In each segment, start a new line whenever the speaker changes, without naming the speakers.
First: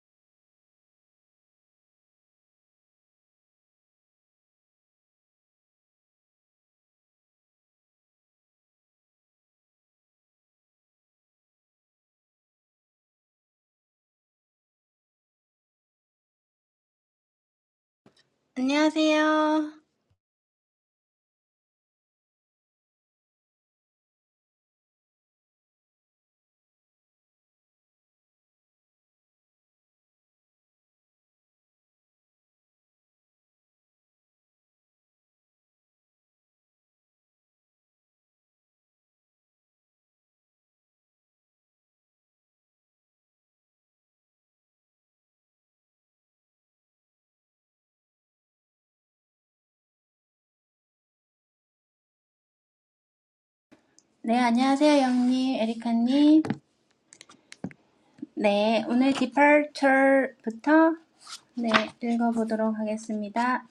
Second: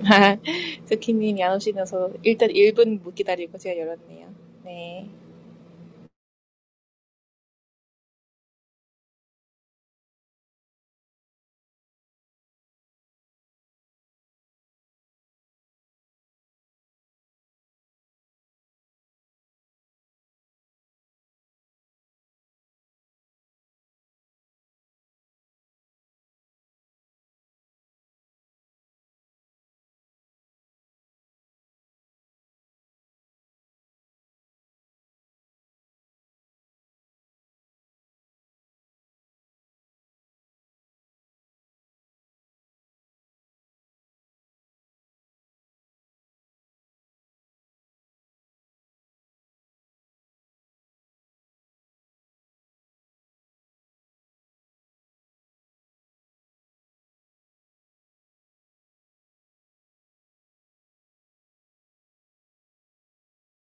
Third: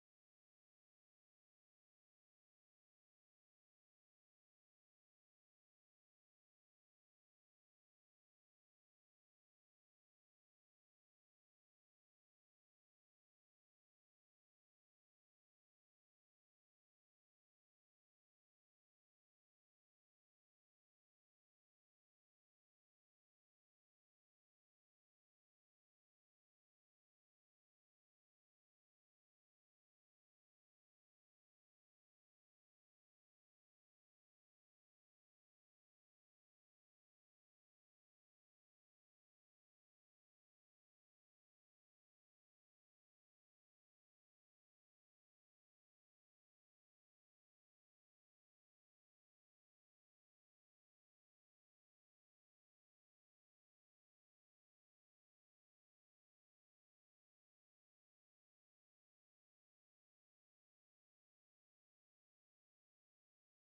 스키님, 야무지셔서 일단 1분 못 기다리고 제가 열었네요. 네,
안녕하세요. 네, 안녕하세요, 영님, 에리카님. 네, 오늘 departure부터 네, 읽어보도록 하겠습니다.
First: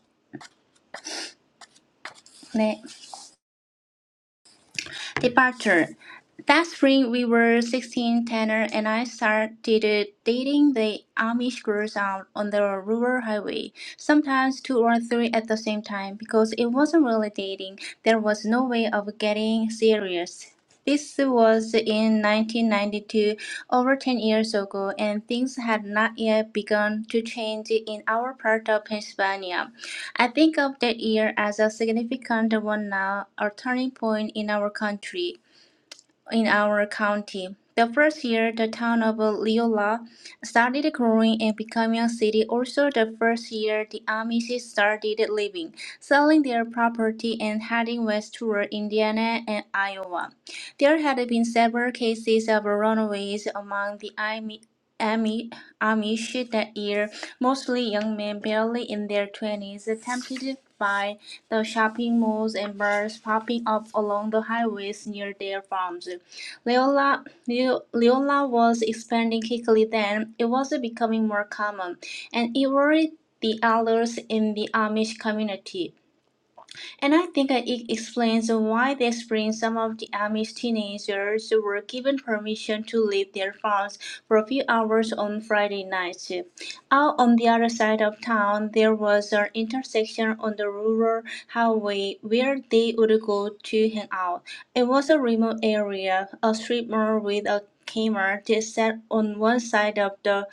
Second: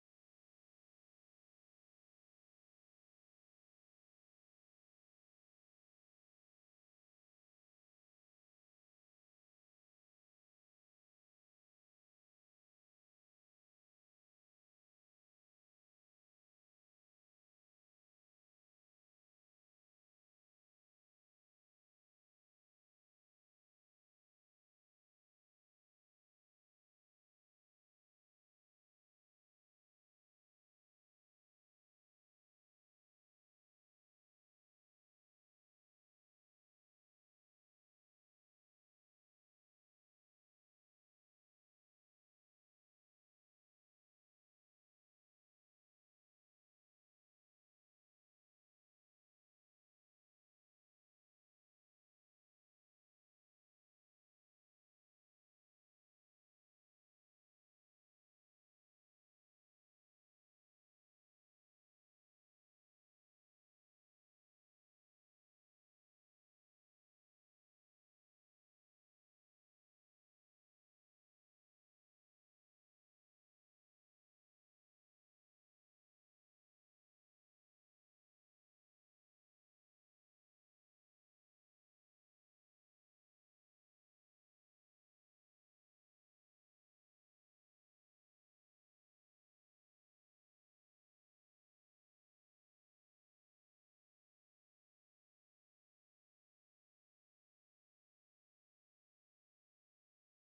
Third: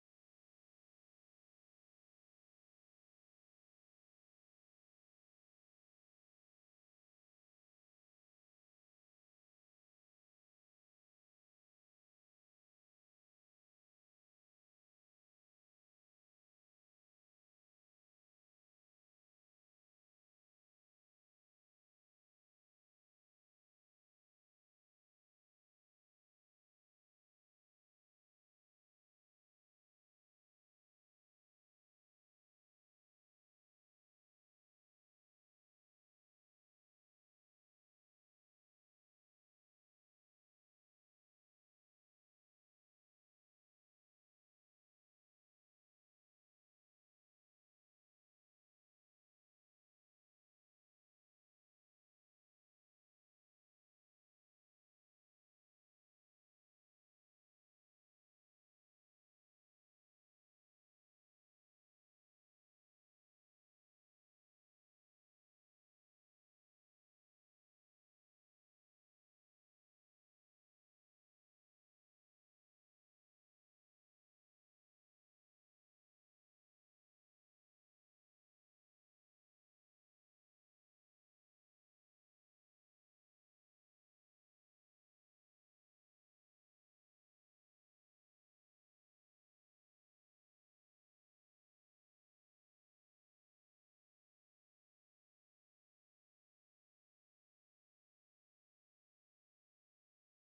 네. Departure. That spring we were 16, Tanner and I started dating the Amish girls out on the rural highway, sometimes two or three at the same time, because it wasn't really dating. There was no way of getting serious. This was in 1992, over 10 years ago, and things had not yet begun to change in our part of Pennsylvania. I think of that year as a significant one now, a turning point in our country in our county. The first year the town of Leola started growing and becoming a city, also the first year the Amish started leaving, selling their property and heading west toward Indiana and Iowa. There had been several cases of runaways among the Ami- Ami- Amish that year, mostly young men barely in their 20s, tempted by the shopping malls and bars popping up along the highways near their farms. Leola, Leo- Leola was expanding quickly then, it was becoming more common, and it worried the elders in the Amish community. And I think that it explains why they spring some of the Amish teenagers were given permission to leave their farms for a few hours on Friday nights. Out on the other side of town, there was an intersection on the rural highway where they would go to hang out. It was a remote area, a street mall with a Kmart that sat on one side of the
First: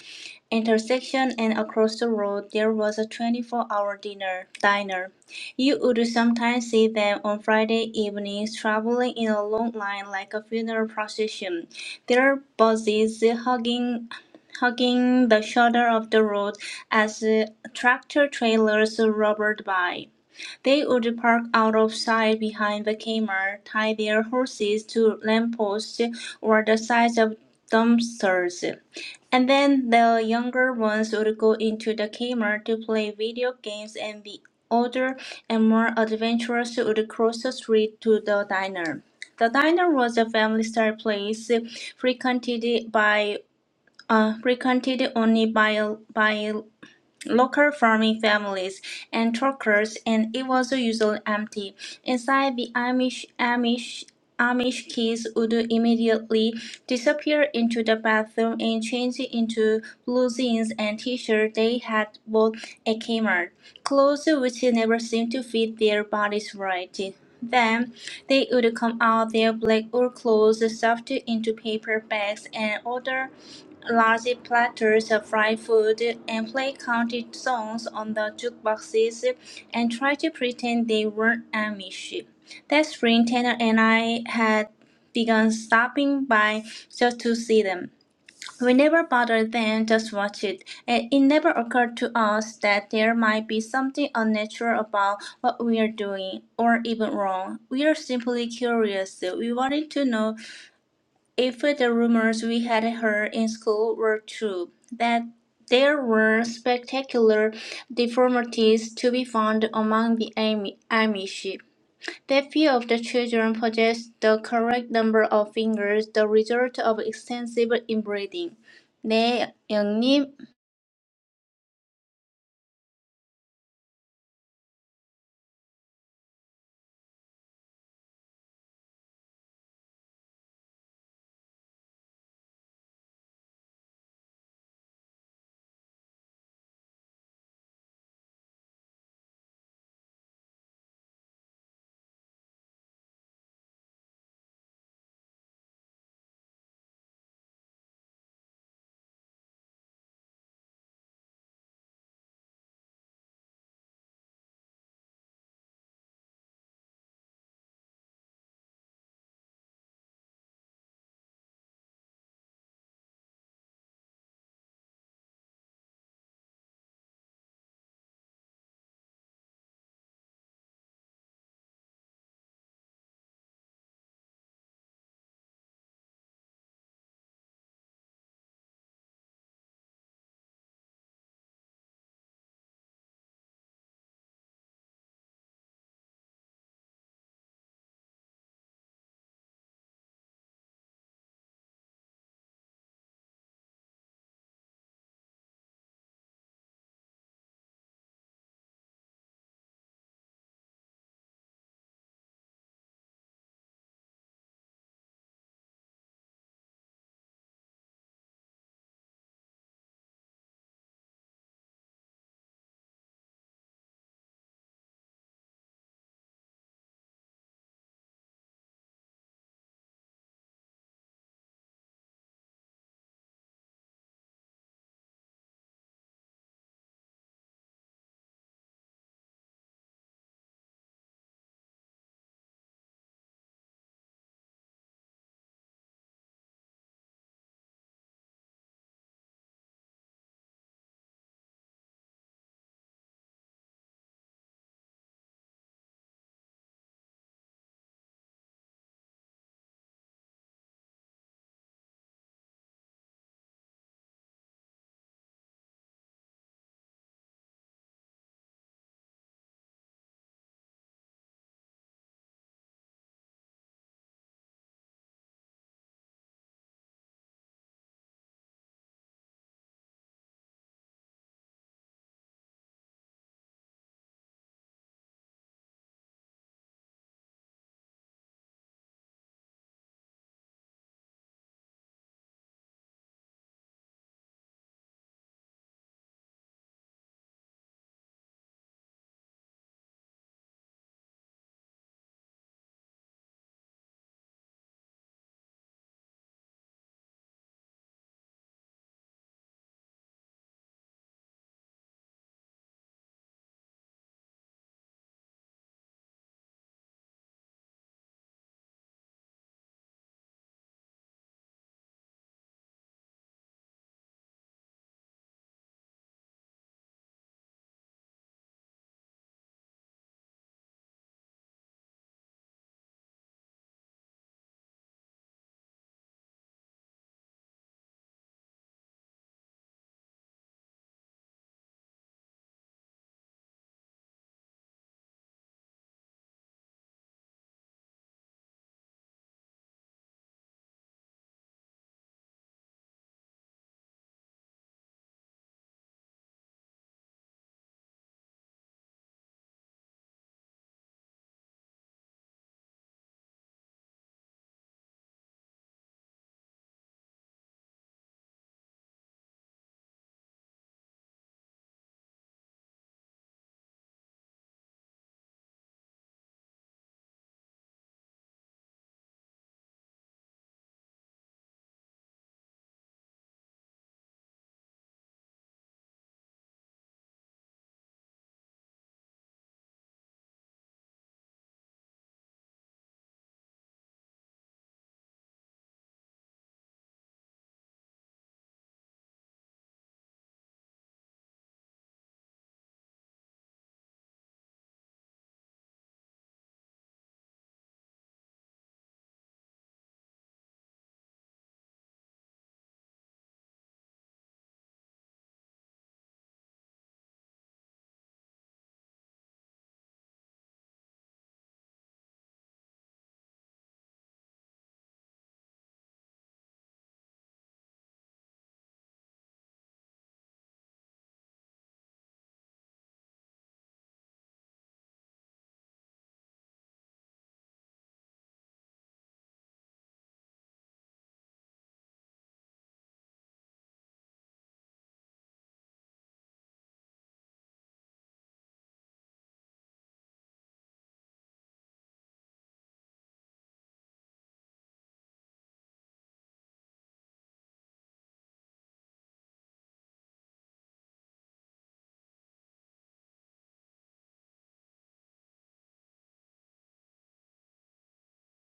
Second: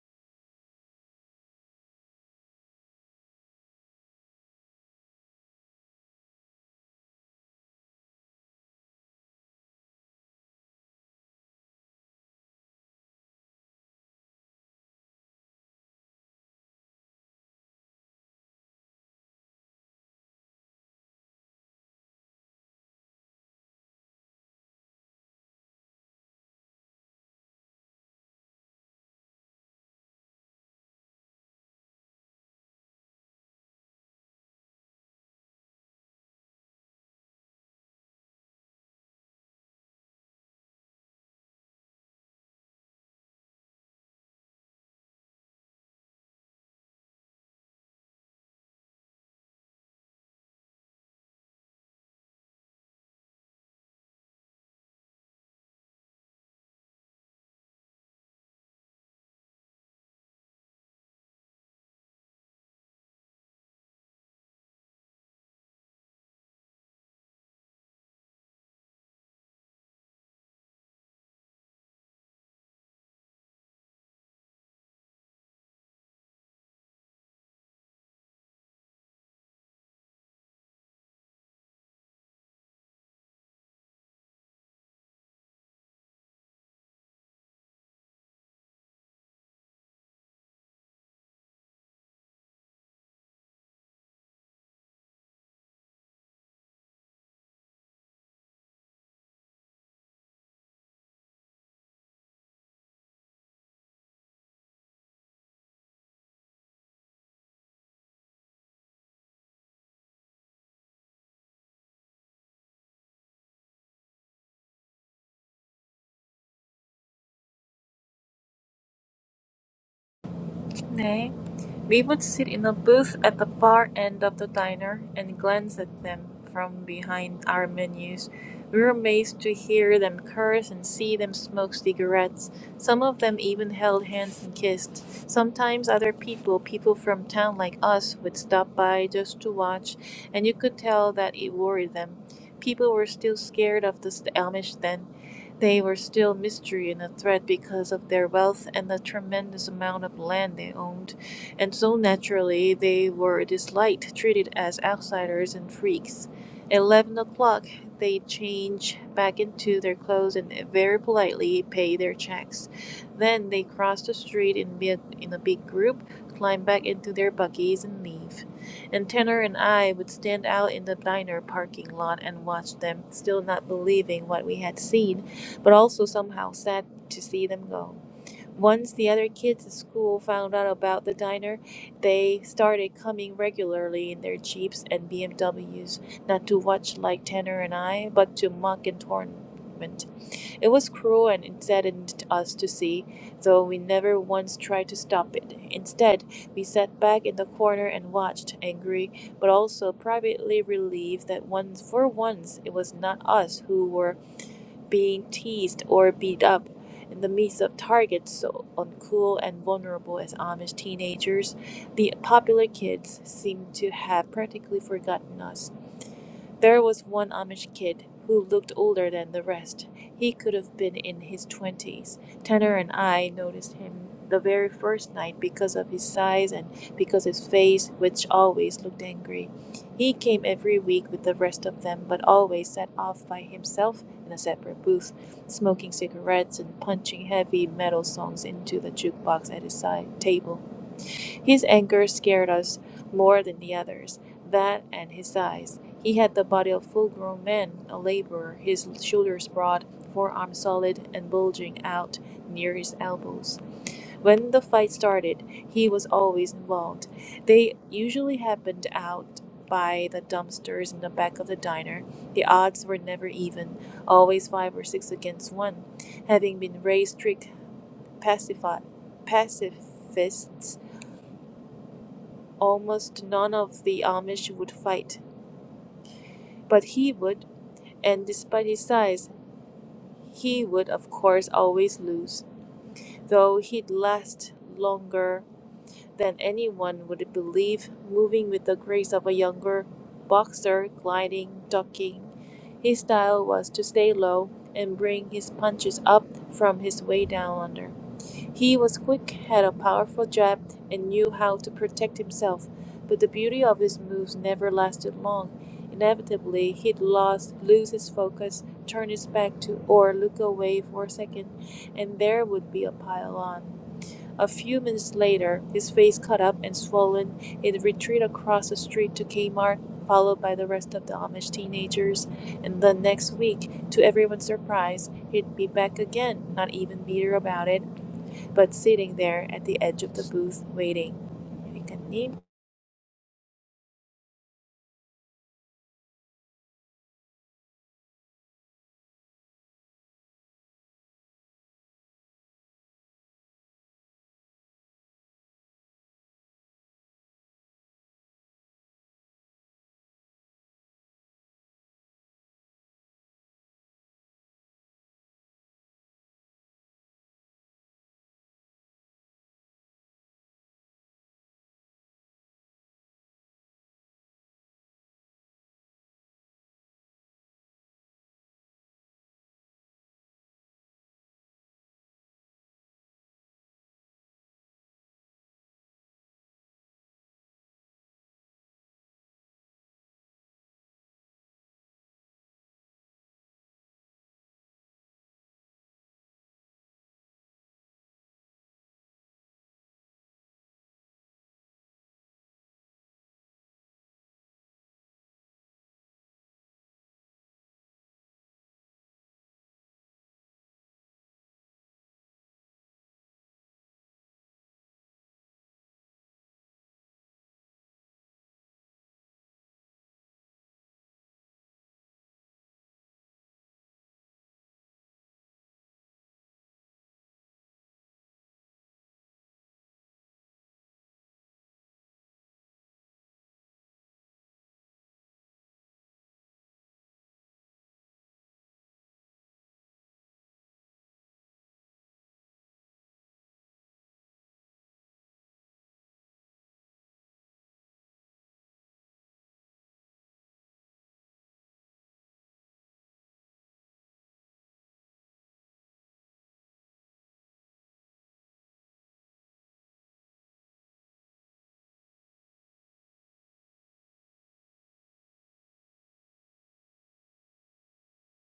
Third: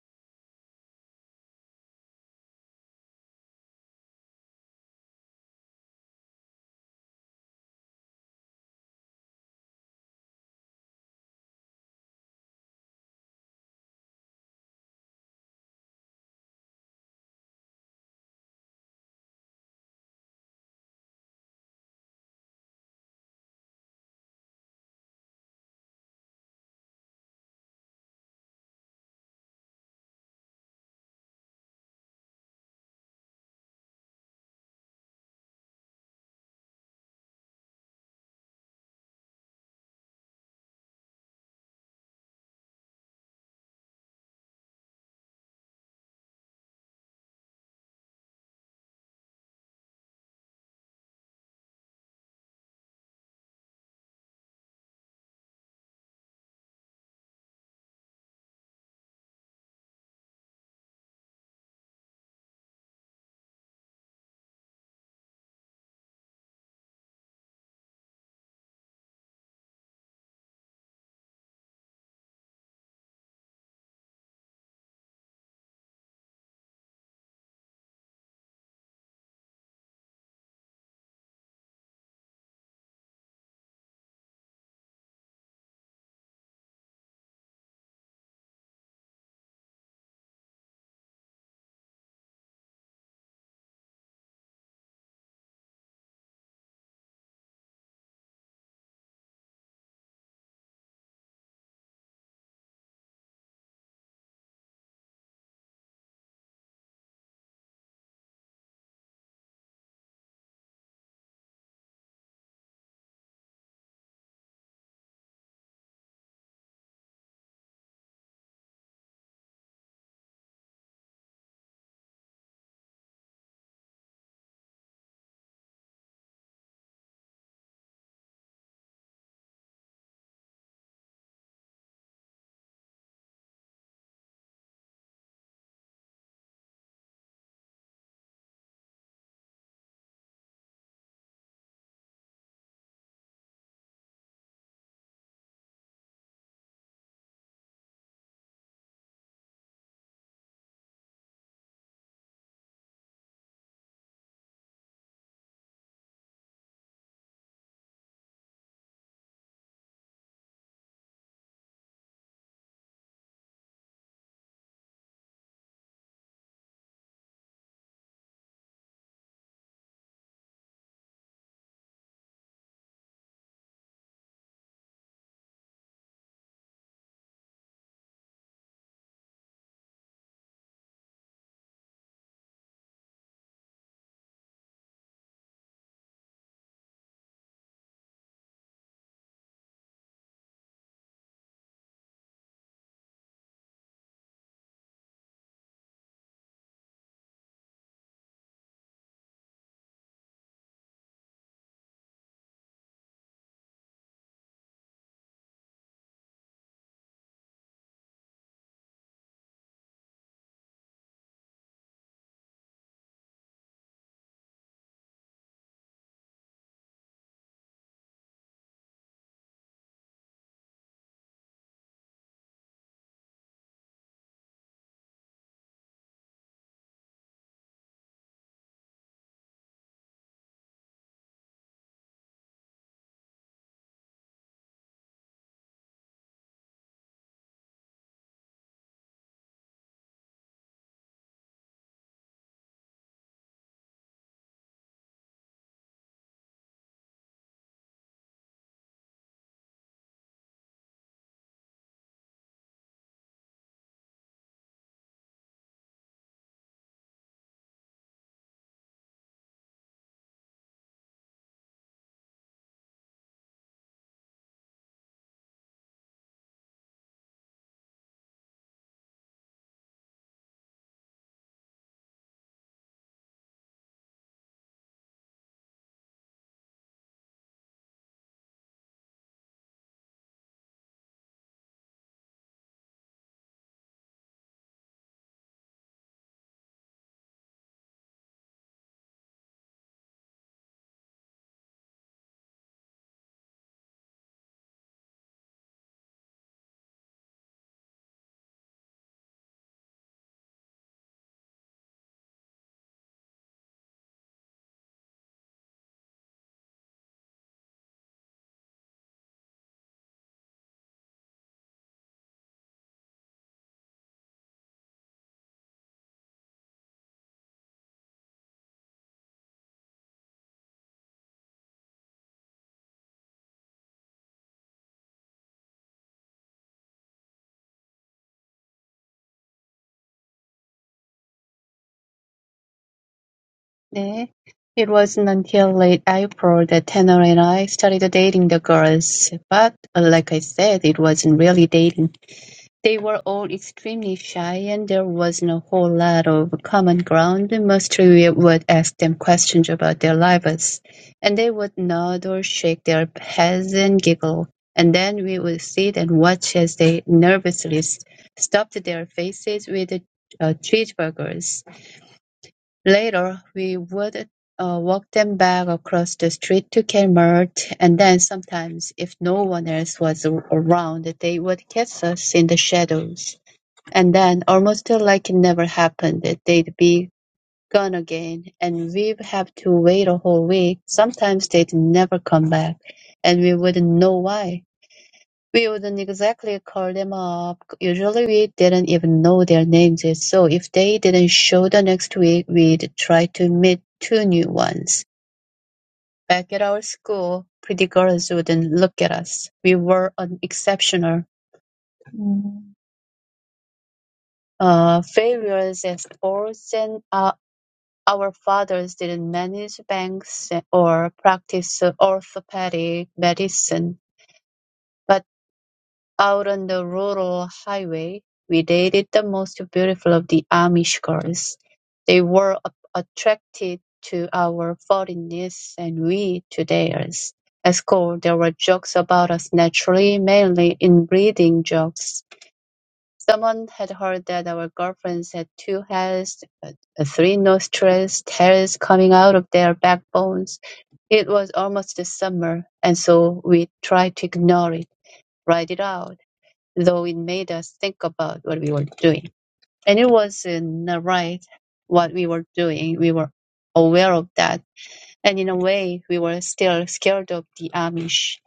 intersection and across the road there was a 24-hour dinner diner. You would sometimes see them on Friday evenings traveling in a long line like a funeral procession, their bodies hugging hugging the shoulder of the road as uh, tractor trailers roared by. They would park out of sight behind the camera, tie their horses to lampposts or the sides of dumpsters, and then the younger ones would go into the camera to play video games and the older and more adventurous would cross the street to the diner. The diner was a family-style place frequented by uh, frequented only by by local farming families and truckers, and it was usually empty. Inside, the Amish, Amish, Amish kids would immediately disappear into the bathroom and change into blue jeans and t-shirt they had bought at Kmart, clothes which never seemed to fit their bodies right. Then they would come out their black wool clothes stuffed into paper bags and other large platters of fried food and play country songs on the jukeboxes and try to pretend they weren't Amish. That spring, Tanner and I had begun stopping by just to see them. We never bothered them, just watched it, and it never occurred to us that there might be something unnatural about what we are doing, or even wrong. We are simply curious. We wanted to know if the rumors we had heard in school were true, that there were spectacular deformities to be found among the Ami- Amish, that few of the children possessed the correct number of fingers, the result of extensive inbreeding. 네,
네. We would sit in a booth at the far end of the diner and glance at them from behind our menus. We were amazed to hear them curse and see them smoke cigarettes. Some of them even held hands and kissed. Sometimes other people, people from town like us, would stop by just to watch, and you could tell that it worried them. People were still scared of the Amish then. They were still mystery and a threat because of their wealth and the tremendous amount of land they owned and so naturally they were disliked, treated as outsiders and freaks. At 11 o'clock, they change back into their clothes and very politely pay their checks. Then they cross the street in, bi- in a big group, climb back into their buggies, and leave. And Tanner and I would stand out in the diner parking lot and watch them, still not believing what we had seen, but also somehow sad to see them go. Once the other kids at school found out about the diner, they started coming regularly in their Jeeps and BMWs, not to watch like Tanner and I, but to mock and torment. It was cruel and it saddened us to see, though we never once tried to stop it. Instead, we sat back in the corner and watched, angry, but also privately relieved that once for once it was not us who were being teased or beat up in the midst of targets so uncool and vulnerable as Amish teenagers, the popular kids seem to have practically forgotten us there was one Amish kid who looked older than the rest. He could have been in his twenties. Tanner and I noticed him the very first night because of his size and because his face, which always looked angry. He came every week with the rest of them, but always sat off by himself in a separate booth, smoking cigarettes and punching heavy metal songs into the jukebox at his side table. His anger scared us more than the others that and his size. He had the body of a full grown man, a laborer, his shoulders broad, forearms solid and bulging out near his elbows. When the fight started, he was always involved. They usually happened out by the dumpsters in the back of the diner. The odds were never even, always five or six against one. Having been raised strict pacifi- pacifists, almost none of the Amish would fight, but he would and despite his size, he would of course always lose, though he'd last longer than anyone would believe, moving with the grace of a younger boxer, gliding, ducking. His style was to stay low and bring his punches up from his way down under. He was quick, had a powerful jab, and knew how to protect himself, but the beauty of his moves never lasted long. Inevitably, he'd lost, lose his focus, turn his back to or look away for a second, and there would be a pile on. A few minutes later, his face cut up and swollen, he'd retreat across the street to Kmart, followed by the rest of the Amish teenagers, and the next week, to everyone's surprise, he'd be back again, not even bitter about it, but sitting there at the edge of the booth, waiting. 여기까지.
네. It wasn't until late April that Tanner and I started dating the girls. But like I said, it wasn't really dating. They were all extremely shy and there wasn't a whole lot of common ground. Mostly we would ask them questions about their lives and they would nod or shake their heads and giggle. And then we would sit and watch as they nervously s- stuffed their faces with uh, cheeseburgers. Later, we would uh, walk them back across the street to Kmart, and then sometimes, if no one else was a- around, they would kiss us in the shadows. And then, almost like it never happened, they'd be gone again, and we'd have to wait a whole week. Sometimes they'd never come back, and we wouldn't know why. We wouldn't exactly call them up. Usually we didn't even know their names, so if they didn't show the next week, we'd try to meet two new ones. Back at our school, pretty girls wouldn't look at us. We were unexceptional Mm. uh, failures at sports, and uh, our fathers didn't manage banks or practice orthopedic medicine. but Out on the rural highway, we dated the most beautiful of the Amish girls. They were a- attracted to our foreignness and we to theirs. At school, there were jokes about us naturally, mainly inbreeding jokes. Someone had heard that our girlfriends had two heads, uh, three nostrils, tails coming out of their backbones. It was almost the summer, and so we tried to ignore it, ride it out though it made us think about what we were doing. And it wasn't right what we were doing. We were aware of that. And in a way, we were still scared of the Amish.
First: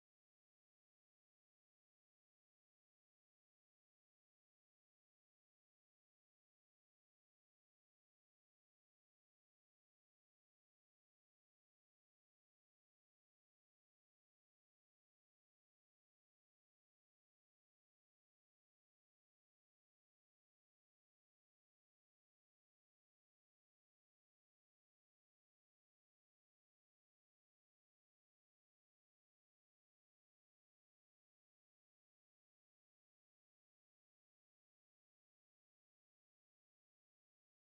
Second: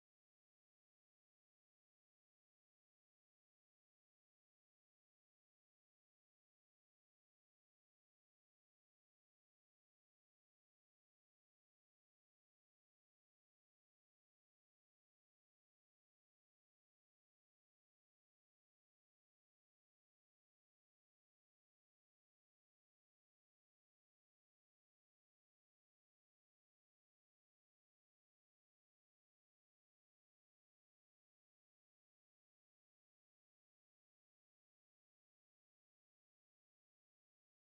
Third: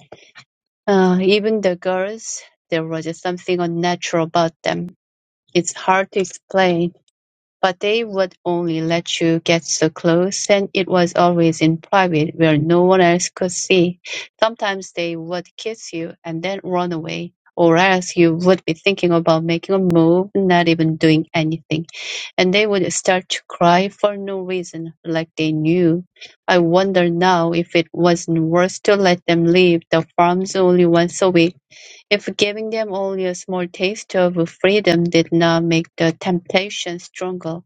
Uh, even the girls, there was just something unnatural about them. It's hard to explain but they would only let you get so close, and it was always in private where no one else could see. Sometimes they would kiss you and then run away, or else you would be thinking about making a move, not even doing anything, and they would start to cry for no reason, like they knew. I wonder now if it wasn't worse to let them leave the farms only once a week if giving them only a small taste of freedom did not make the temptation stronger.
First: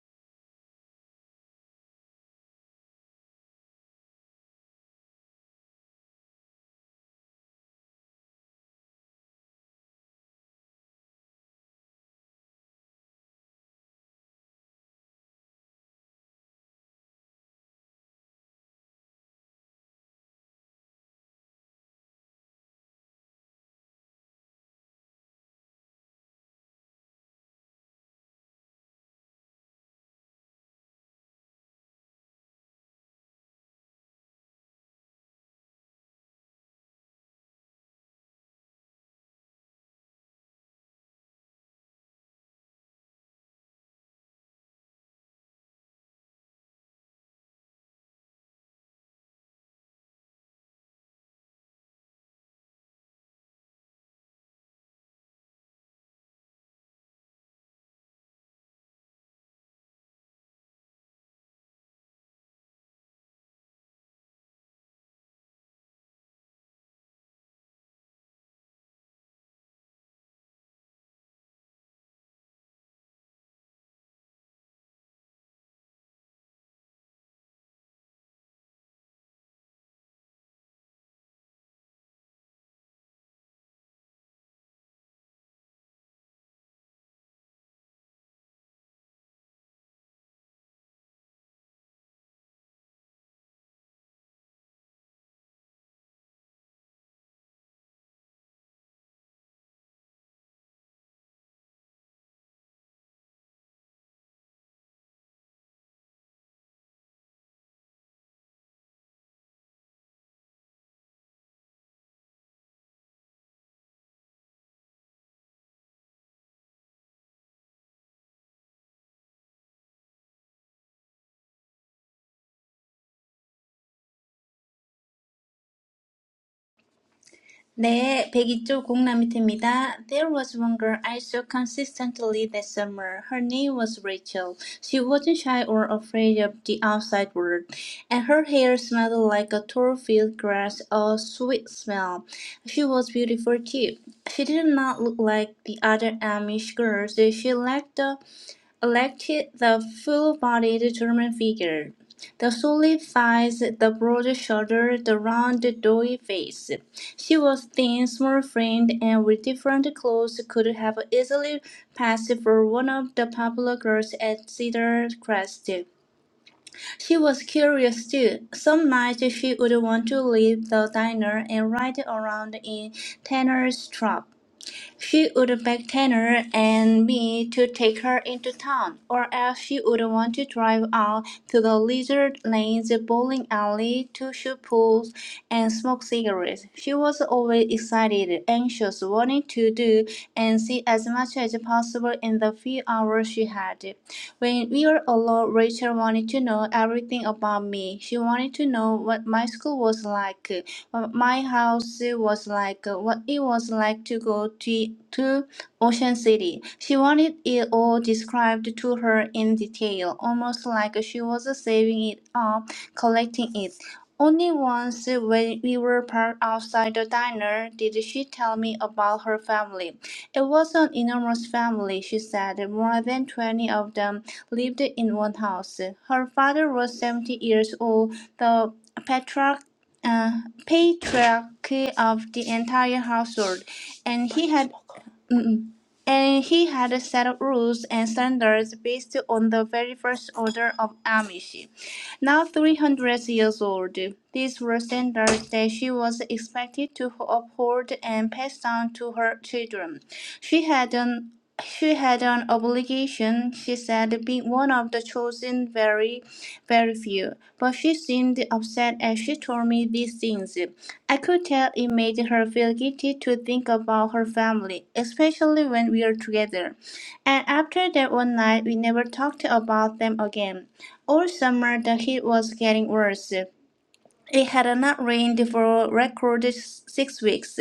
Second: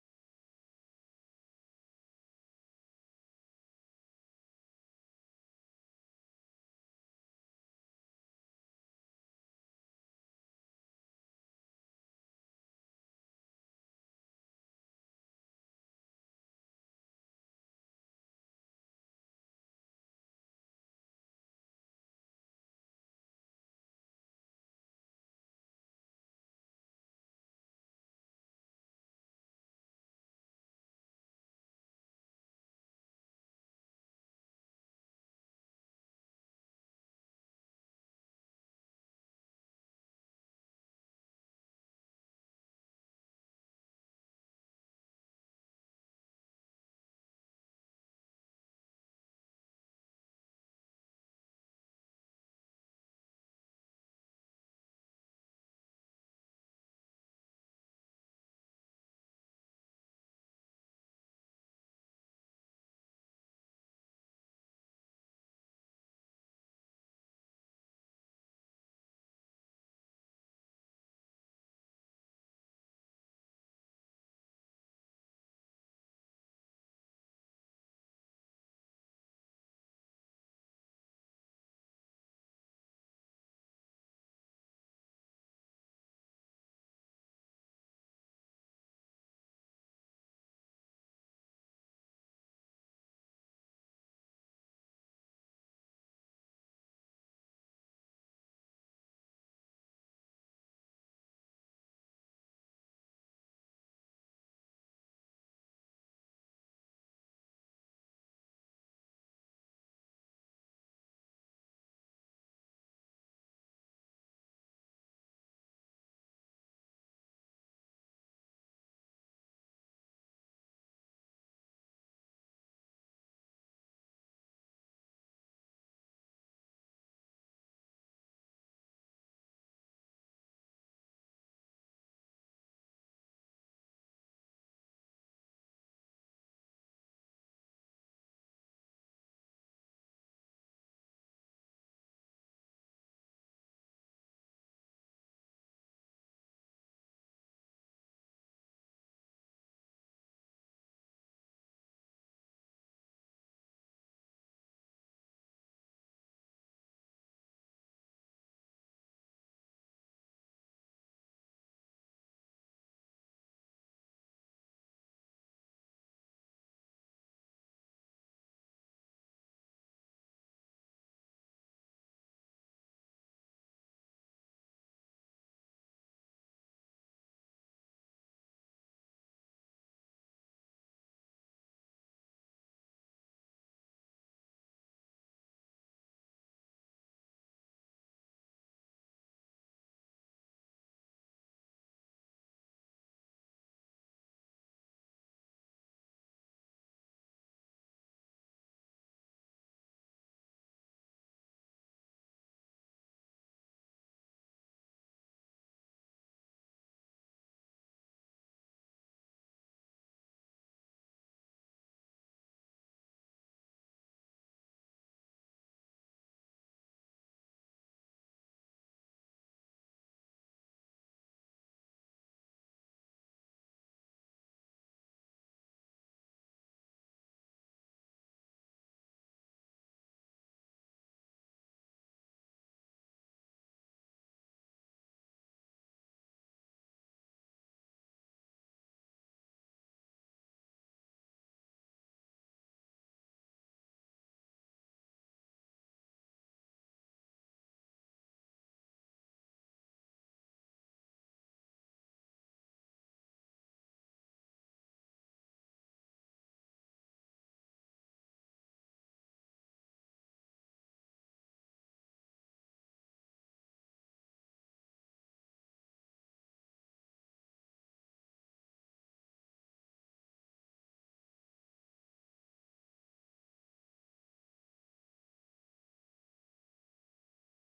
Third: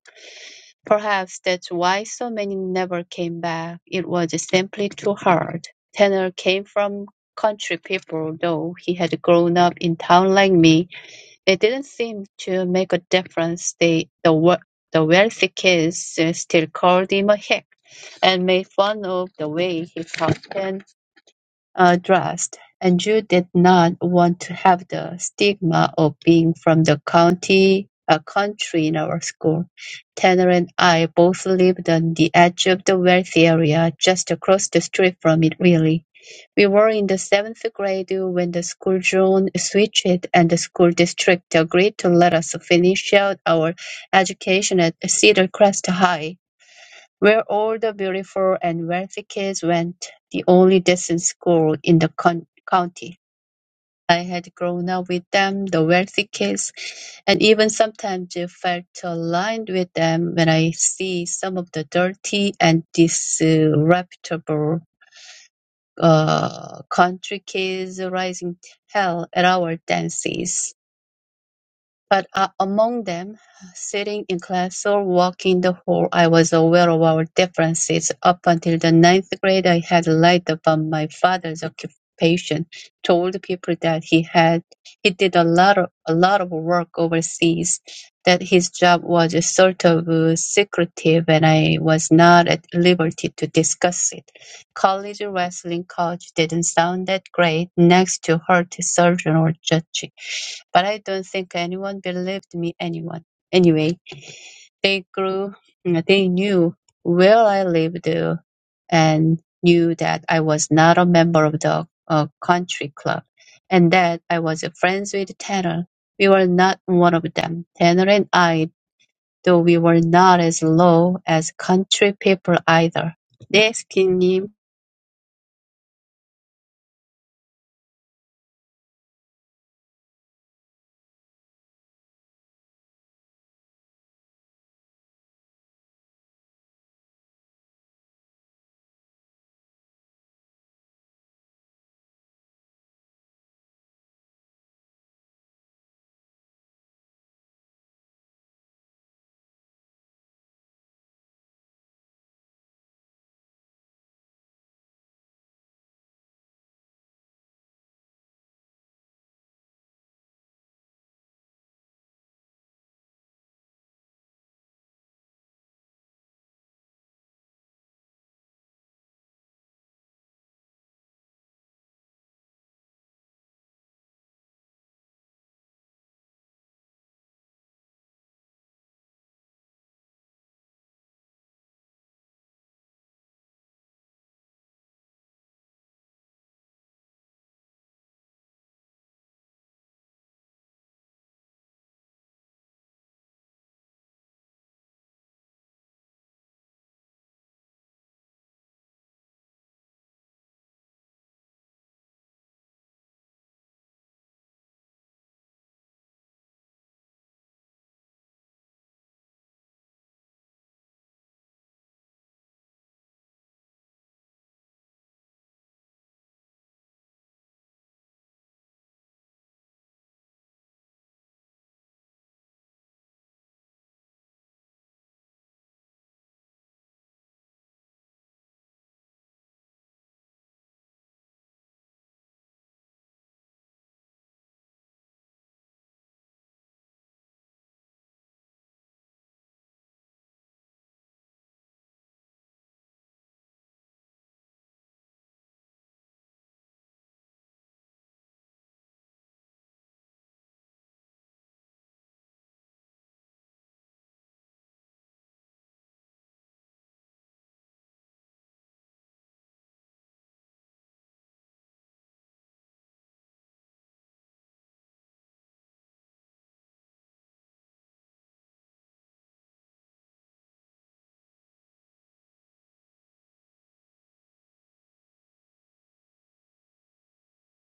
Perhaps that's why so many never came back. It was simply too hard. Tanner came from country people, though he had grown up in town like me. It didn't seem to make a difference. They, the, wea- the wealthy kids uh, still called him a hick and made fun of the way he talked and uh, dressed, and you did not want to have the stigma of being from the county, uh, country in our school. Tanner and I both lived on the edge of the wealthy area, just across the street from it, really. We were in the seventh grade when the school zone switched and the school district agreed to let us finish out our education at Cedar Crest High where all the beautiful and wealthy kids went, the only decent school in the con- county. I had grown up with them, the wealthy kids, and even sometimes I felt aligned with them when I see some of the dirty and disreputable uh, country kids rising hell at our dances. But uh, among them, sitting in class or walking the hall, I was aware of our differences. Up until the ninth grade, I had lied about my father's occupation, told people that he had he did a lot of a lot of work overseas, that his job was sort of uh, secretive, and I was not at liberty to discuss it. College wrestling coach didn't sound that great next to heart surgeon or judge, but I don't think anyone believed me anyone. Anyway, they grew, they knew where I lived uh, and knew that I was not a member of the uh, country club and that I was friends with Tanner. We were not one of them. Tanner and I, though we were not as low as country people either. 네,
네, 102조 공람입니다. There was one girl I saw consistently that summer. Her name was Rachel. She wasn't shy or afraid of the outside world, and her hair smelled like a tall field grass, a sweet smell. She was beautiful too. She did not look like the other Amish girls. She lacked the elected the full-bodied German figure, the solid thighs, the broad shoulder, the round, doughy face. She was thin, small-framed, and with different clothes could have easily passed for one of the popular girls at Cedar Crest. She was curious too. Some nights she would want to leave the diner and ride around in Tanner's trap. She would beg Tanner and me to take her into town, or else she would want to drive out to the lizard lane, the bowling alley, to shoot pools, and smoke cigarettes. She was always excited, anxious, wanting to do and see as much as possible in the few hours she had. When we were alone, Rachel wanted to know everything about me. She wanted to know what my school was like. Uh, My house was like uh, what it was like to go to to Ocean City. She wanted it all described to her in detail, almost like she was saving it up, collecting it. Only once when we were parked outside the diner did she tell me about her family. It was an enormous family, she said. More than 20 of them lived in one house. Her father was 70 years old, the patriarch uh, patriarch of the entire household, and he had mm, and he had a set of rules and standards based on the very first order of Amish. Now 300 years old, these were standards that she was expected to uphold and pass down to her children. She had an she had an obligation, she said, being one of the chosen very, very few. But she seemed upset as she told me these things. I could tell it made her feel guilty to think about her family, especially when we were together. And after that one night, we never talked about them again. All summer, the heat was getting worse. It had not rained for record six weeks.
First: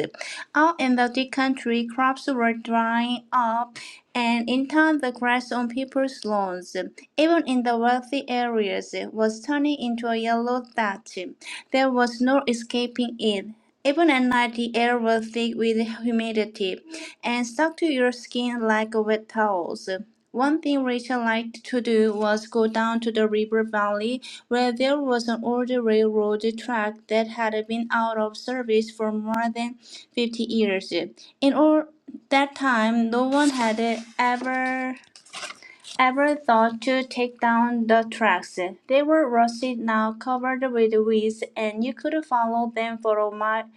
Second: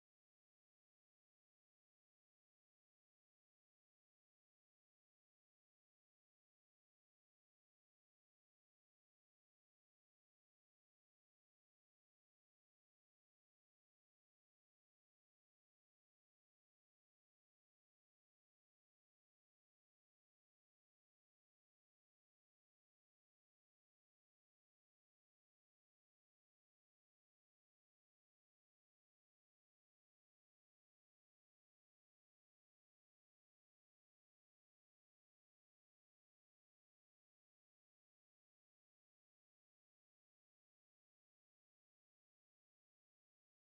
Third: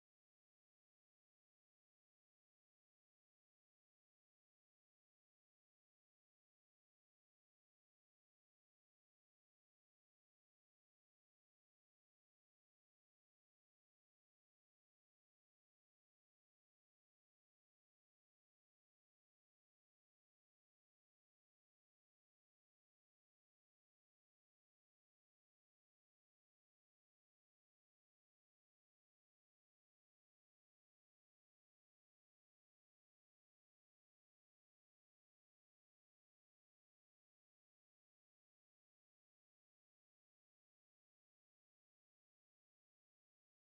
All in the country, crops were drying up, and in time the grass on people's lawns, even in the wealthy areas, was turning into a yellow dot. There was no escaping it. Even at night, the air was thick with humidity and stuck to your skin like wet towels. One thing Rachel liked to do was go down to the river valley, where there was an old railroad track that had been out of service for more than 50 years. In all that time, no one had ever Ever thought to take down the tracks. They were rusty now, covered with weeds, and you could follow them for a mile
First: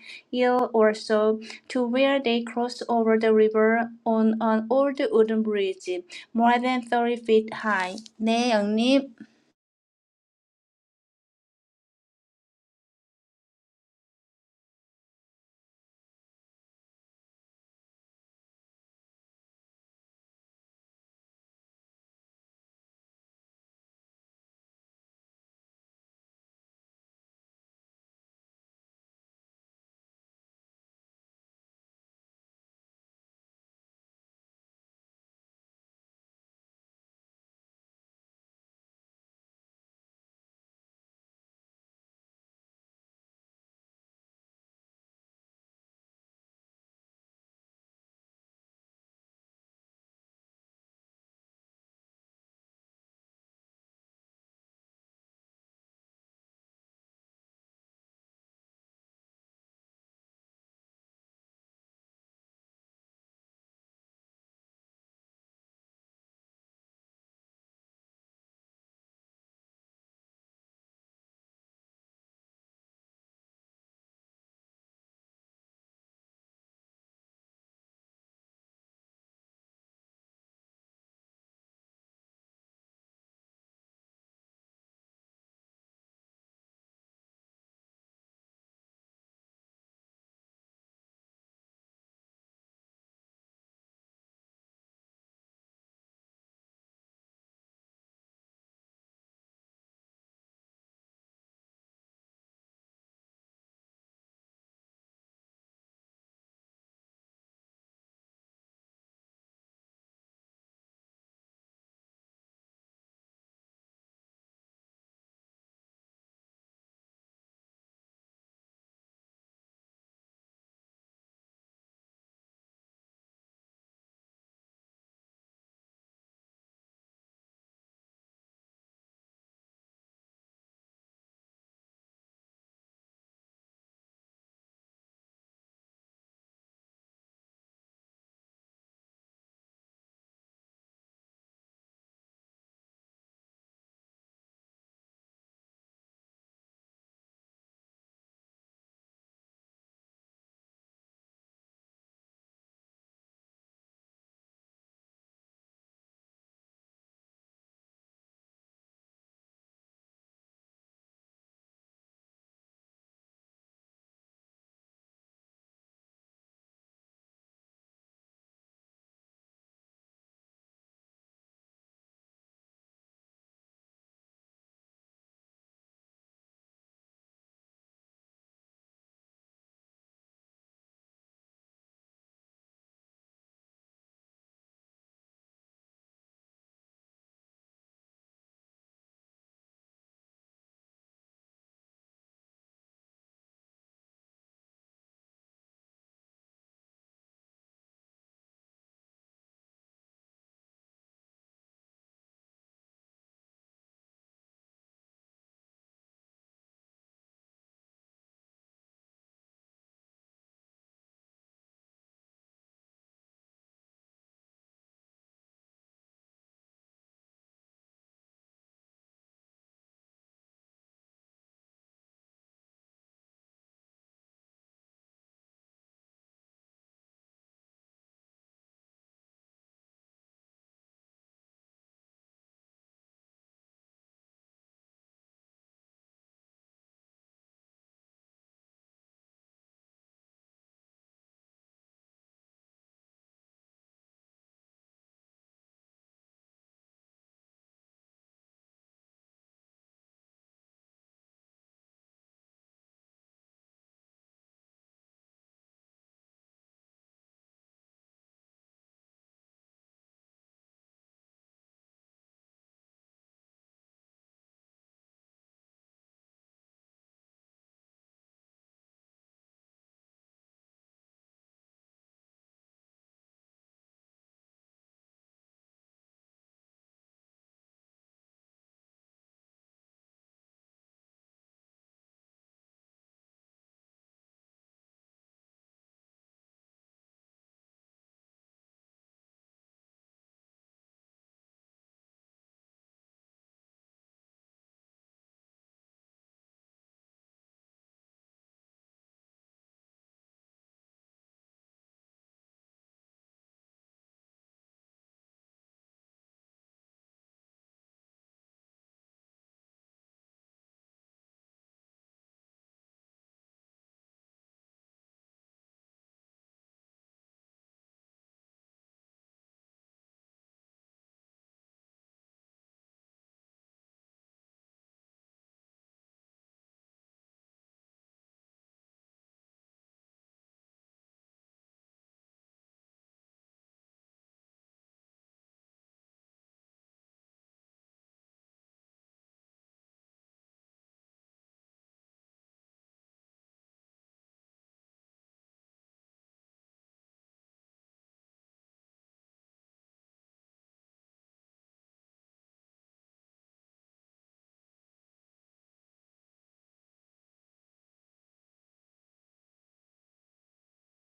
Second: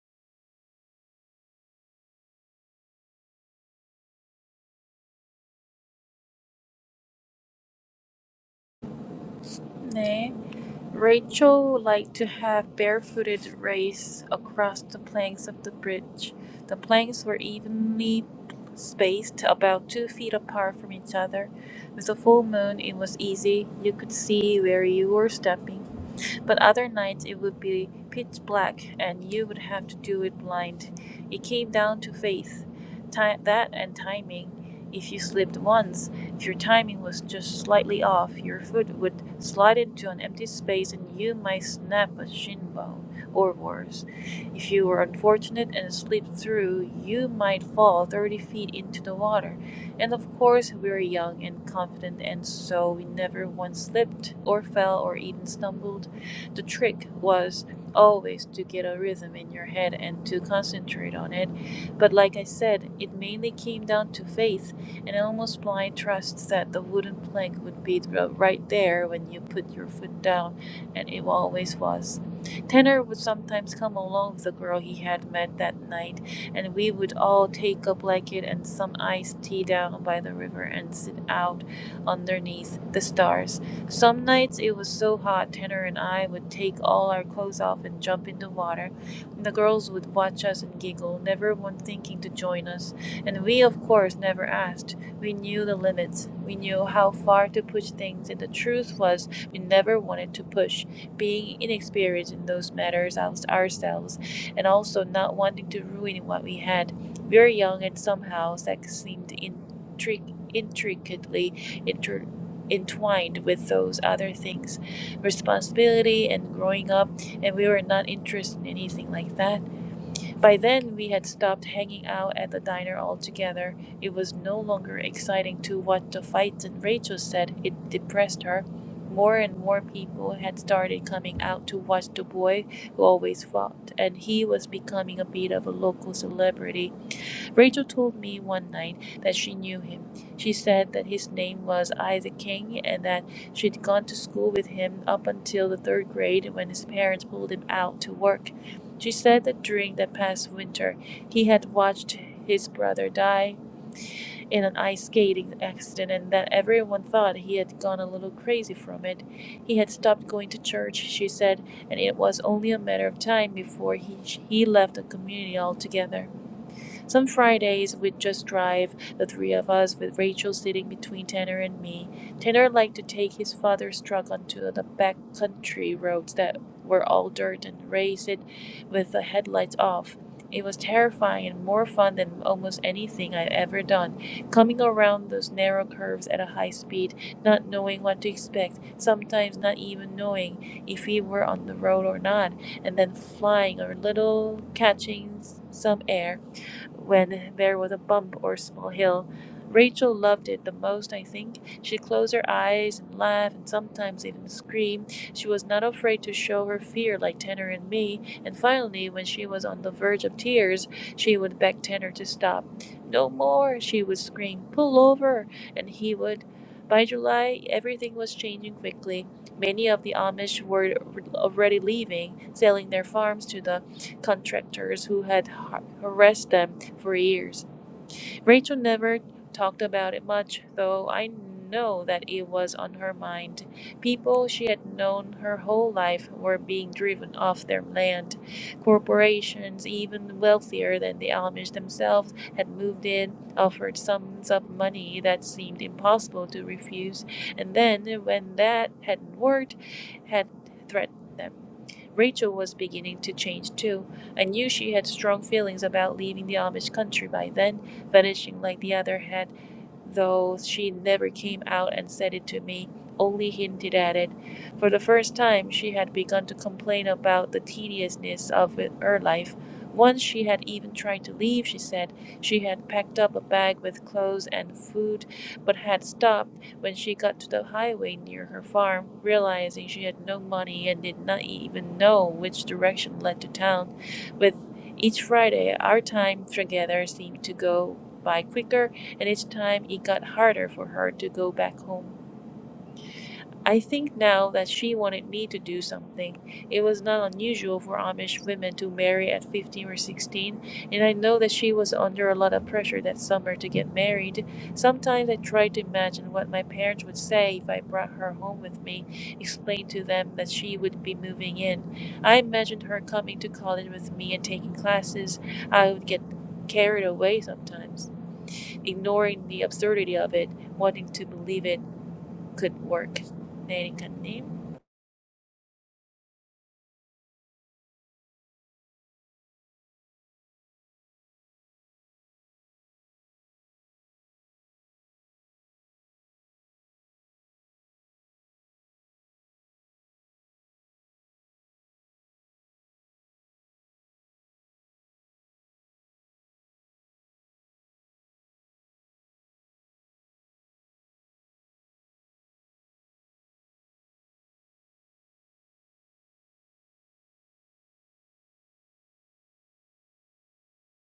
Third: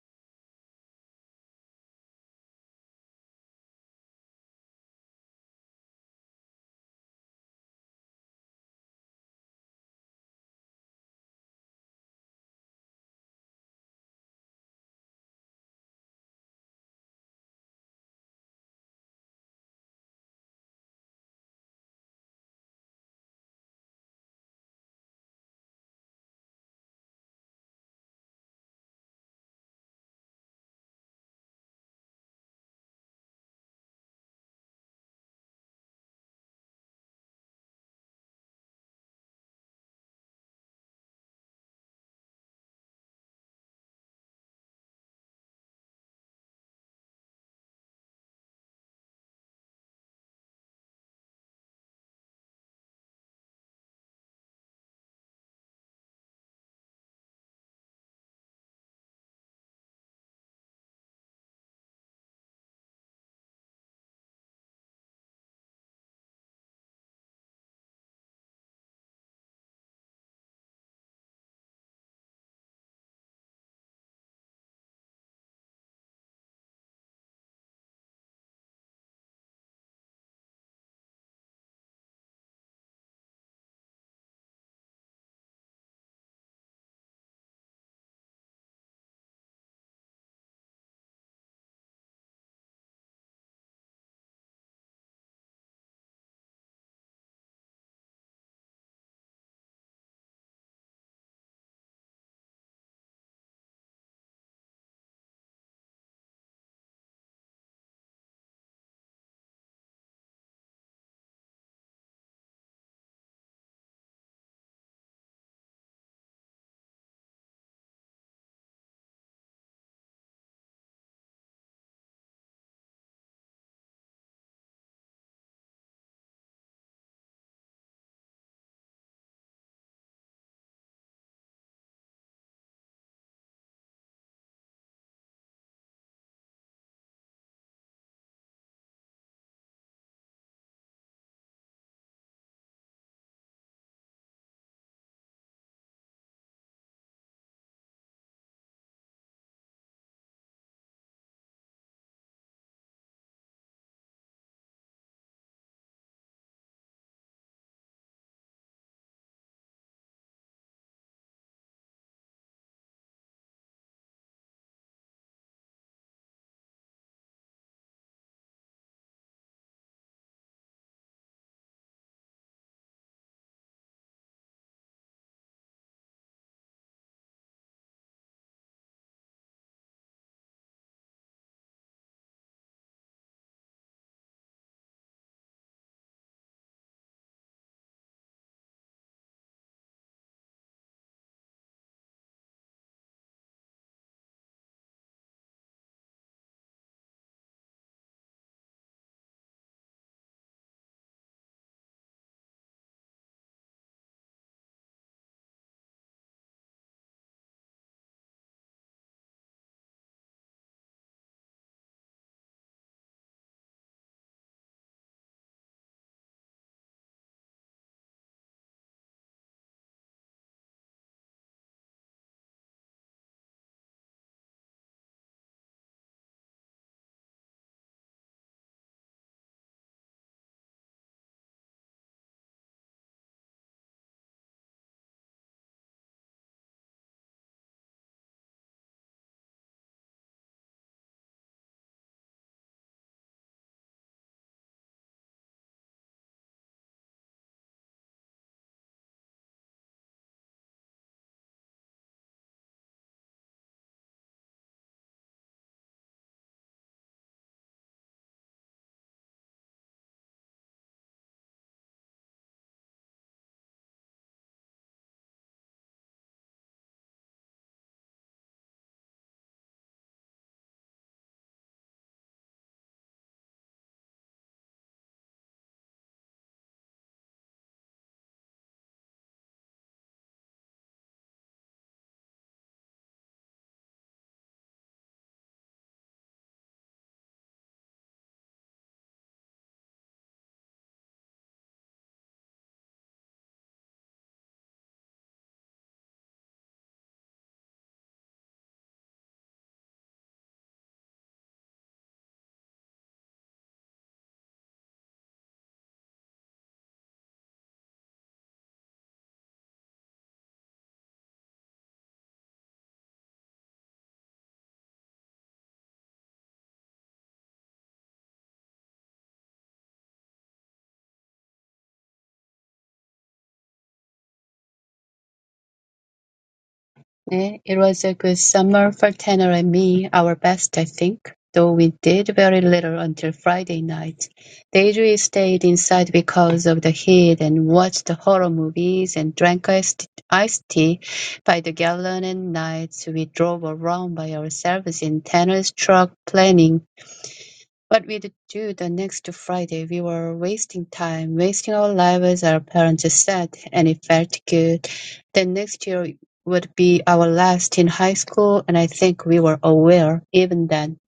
or so to where they crossed over the river on an old wooden bridge, more than 30 feet high. 네, 영님.
네. Rachel liked to have barefooted race across the planks of the bridge. The planks were evenly spaced, about two feet apart from each other. With the full moon, it was easy. You could see where you were stepping. But other nights it would be pitch black and you would have to do it blind. It came down to faith, ti that and timing. If you slipped once, if your timing was just slightly off, your foot would slide into an empty space and you might snap a shin bone or worse. If you were unfortunate and slipped through, you might fall 30 feet into the water. And of course, we were young and confident, and so we never once slipped or fell or even stumbled. The trick was always to get a rhythm in your head and to concentrate on it. But like I said, it mainly came down to faith and almost blind trust that the wooden plank would be the- right there when you put your foot down, and it always was. Tanner would sometimes come along with the girl he had met that night, and we would all take a blanket and some iced tea down by the river and sit out underneath the stars. Some nights it was so hot, Tanner and I would take all our clothes off and jump into water. The girls would watch us and giggle, never one thinking to join us. And we, of course, never asked. We knew the limits. We knew how far to push things, and the truth was, we never wanted to push, being inexperienced in those matters ours- ourselves, and also not wanting to ruin what we had. We were young, and somehow sex seemed intric- intricately inter- entwined with those other things responsibility and growing up and we were not interested in anything like that by then we had stopped hanging out at the diner altogether it was no longer exciting to watch the fights and rachel said it depressed her more and more people had started coming out to watch the boy who always fought and he was becoming a bit of a local celebrity Rachel told me one night that she knew him. She said that his name was Isaac King and that she'd gone to school with him up until the third grade when his parents pulled him out to work. She said that during that past winter, he had watched his brother die in an ice skating accident and that everyone thought he had gone a little crazy from it. He had stopped going to church, she said, and it was only a matter of time before he, he left the community altogether. Some Fridays we'd just drive, the three of us, with Rachel sitting between Tanner and me. Tanner liked to take his father's truck onto the back country roads that were all dirt and race it with the headlights off. It was terrifying and more fun than almost anything I'd ever done. Coming around those narrow curves at a high speed, not knowing what to expect, sometimes not even knowing if we were on the road or not, and then flying a little, catching some air, when there was a bump or small hill. Rachel loved it the most, I think. She closed her eyes and laughed and sometimes even screamed. She was not afraid to show her fear like Tanner and me, and finally, when she was on the verge of tears, she would beg Tanner to stop. No more, she would scream, pull over, and he would. By July, everything was changing quickly. Many of the Amish were already leaving, selling their farms to the contractors who had harassed them for years. Rachel never talked about it much, though I know that it was on her mind. People she had known her whole life were being driven off their land. Corporations, even wealthier than the Amish themselves, had moved in, offered sums of money that seemed impossible to refuse, and then, when that hadn't worked, had threatened them. Rachel was beginning to change too. I knew she had strong feelings about leaving the Amish country by then, finishing like the other head though she never came out and said it to me, only hinted at it. For the first time, she had begun to complain about the tediousness of her life. Once she had even tried to leave, she said. She had packed up a bag with clothes and food, but had stopped when she got to the highway near her farm, realizing she had no money and did not even know which direction led to town. With each Friday, our time together seemed to go by quicker and each time it got harder for her to go back home. I think now that she wanted me to do something. It was not unusual for Amish women to marry at 15 or 16, and I know that she was under a lot of pressure that summer to get married. Sometimes I tried to imagine what my parents would say if I brought her home with me, explained to them that she would be moving in. I imagined her coming to college with me and taking classes. I would get carried away sometimes ignoring the absurdity of it, wanting to believe it could work. 네, 리카님.
Eh, It was a good summer for Tanner and me, our best, I think, though we did very little until Friday night. They stayed inside because of the heat and watched horror movies and drank iced, iced tea by the gallon and nights we drove around by ourselves in Tanner's truck planning what we'd do the next Friday, we were wasting time, wasting our lives, our parents said, and it felt good. Then next year would be our last in high school, and I think we were aware, even then,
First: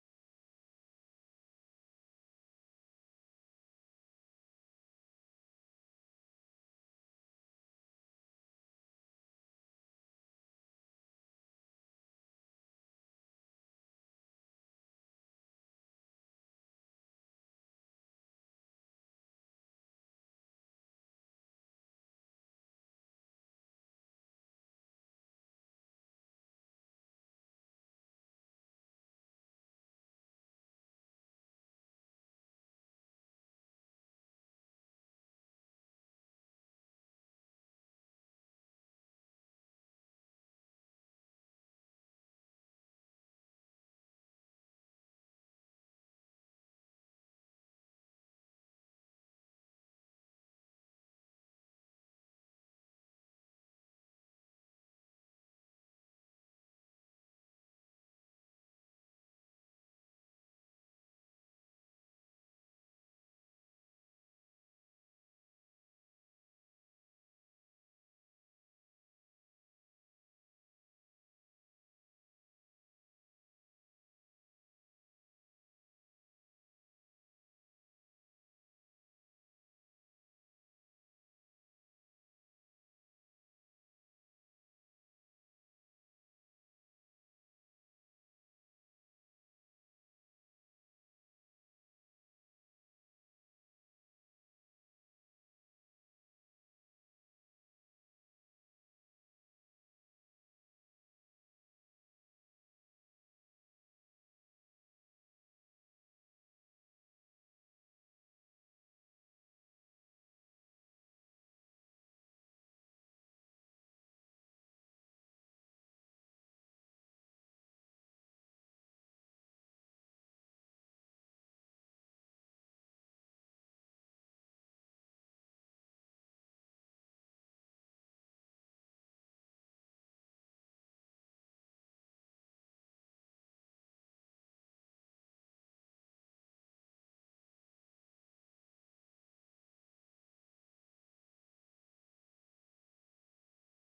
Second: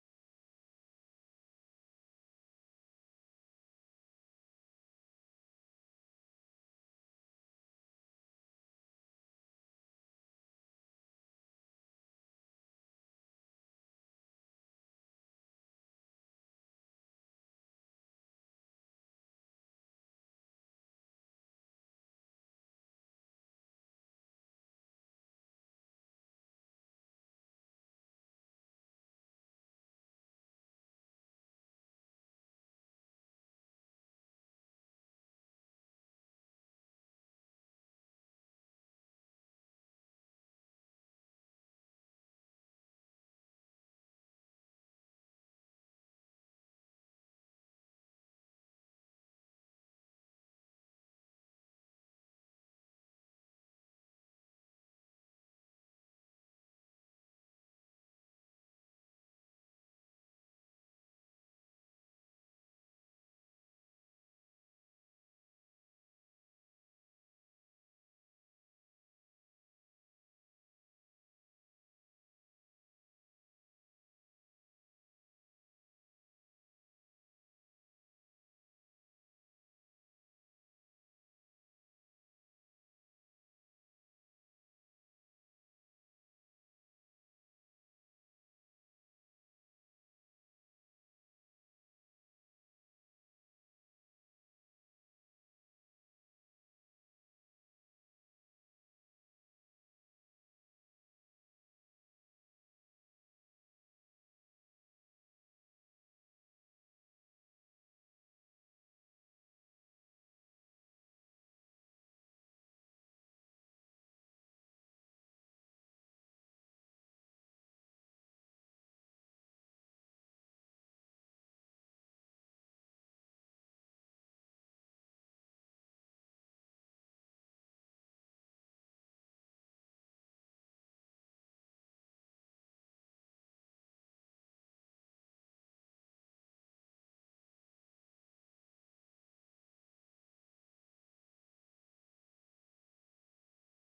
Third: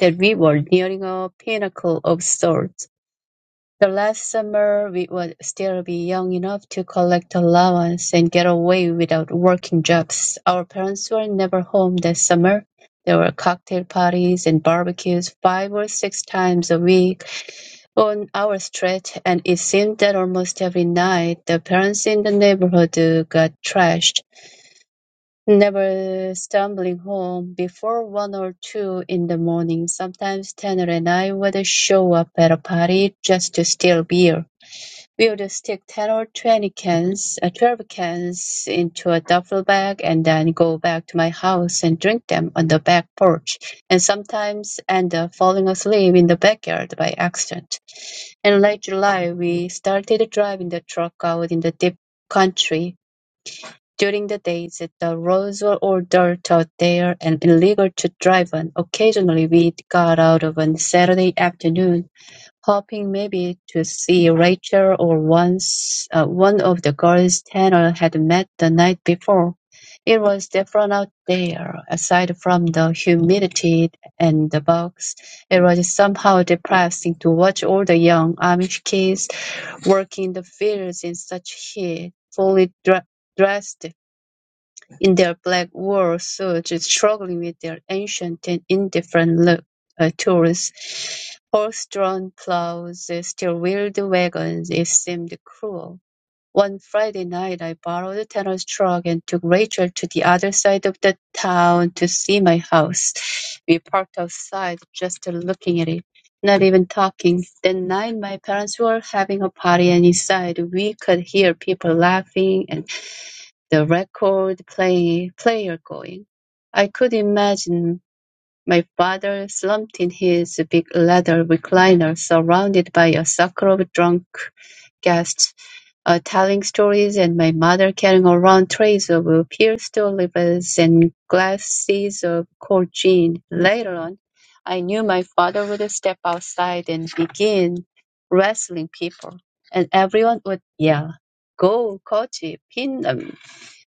that we were nearing a pinnacle of sorts. The last summer, we would still be young enough to collect allowance and get away without working jobs. Our parents were never home that summer. There were cocktail parties and barbecues five or six times a week on our street, and it seemed that almost every night the parents in the neighborhood uh, got trashed, never stumbling home before one or two in the morning. Sometimes Tanner and I would show up at a party just to steal beer. We would stick 10 or 20 cans, uh, 12 cans into a duffel bag and then go back to my house and drink them on the back porch, and sometimes end up falling asleep in the backyard by accident. In late July we started driving the truck out in the deep country. During the days the roads were all dirt out there and illegal to drive on. Occasionally we got out of on Saturday afternoon hoping maybe to see Rachel or once uh, one of the girls Tanner had met the night before. It was different out there. Aside from the humidity and the bugs, it was somehow depressing to watch all the young Amish kids working the fields in such heat, fully dre- dressed in their black war suits, struggling with their ancient and indifferent look, uh, tools, horse-drawn plows, steel-wheeled wagons, it seemed cruel. One Friday night I borrowed a tennis truck and took Rachel to the other side of the town to see my house. We parked outside, just looking at it, not even talking. That night my parents were having a party and inside we could hear people laughing and the record play, player going. I could imagine my father slumped in his big leather recliner, surrounded by a circle of drunk guests, uh, telling stories, and my mother carrying around trays of pierced olives and glasses of cold gin. Later on, I knew my father would step outside and begin wrestling people, and everyone would yell, "Go, Kochi! Pin them!"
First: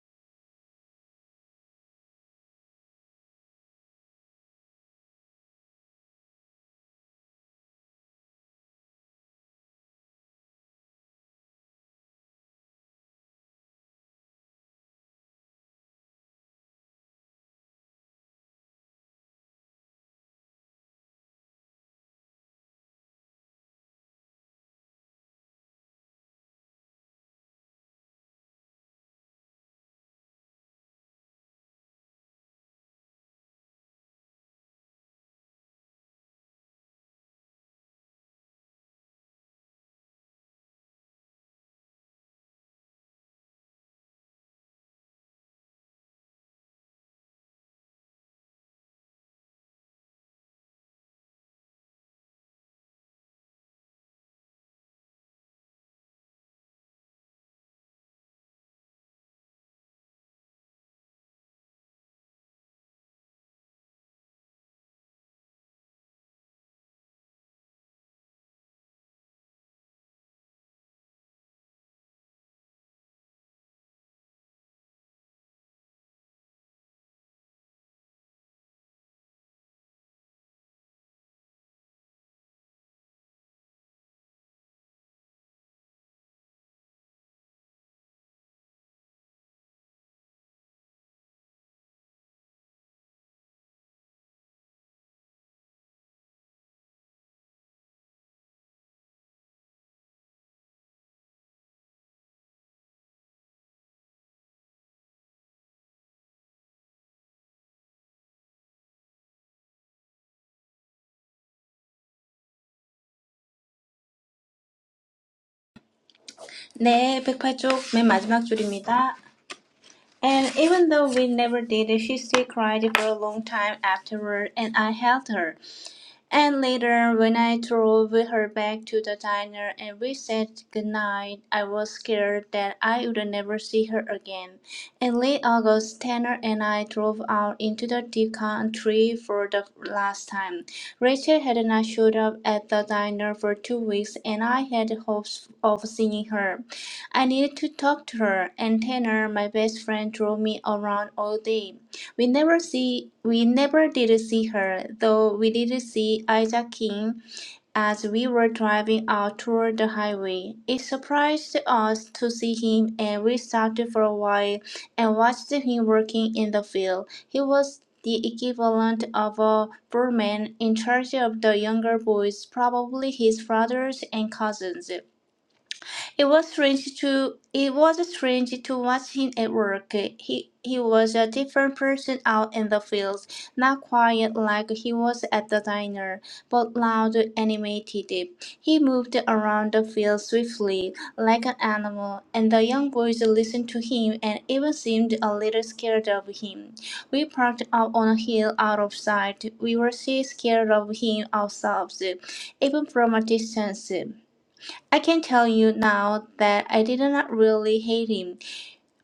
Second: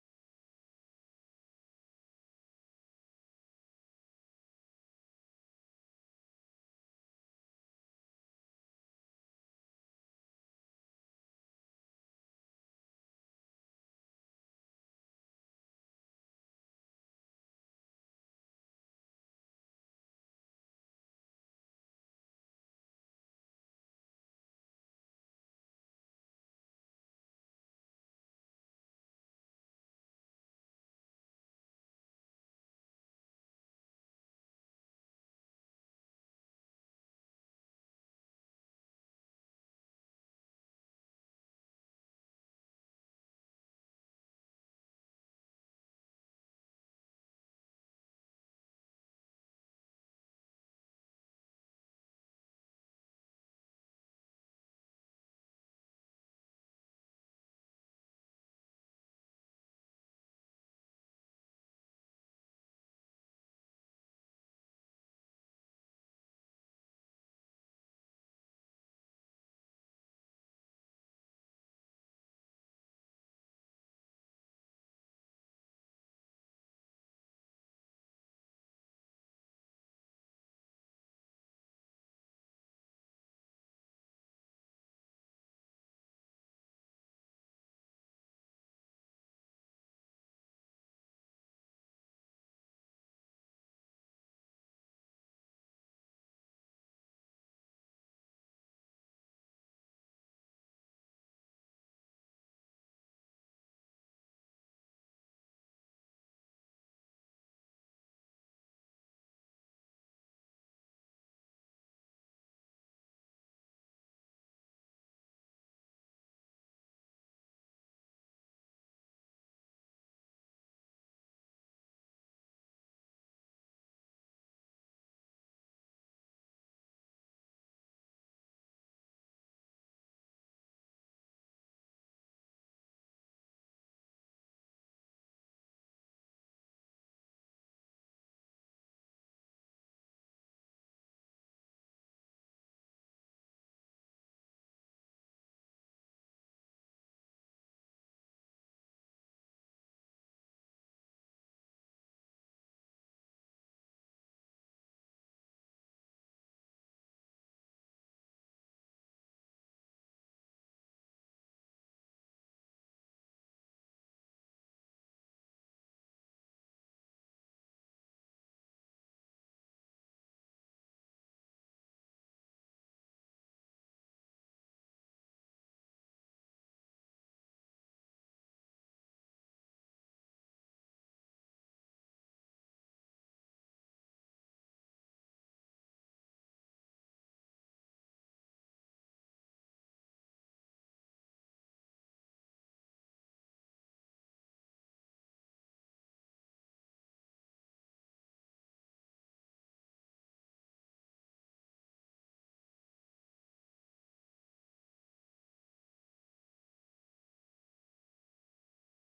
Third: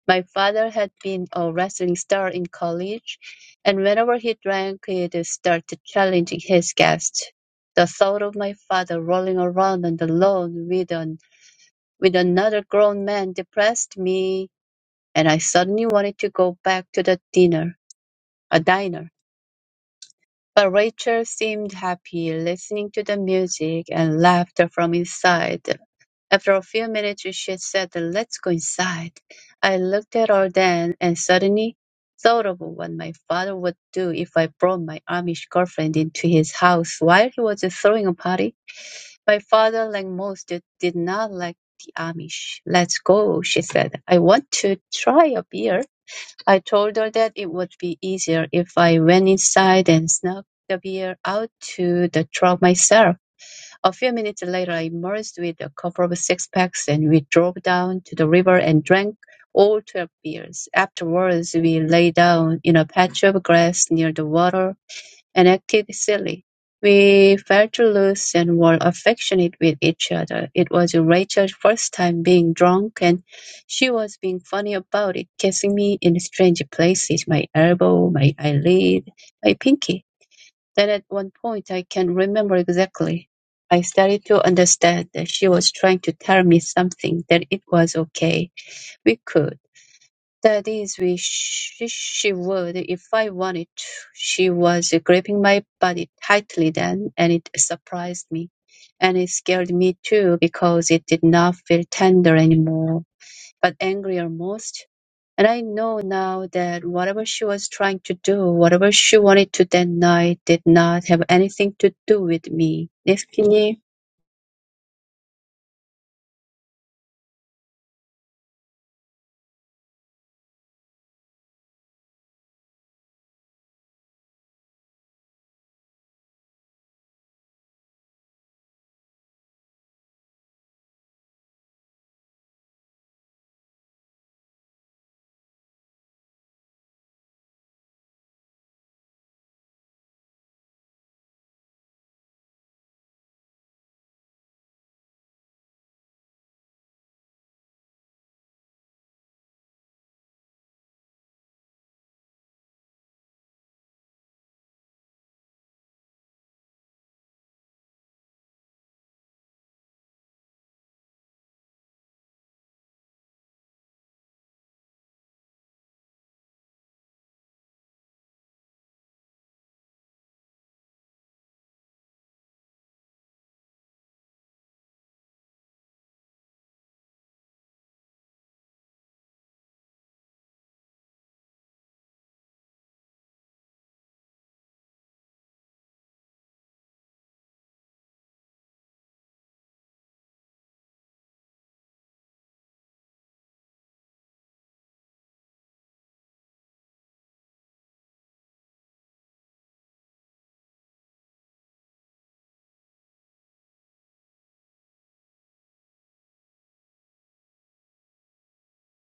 My father had been a wrestling star in college, and whenever he drank, he'd start challenging his guests. The thought of my father rolling around on the lawn with, an, with another grown man depressed me, and I suddenly wanted to go back to the dinner, a diner. But Rachel seemed happy listening to the music and laughter from inside. After a few minutes she said, Let's go inside. I looked at her then and suddenly thought of what my father would do if I brought my Amish girlfriend into his house while he was throwing a party. My father, like most, did not like the Amish. Let's go, she said. I want to try a beer. I told her that it would be easier if I went inside and snuck the beer out to the truck myself. A few minutes later I emerged with a couple of six-packs, and we drove down to the river and drank all twelve beers. Afterwards, we lay down in a patch of grass near the water and acted silly. We felt loose and were affectionate with each other. It was Rachel's first time being drunk, and she was being funny about it, kissing me in strange places, my elbow, my eyelid, my pinky. Then at one point, I can remember exactly. I started to understand that she was trying to tell me something, that it was okay. We could. That is, we she, she would if I wanted to. She was gripping my body tightly then, and it surprised me. And it scared me too because it did not feel tender anymore, but angry almost. And I know now that whatever she was trying to do, whatever she wanted to that night, did not have anything to do with me. Nifty,
네, 백팔 쪽 맨 마지막 줄입니다. And even though we never did, she still cried for a long time afterward, and I held her. And later, when I drove with her back to the diner and we said goodnight, I was scared that I would never see her again. In late August, Tanner and I drove out into the deep country for the last time. Rachel had not showed up at the diner for two weeks, and I had hopes of seeing her. I needed to talk to her, and Tanner, my best friend, drove me around all day. We never see we never did see her, though we did see Isaac King as we were driving out toward the highway. It surprised us to see him and we stopped for a while and watched him working in the field. He was the equivalent of a foreman in charge of the younger boys, probably his brothers and cousins. It was strange to it was strange to watch him at work. He he was a different person out in the fields, not quiet like he was at the diner, but loud and animated. He moved around the field swiftly, like an animal, and the young boys listened to him and even seemed a little scared of him. We parked up on a hill out of sight. We were so scared of him ourselves, even from a distance. I can tell you now that I did not really hate him.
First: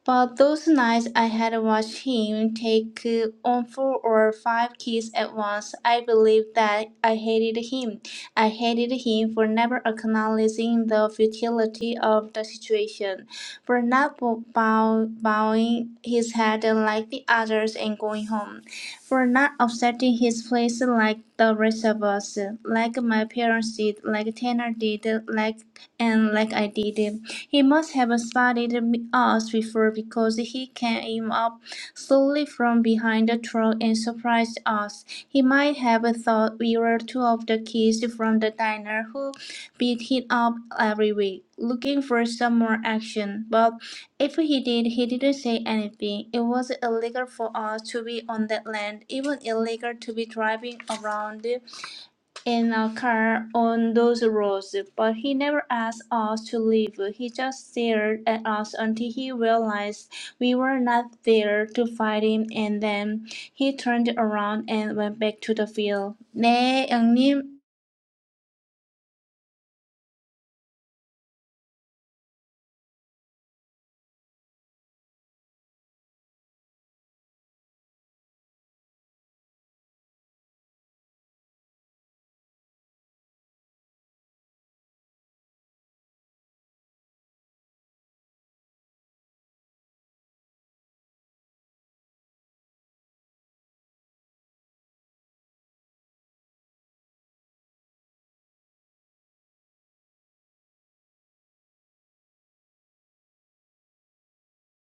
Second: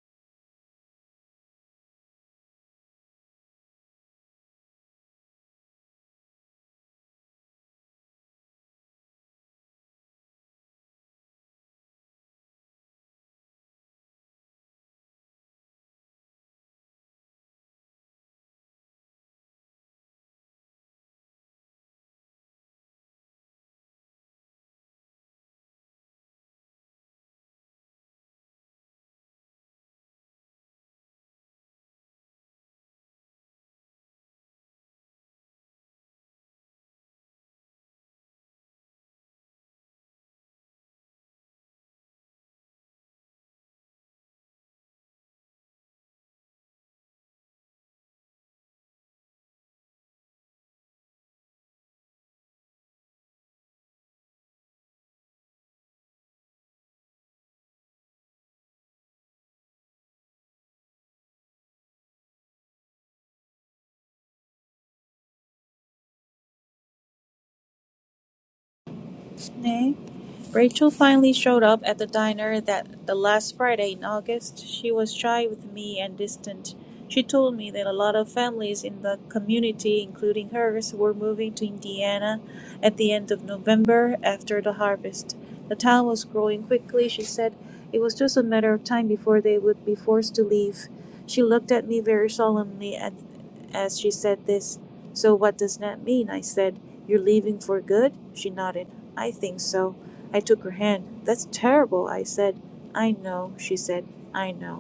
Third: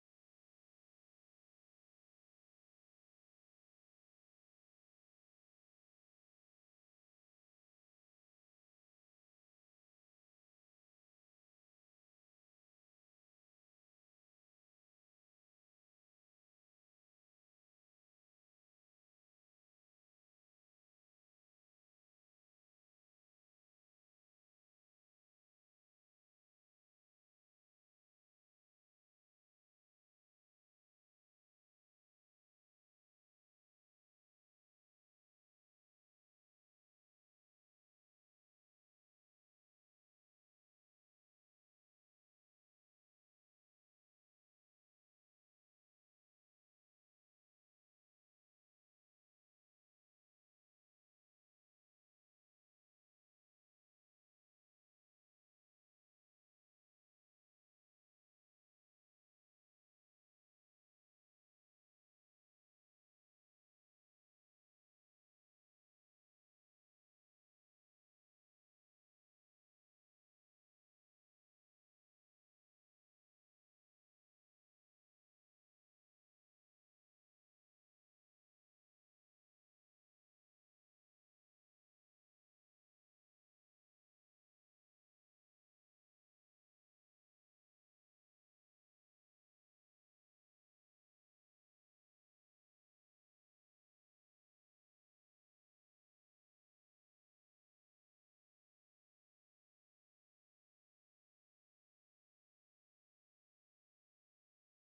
But those nights I had watched him take uh, on four or five kids at once, I believe that I hated him. I hated him for never acknowledging the futility of the situation, for not bo- bow- bowing his head like the others and going home, for not upsetting his place like the rest of us, like my parents did, like Tanner did, like and like I did. He must have spotted us before because he came up slowly from behind the truck and surprised us. He might have thought we were two of the kids from the diner who beat him up every week, looking for some more action. But if he did, he didn't say anything. It was illegal for us to be on that land, even illegal to be driving around in a car on those roads, but he never asked us to leave. He just stared at us until he realized we were not there to fight him, and then he turned around and went back to the field. 네, 영님.
네. Rachel finally showed up at the diner that the last Friday in August. She was shy with me and distant. She told me that a lot of families in the community, including hers, were moving to Indiana at the end of November after the harvest. The town was growing quickly, she said. It was just a matter of time before they would be forced to leave. She looked at me very solemnly at, as she said this. So, what does that mean? I said. You're leaving for good? She nodded. I think so. I took her hand. That's terrible, I said. I know, she said. I know.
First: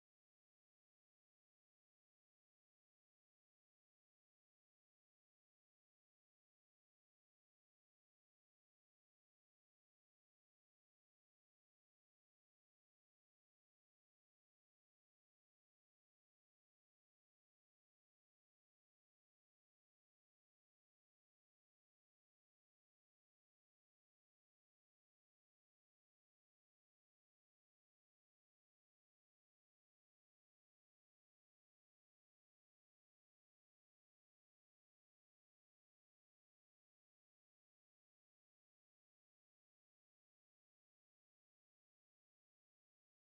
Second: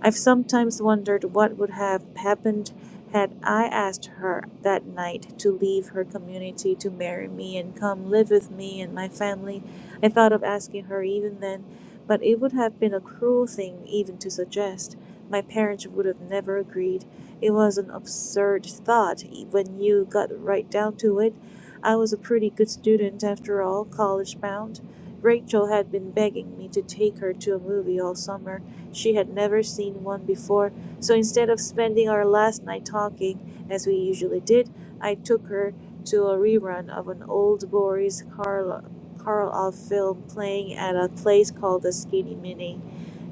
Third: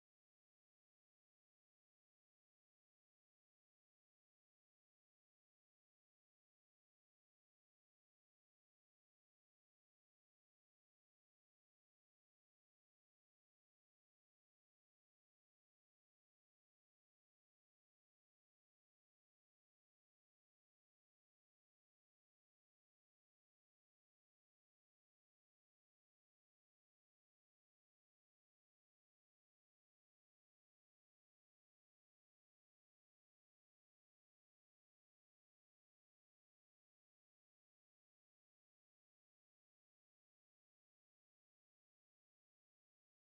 I've sometimes wondered what would have happened had I asked her that night to leave her community to marry me and come live with me and my family. I thought of asking her even then, but it would have been a cruel thing even to suggest. My parents would have never agreed. It was an absurd thought e, when you got right down to it. I was a pretty good student after all, college bound. Rachel had been begging me to take her to a movie all summer she had never seen one before, so instead of spending our last night talking, as we usually did, I took her to a rerun of an old Boris Karl- Karloff film playing at a place called the Skinny Mini.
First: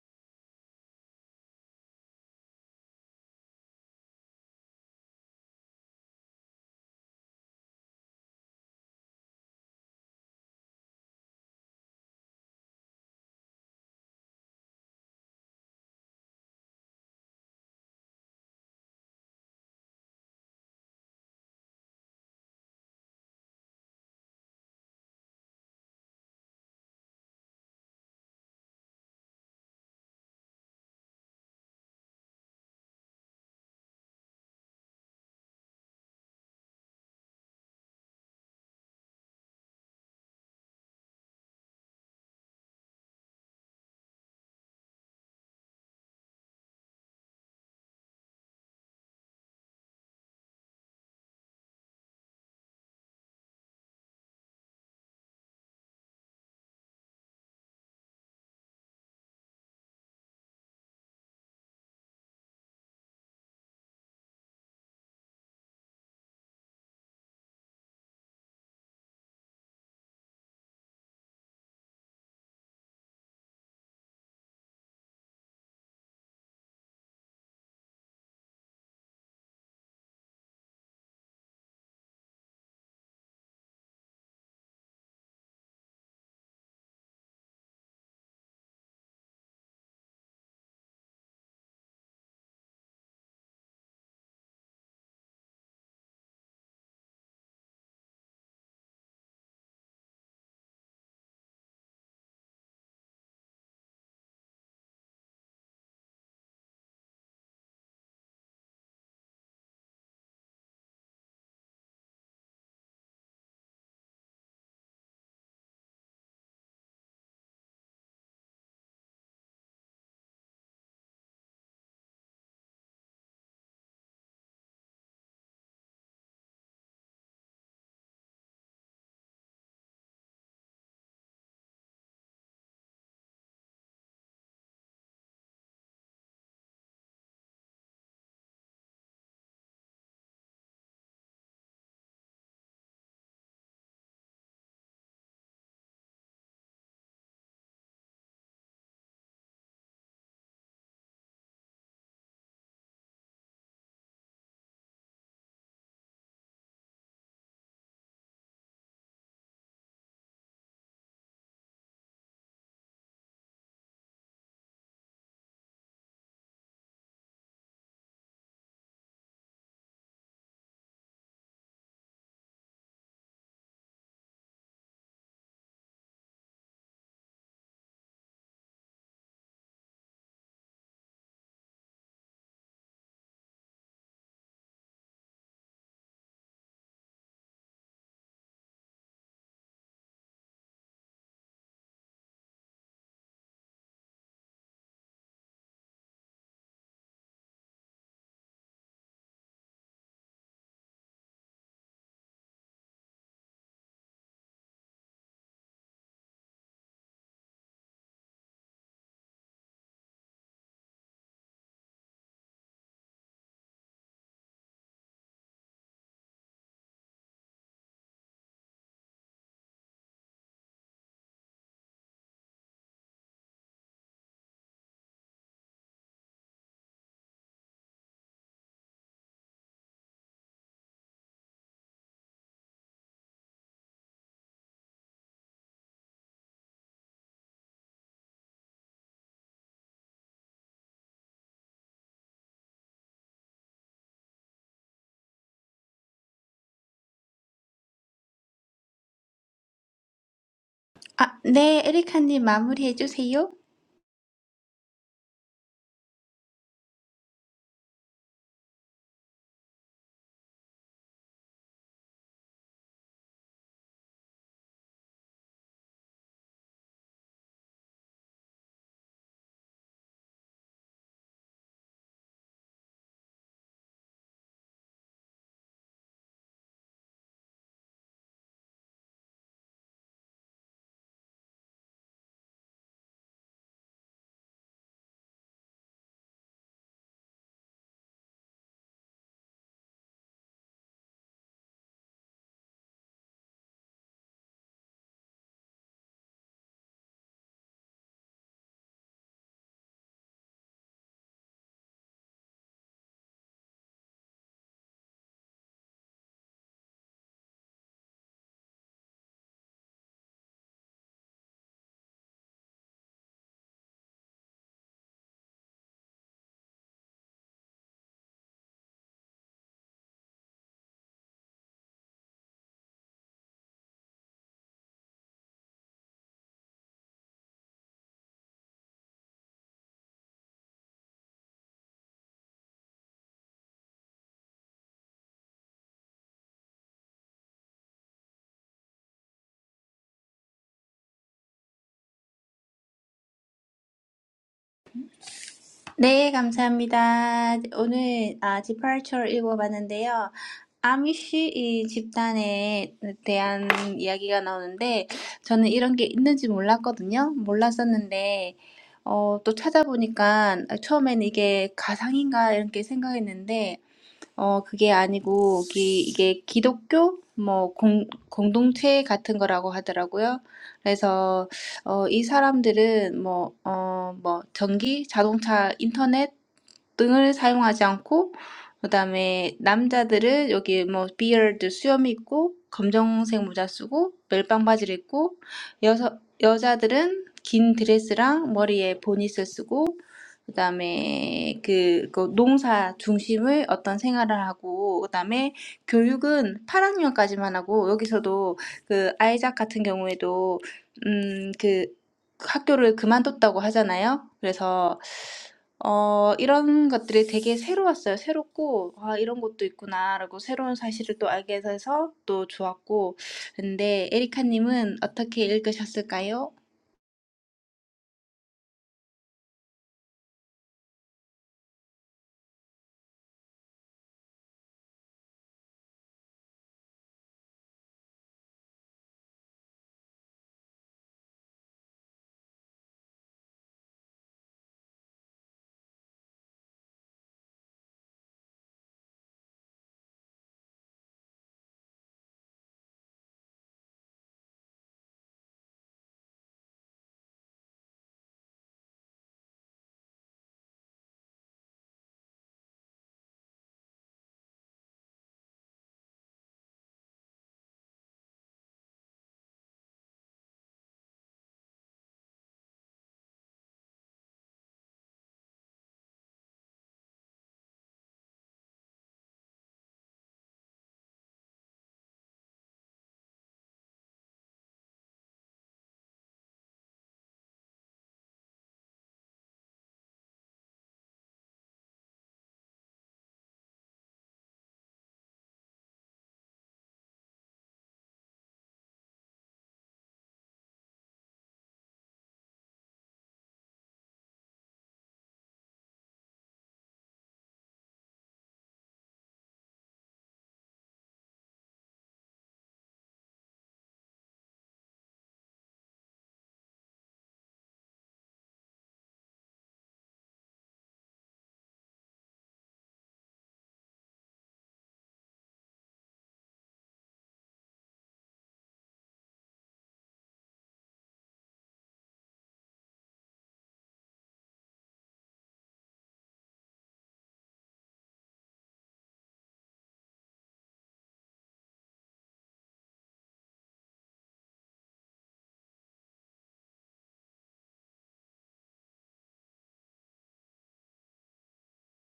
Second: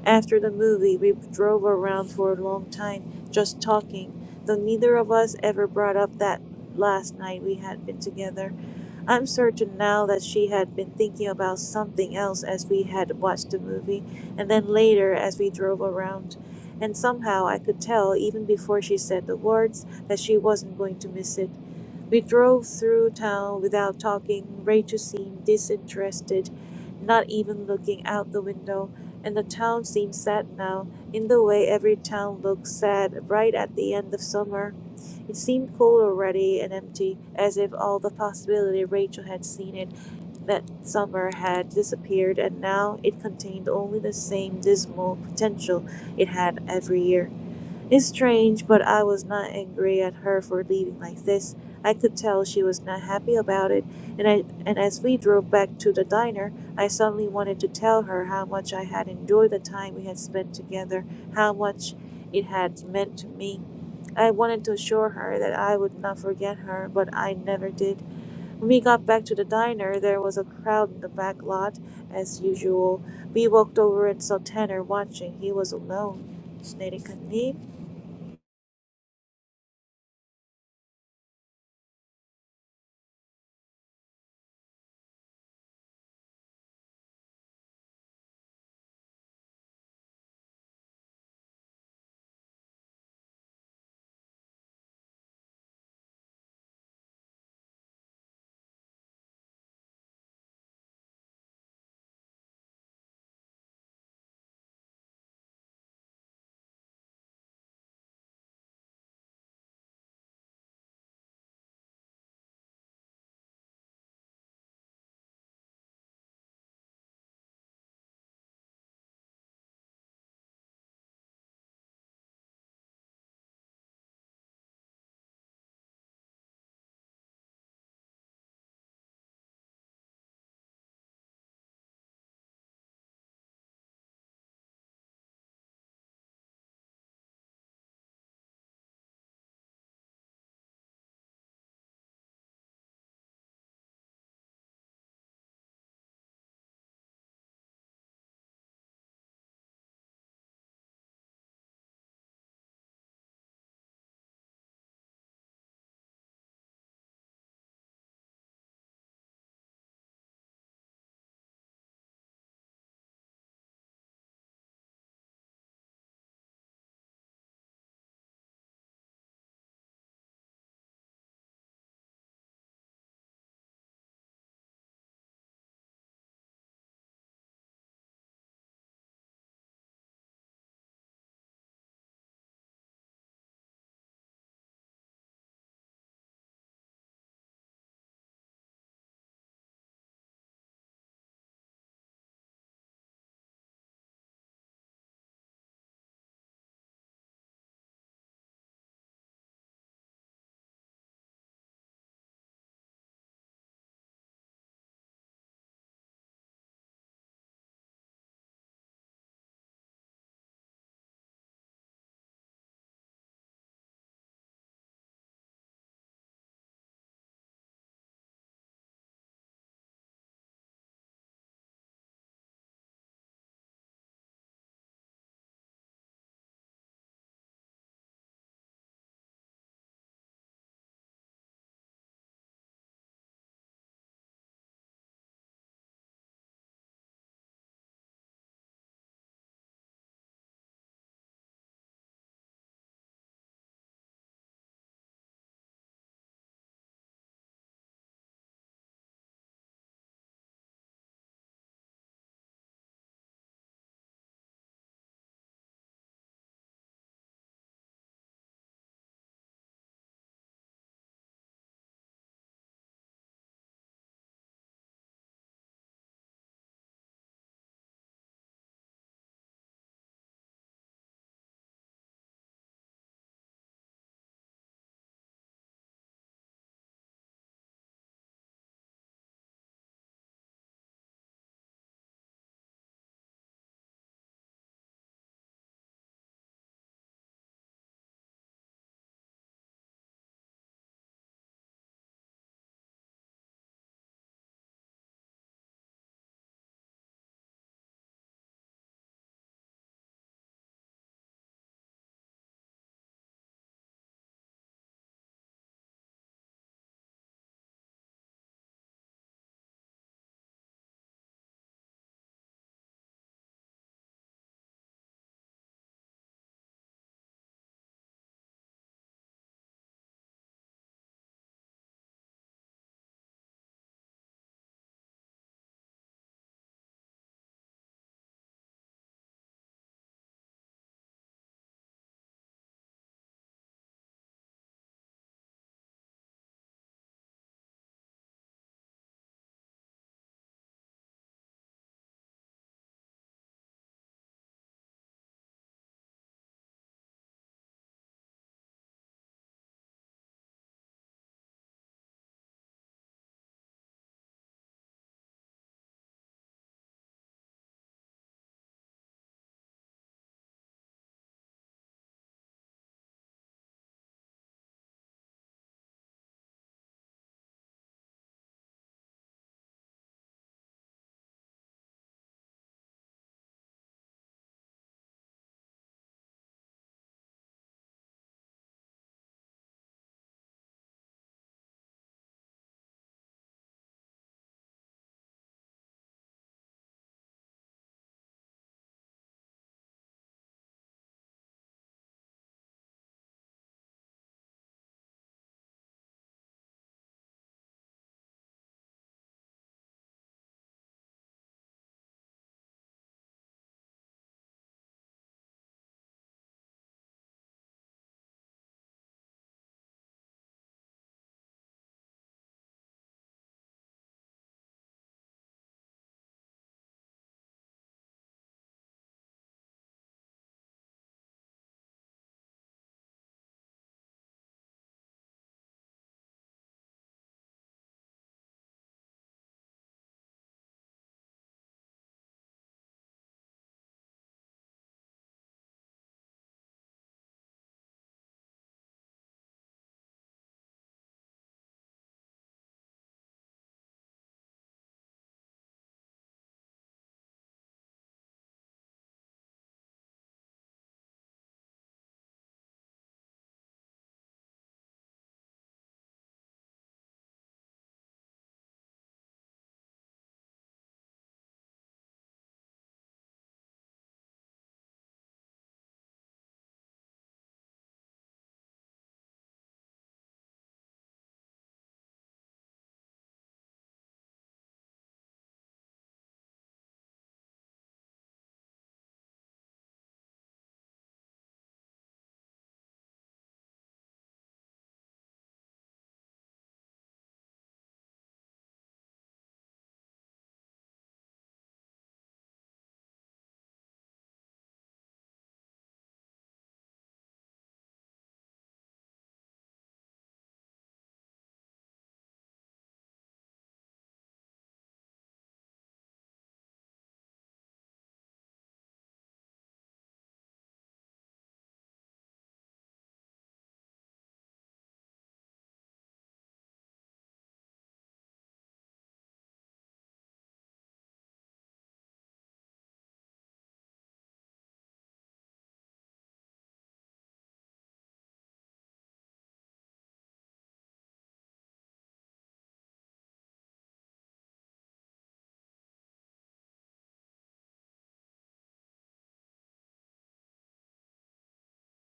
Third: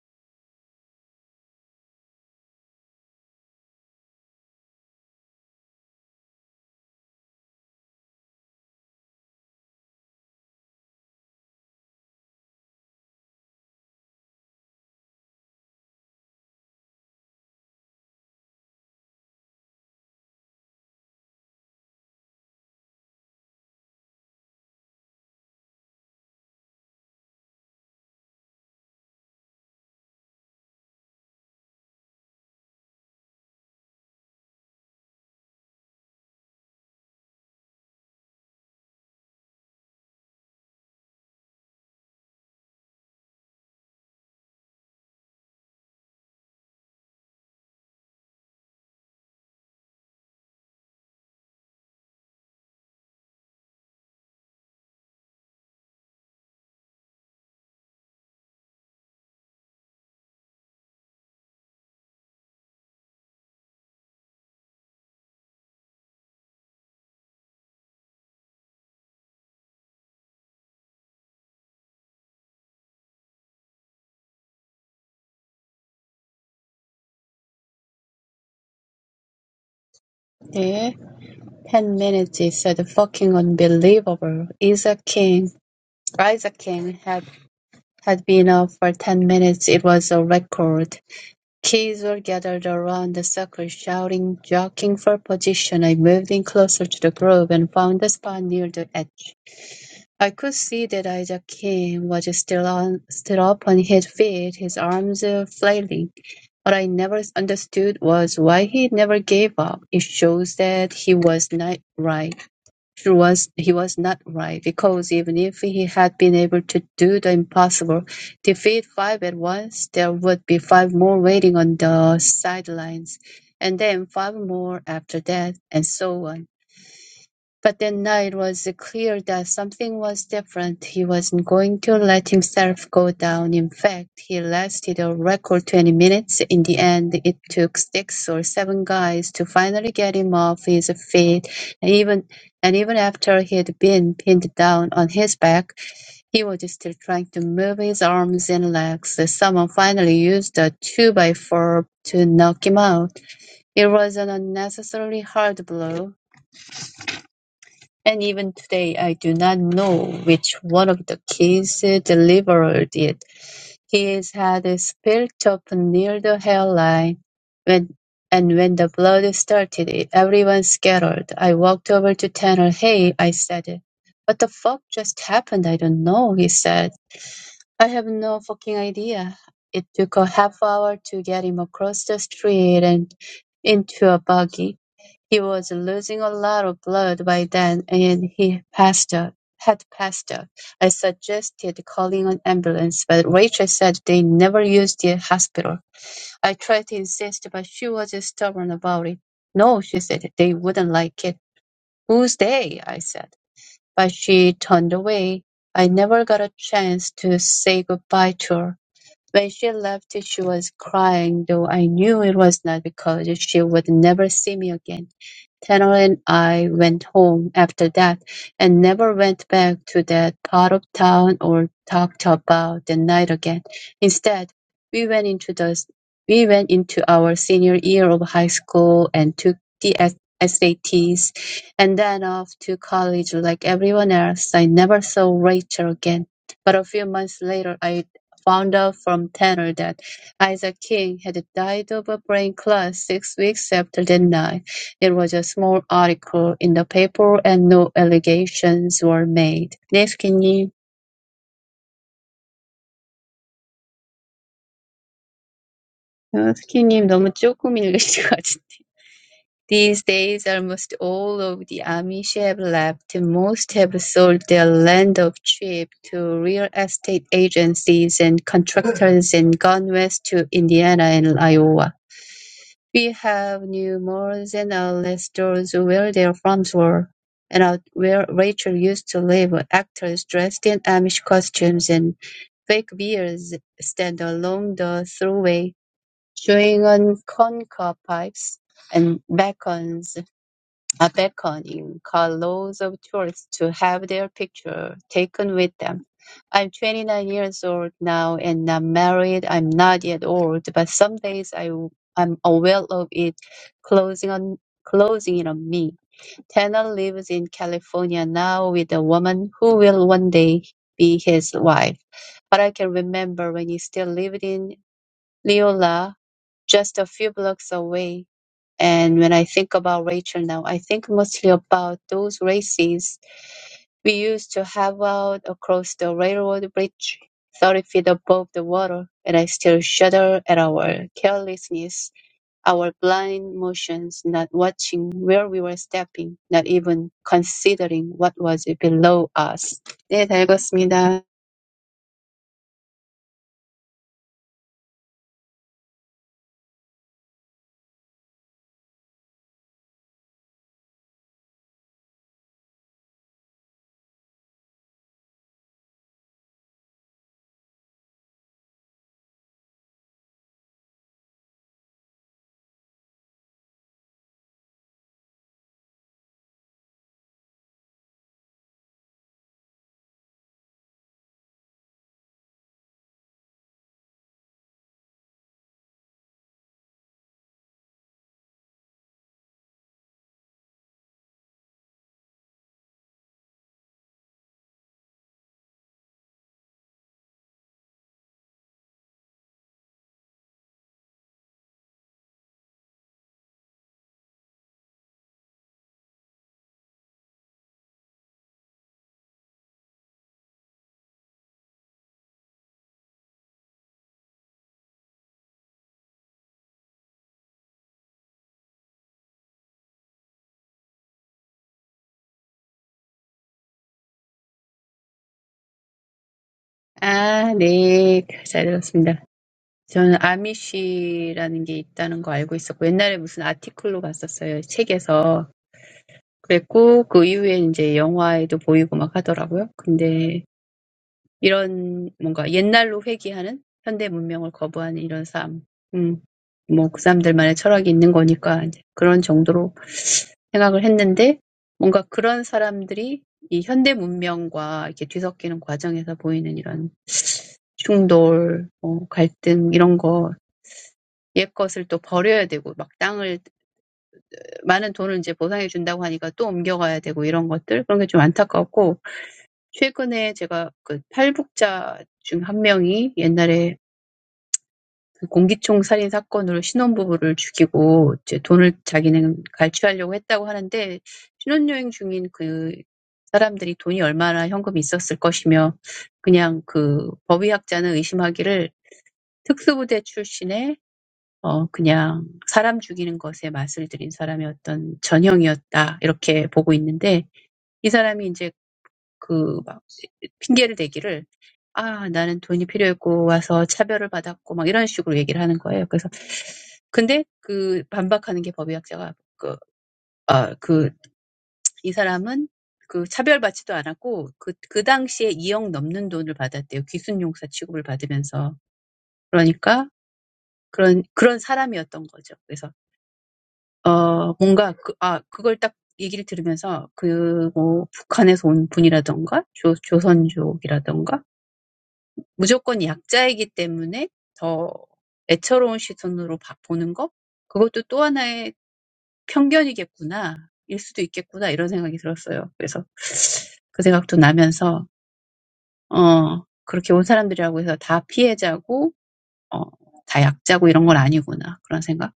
After the movie, we drove around for a long time, just talking, though neither of us ever brought up that last night we had been together. I'm certain now that she had been thinking about something else as we had watched the movie, and then later as we drove around. And somehow I could tell, even before she said the words, that she wasn't going to miss it. We drove through town without talking. Rachel seemed disinterested, not even looking out the window, and the town seemed sad now, in the way every town looks sad right at the end of summer. It seemed full already and empty, as if all the possibility Rachel had seen it that summer had disappeared, and now it contained only the same dismal potential it had every year. It's strange, but I was not angry at her for leaving like this. I could tell she was not happy about it, and I and as we drove back to the diner, I suddenly wanted to tell her how much I had enjoyed the time we had spent together, how much it had meant to me. I wanted to assure her that I would not forget her, but I never did. When we got back to the diner, there was a crowd in the back lot, as usual. We walked over and saw Tanner watching. He was alone.
네. 10 minutes is said fucking unbelievable. Isaac King, Isaac King had, had been up for 10 minutes. It was a record. Kids were gathered around the circle shouting, jockeying for position. I moved in closer to the group and found a spot near the edge. I could see that Isaac King was still on, still up on his feet, his arms uh, flailing. What I never understood was why he never gave up. It shows that he was not right. He was, he was not right because even if he had been able to do the impossible, defeat five at once, there would be five more waiting on the sidelines, and then five more after that, and so on. But that night was clear that something was different. He wasn't going to let himself go down. In fact, he lasted a record 20 minutes. In the end, it took six or seven guys to finally get him off his feet. And even, and even after he'd been pinned down on his back, he was still trying to move his arms and legs. Someone finally used a two by four to knock him out. It was an unnecessarily hard blow and even today, I do not know which one of the keys delivered it. His head spilt up near the hairline, when, and when the blood started, everyone scattered. I walked over to Tanner. Hey, I said. What the fuck just happened? I don't know, he said. I have no fucking idea. It took a half hour to get him across the street and into a buggy. He was losing a lot of blood by then and he passed out. Had passed out. I suggested calling an ambulance, but Rachel said they never used the hospital. I tried to insist, but she was stubborn about it. No, she said, they wouldn't like it. Who's they? I said. But she turned away. I never got a chance to say goodbye to her. When she left, she was crying, though I knew it was not because she would never see me again. Tanner and I went home after that, and never went back to that part of town or talked about the night again. Instead, we went into the we went into our senior year of high school and took the S- SATs, and then off to college like everyone else. I never saw Rachel again, but a few months later, I found out from Tanner that Isaac King had died of a brain clot six weeks after that night. It was a small article in the paper and no allegations were made. 네, 스키님.
아, 네, 에리카님 마무리해 주세요.
아, 스키님 너무 조금 읽으신 것 같은데. These days almost all of the Amish have left. Most have sold their land of trip to real estate agencies and contractors and gone west to Indiana and Iowa. We have new malls and outlet stores where their farms were, and out where Rachel used to live. Actors dressed in Amish costumes and fake beards stand along the thruway, chewing on corncob pipes and bacons are beckoning carloads of tourists to have their picture taken with them. I'm 29 years old now and not married. I'm not yet old, but some days I, I'm aware of it closing on closing in on me. Tanner lives in California now with a woman who will one day be his wife. But I can remember when he still lived in Leola, just a few blocks away. And when I think about Rachel now, I think mostly about those races we used to have out across the railroad bridge, 30 feet above the water, and I still shudder at our carelessness, our blind motions, not watching where we were stepping, not even considering what was below us. 네, 다 읽었습니다.
네, 감사합니다. 오늘 아, 디파처를 읽어봤는데요. 아미쉬 이 집단에 대한 이야기가 나오는데 저는 이런 게 있는지 몰랐거든요. 몰랐었는데 어, 또 찾아보니까 처음엔 이게 가상인가 이렇게 생각했는데 어, 그게 아니고, 기, 이게 기독교? 뭐, 공, 공동체 같은 거라고 하더라고요. 그래서, 어, 이 사람들은 뭐, 어, 뭐, 전기, 자동차, 인터넷, 등을 사용하지 않고 그다음에 남자들은 여기 뭐 비어드 수염 있고 검정색 모자 쓰고 멜빵 바지를 입고 여서, 여자들은 긴 드레스랑 머리에 보니스 쓰고 그다음에 그, 그 농사 중심의 어떤 생활을 하고 그다음에 교육은 8학년까지만 하고 여기서도 그 아이작 같은 경우에도 음, 그 학교를 그만뒀다고 하잖아요. 그래서 어 이런 것들이 되게 새로웠어요. 새롭고 '아 이런 것도 있구나.'라고 새로운 사실을 또 알게 돼서 또 좋았고 근데 에리카님은 어떻게 읽으셨을까요?
아, 네, 잘 읽었습니다. 저는 아미시라는 게 있다는 거 알고 있었고 옛날에 무슨 아티클로 봤었어요. 책에서. 그랬고 그 이후에 이제 영화에도 보이고 막 하더라고요. 근데 이런 뭔가 옛날로 회귀하는 현대 문명을 거부하는 이런 삶. 음. 뭐 그 사람들만의 철학이 있는 거니까 이제 그런 정도로 생각을 했는데 뭔가 그런 사람들이 이 현대 문명과 이렇게 뒤섞이는 과정에서 보이는 이런 충돌, 뭐 갈등 이런 거 옛 것을 또 버려야 되고 막 땅을 많은 돈을 이제 보상해 준다고 하니까 또 옮겨가야 되고 이런 것들 그런 게좀 안타깝고 최근에 제가 그 탈북자 중 한 명이 옛날에 그 공기총 살인 사건으로 신혼부부를 죽이고 이제 돈을 자기는 갈취하려고 했다고 하는데 신혼여행 중인 그 사람들이 돈이 얼마나 현금이 있었을 것이며 그냥 그 법의학자는 의심하기를 특수부대 출신의 어 그냥 사람 죽이는 것에 맛을 들인 사람의 어떤 전형이었다 이렇게 보고 있는데 이 사람이 인제 그막 핑계를 대기를 아 나는 돈이 필요했고 와서 차별을 받았고 막 이런 식으로 얘기를 하는 거예요. 그래서 근데 그 반박하는 게 법의학자가 그, 아, 그, 이 사람은 그 차별받지도 않았고 그, 그 당시에 2억 넘는 돈을 받았대요. 귀순용사 취급을 받으면서. 그러니까 그런, 그런 사람이었던 거죠. 그래서 어, 뭔가 그, 아, 그걸 딱 얘기를 들으면서 그, 뭐, 북한에서 온 분이라던가, 조, 조선족이라던가, 무조건 약자이기 때문에 더 애처로운 시선으로 봐, 보는 거? 그것도 또 하나의 편견이겠구나, 일 수도 있겠구나, 이런 생각이 들었어요. 그래서 그 생각도 나면서, 어, 그렇게 온 사람들이라고 해서 다 피해자고, 어, 다 약자고 이런 건 아니구나, 그런 생각.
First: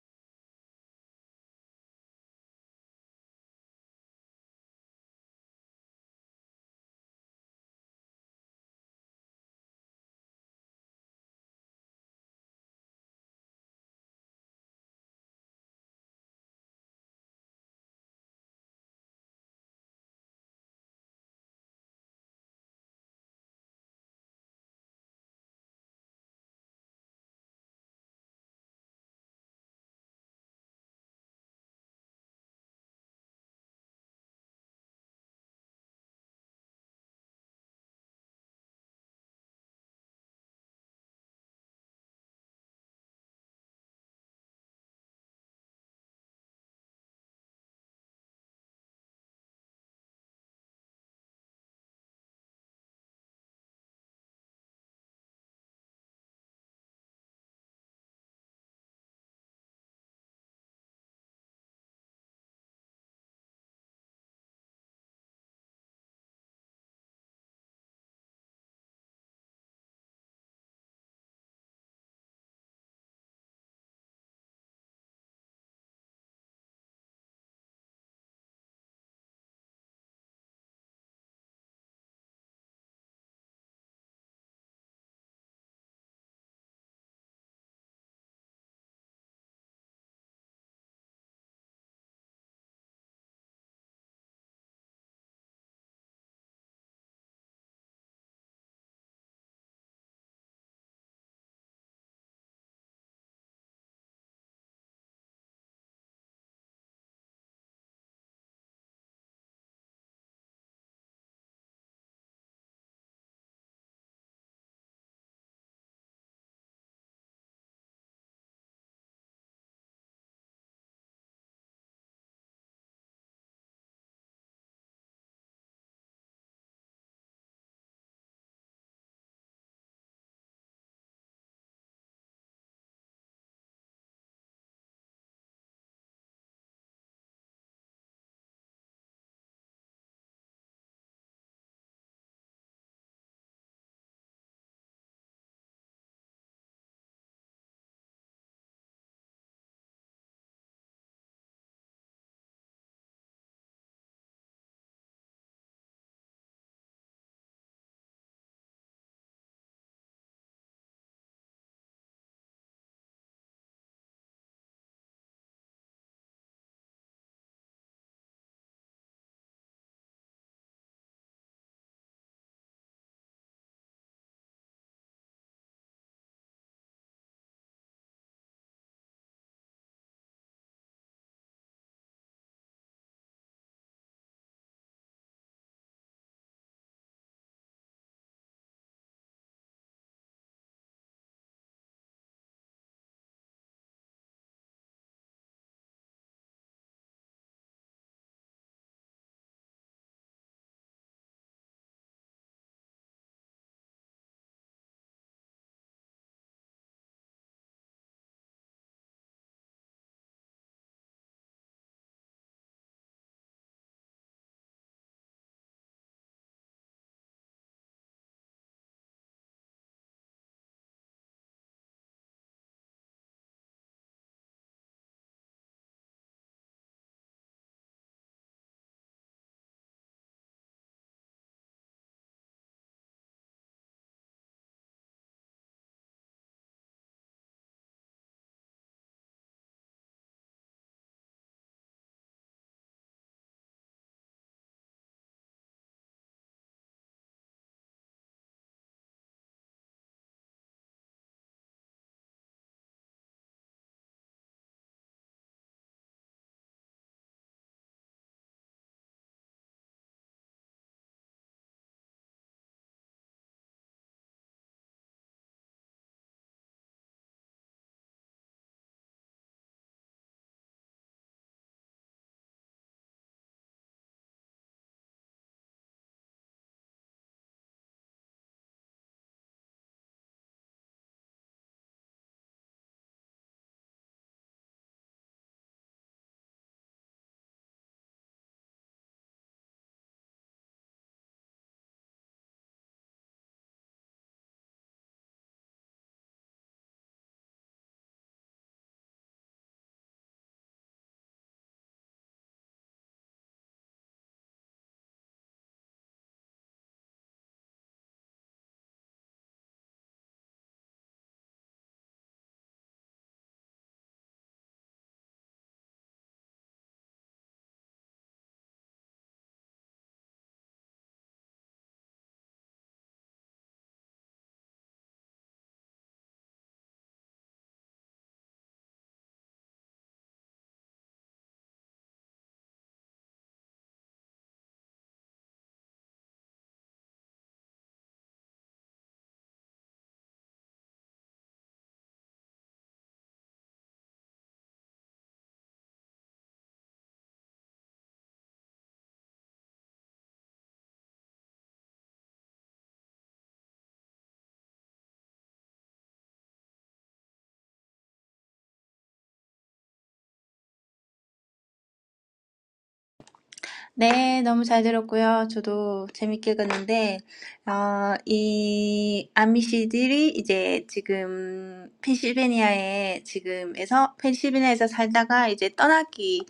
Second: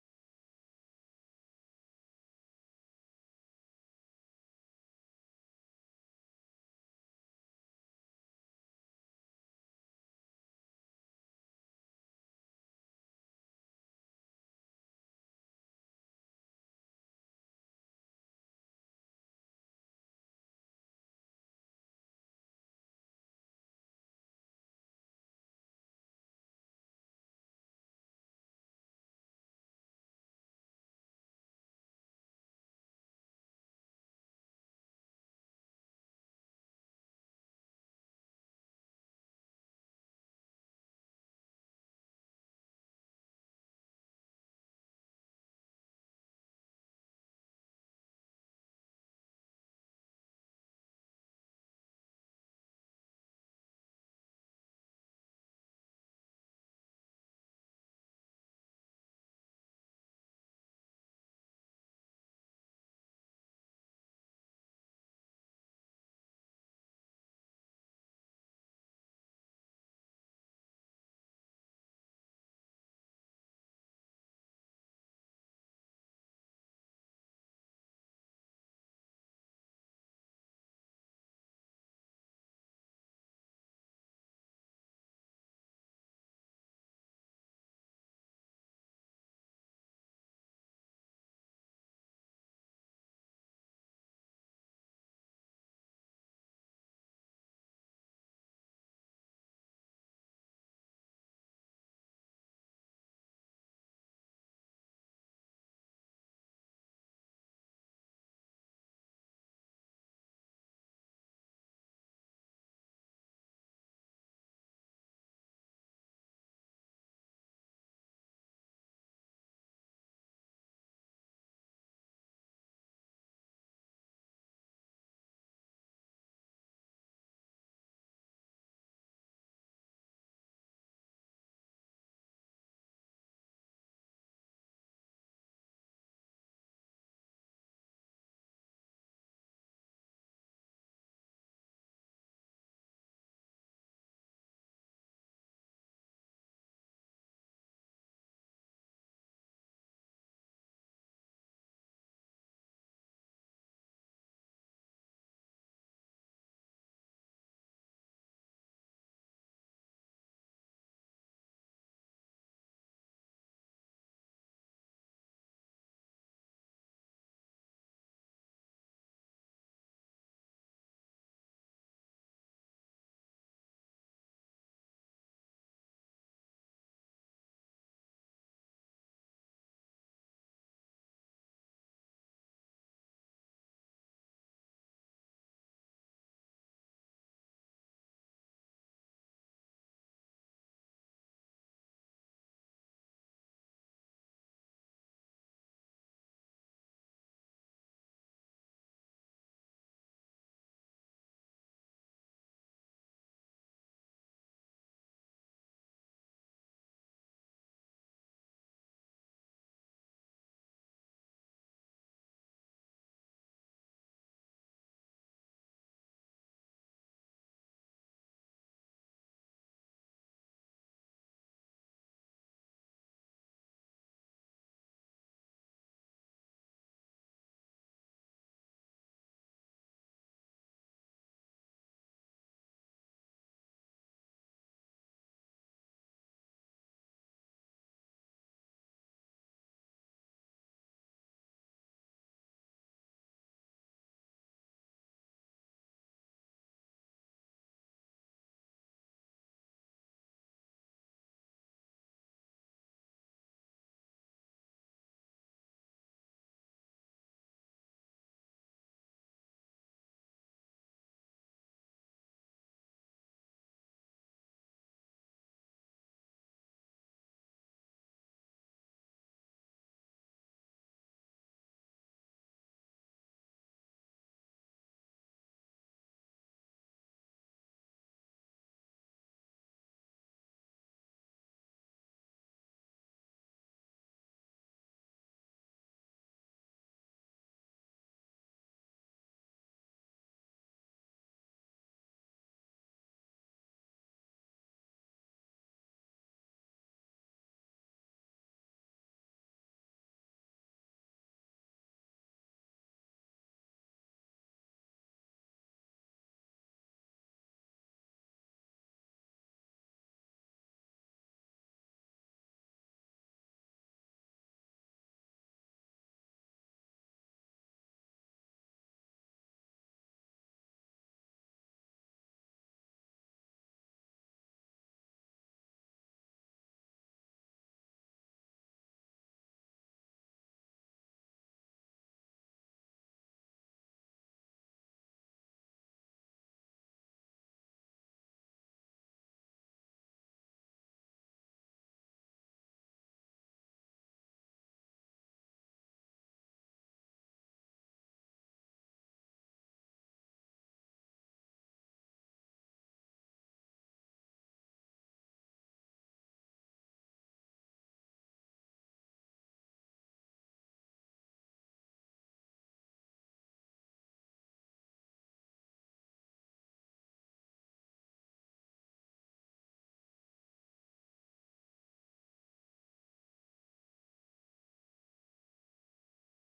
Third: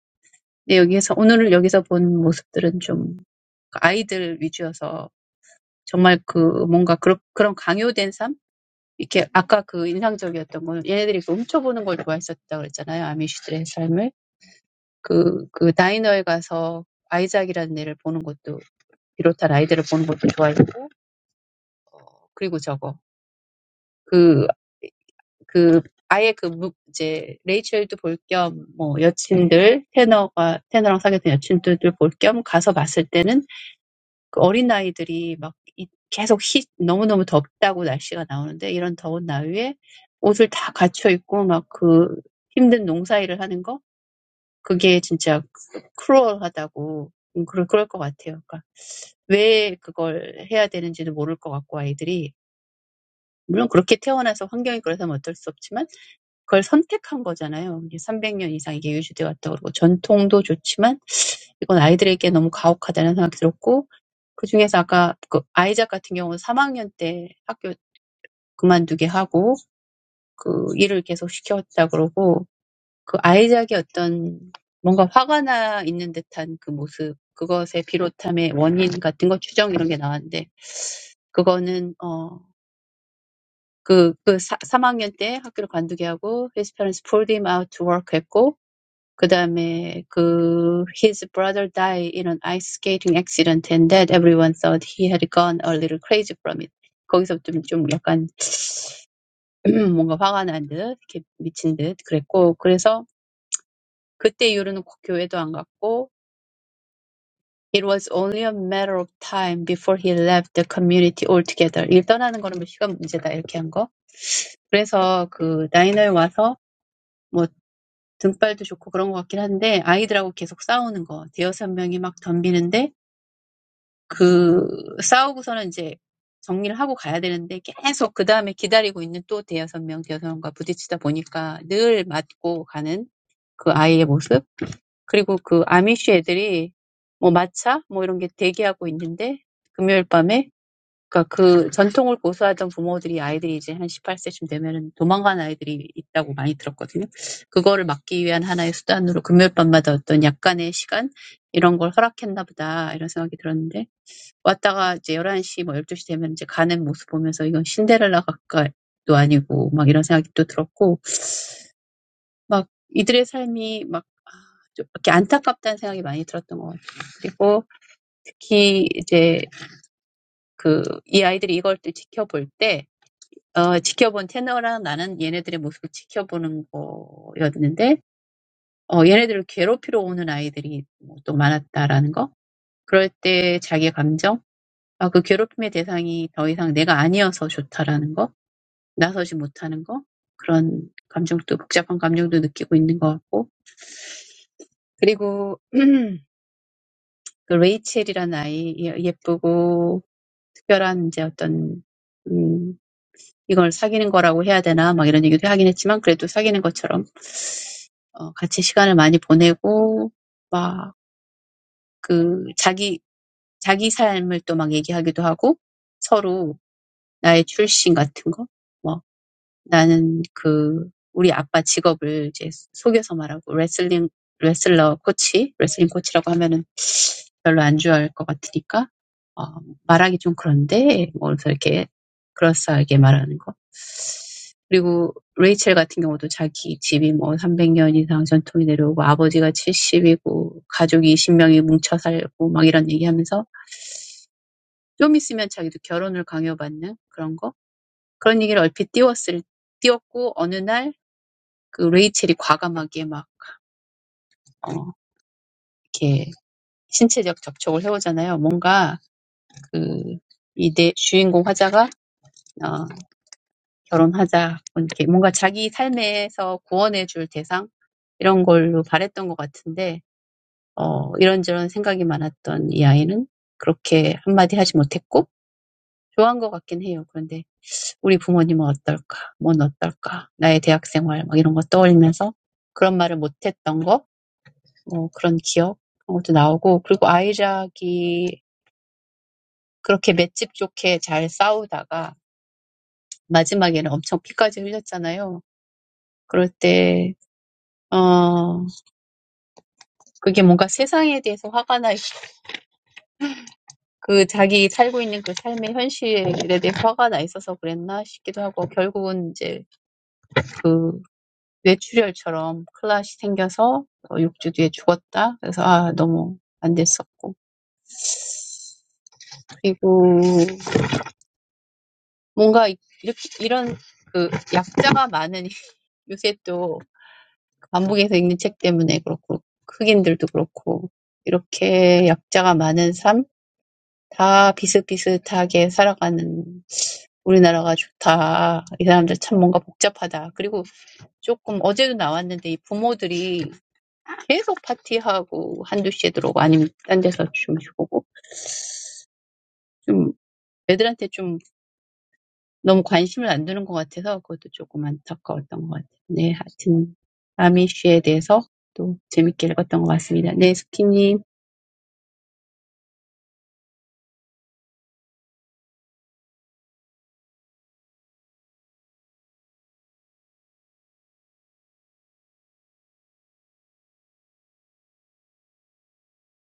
근데 여기에서, 오늘 여기서 본 모습들은 좀 아이들 위주여서 정말 그 뭔가 그런 그런 강요된 삶? 이렇게 아까 그 인상적이었던 거는 얘네들이 그 훔쳐보는 걸 좋아했었다 그랬잖아요. 아미시들의 삶을. 그, 그 다이너에 가서 아이작이라는 애를 보는 것도 비롯한 아이들을 보는 것도 좋아했고 그리고 저거 그, 그 아예 그 무, 이제 레이첼도 볼겸뭐 여친들 테너가 테너랑 사귀었던 여친들도 볼겸 가서 봤을 때는 그 어린 아이들이 막 이- 계속 히, 너무너무 덥다고 날씨가 나오는데 이런 더운 나위에 옷을 다 갖춰 입고 막그 힘든 농사일을 하는 거 그게 진짜 크루얼하다고 음, 그럴 그럴 것 같아요. 그러니까 왜 그걸 해야 되는지도 모를 것 같고 아이들이 물론 그렇게 태어나서 환경이 그래서 어쩔 수 없지만 그걸 선택한 거잖아요. 이게 300년 이상 이게 유지돼 왔다고 그러고 전통도 좋지만 이건 아이들에게 너무 가혹하다는 생각이 들었고 그중에서 아까 그 아이작 같은 경우는 3학년 때 학교 그만두게 하고 그 일을 계속 시켰다 그러고 그 아이작의 어떤 뭔가 화가 나 있는 듯한 그 모습 그것에 비롯함의 원인 같은 거 추정 이런 게 나왔는데 그거는 어, 그, 그 사, 3학년 때 학교를 관두게 하고 his parents pulled him out to work 했고 그다음에 그 his brother died in an ice skating accident and that everyone thought he had gone a little crazy from it. 거기서 좀, 좀 약간 뭔가 화가 난 듯, 이렇게 미친 듯 그랬고 그래서 그때 이후로는 교회도 안 갔고 It was only a matter of time before he left the community altogether. 일 떠나는 거는 뭐 시간 문제다 이렇게 한 거. 그래서 그 나이너에 와서 뭐 등발도 좋고 그런 것 같긴 한데 아이들하고 계속 싸우는 거. 대여섯 명이 막 덤비는데 그 싸우고서는 이제 정리를 하고 가야 되는데 계속 그 다음에 기다리고 있는 또 대여섯 명, 대여섯 명과 부딪히다 보니까 늘 맞고 가는 그 아이의 모습. 그리고 그 아미쉬 애들이 뭐 마차 뭐 이런 게 대기하고 있는데 금요일 밤에 그러니까 그 전통을 고수하던 부모들이 아이들이 이제 한 18세쯤 되면은 도망가는 아이들이 있다고 많이 들었거든요. 그거를 막기 위한 하나의 수단으로 금요일 밤마다 어떤 약간의 시간 이런 걸 허락했나 보다 이런 생각이 들었는데 왔다가 이제 열한 시 뭐 열두 시 되면 이제 가는 모습 보면서 이건 신데렐라 각도 아니고 막 이런 생각이 또 들었고 막 이들의 삶이 막 아, 좀 이렇게 안타깝다는 생각이 많이 들었던 것 같아요. 그리고 특히 이제 그이 아이들이 이걸 또 지켜볼 때 어, 지켜본 테너랑 나는 얘네들의 모습을 지켜보는 거였는데 어, 얘네들을 괴롭히러 오는 아이들이 뭐또 많았다라는 거. 그럴 때 자기의 감정 아, 그 괴롭힘의 대상이 더 이상 내가 아니어서 좋다라는 거, 나서지 못하는 거, 그런 감정도, 복잡한 감정도 느끼고 있는 것 같고. 그리고, 그 레이첼이라는 아이, 예- 예쁘고, 특별한 이제 어떤, 음, 이걸 사귀는 거라고 해야 되나, 막 이런 얘기도 하긴 했지만, 그래도 사귀는 것처럼, 어, 같이 시간을 많이 보내고, 막, 그, 자기, 자기 삶을 또막 얘기하기도 하고, 서로 나의 출신 같은 거, 뭐 나는 그 우리 아빠 직업을 이제 속여서 말하고 레슬링 레슬러 코치, 레슬링 코치라고 하면은 별로 안 좋아할 것 같으니까 어, 말하기 좀 그런데 뭐 그래서 이렇게 그럴싸하게 말하는 거. 그리고 레이첼 같은 경우도 자기 집이 뭐 300년 이상 전통이 내려오고 아버지가 70이고 가족이 20명이 뭉쳐 살고 막 이런 얘기하면서 좀 있으면 자기도 결혼을 강요받는 그런 거. 그런 얘기를 얼핏 띄웠을 띄웠고 어느 날 그 레이첼이 과감하게 막, 어, 이렇게 신체적 접촉을 해오잖아요. 뭔가 그, 이 내, 주인공 화자가, 어, 결혼하자. 이렇게 뭔가 자기 삶에서 구원해줄 대상? 이런 걸로 바랬던 것 같은데, 어, 이런저런 생각이 많았던 이 아이는 그렇게 한마디 하지 못했고, 좋아한 것 같긴 해요. 그런데 우리 부모님은 어떨까? 뭔 어떨까? 나의 대학생활 생활, 막 이런 거 떠올리면서 그런 말을 못했던 거? 어, 그런 기억 그런 것도 나오고 그리고 아이작이 그렇게 맷집 좋게 잘 싸우다가 마지막에는 엄청 피까지 흘렸잖아요. 그럴 때, 어, 그게 뭔가 세상에 대해서 화가 나, 있- 그 자기 살고 있는 그 삶의 현실에 대해 화가 나 있어서 그랬나 싶기도 하고, 결국은 이제 그 뇌출혈처럼 클라시 생겨서 어, 6주 뒤에 죽었다. 그래서 아, 너무 안 됐었고. 그리고 뭔가 이렇게 이런 그 약자가 많은 요새 또 반복해서 읽는 책 때문에 그렇고 흑인들도 그렇고 이렇게 약자가 많은 삶, 다 비슷비슷하게 살아가는 우리나라가 좋다. 이 사람들 참 뭔가 복잡하다. 그리고 조금 어제도 나왔는데 이 부모들이 계속 파티하고 한두 시에 들어오고 아니면 딴 데서 주무시고 좀 애들한테 좀 너무 관심을 안 두는 것 같아서 그것도 조금 안타까웠던 것 같아요. 네, 하여튼 아미쉬에 대해서 또 재밌게 읽었던 것 같습니다. 네, 스키님.
네. 너무 잘 들었고요. 저도 재밌게 읽었는데 어이 아미시들이 이제 지금 펜실베니아에 지금에서 펜실베니아에서 살다가 이제 떠나기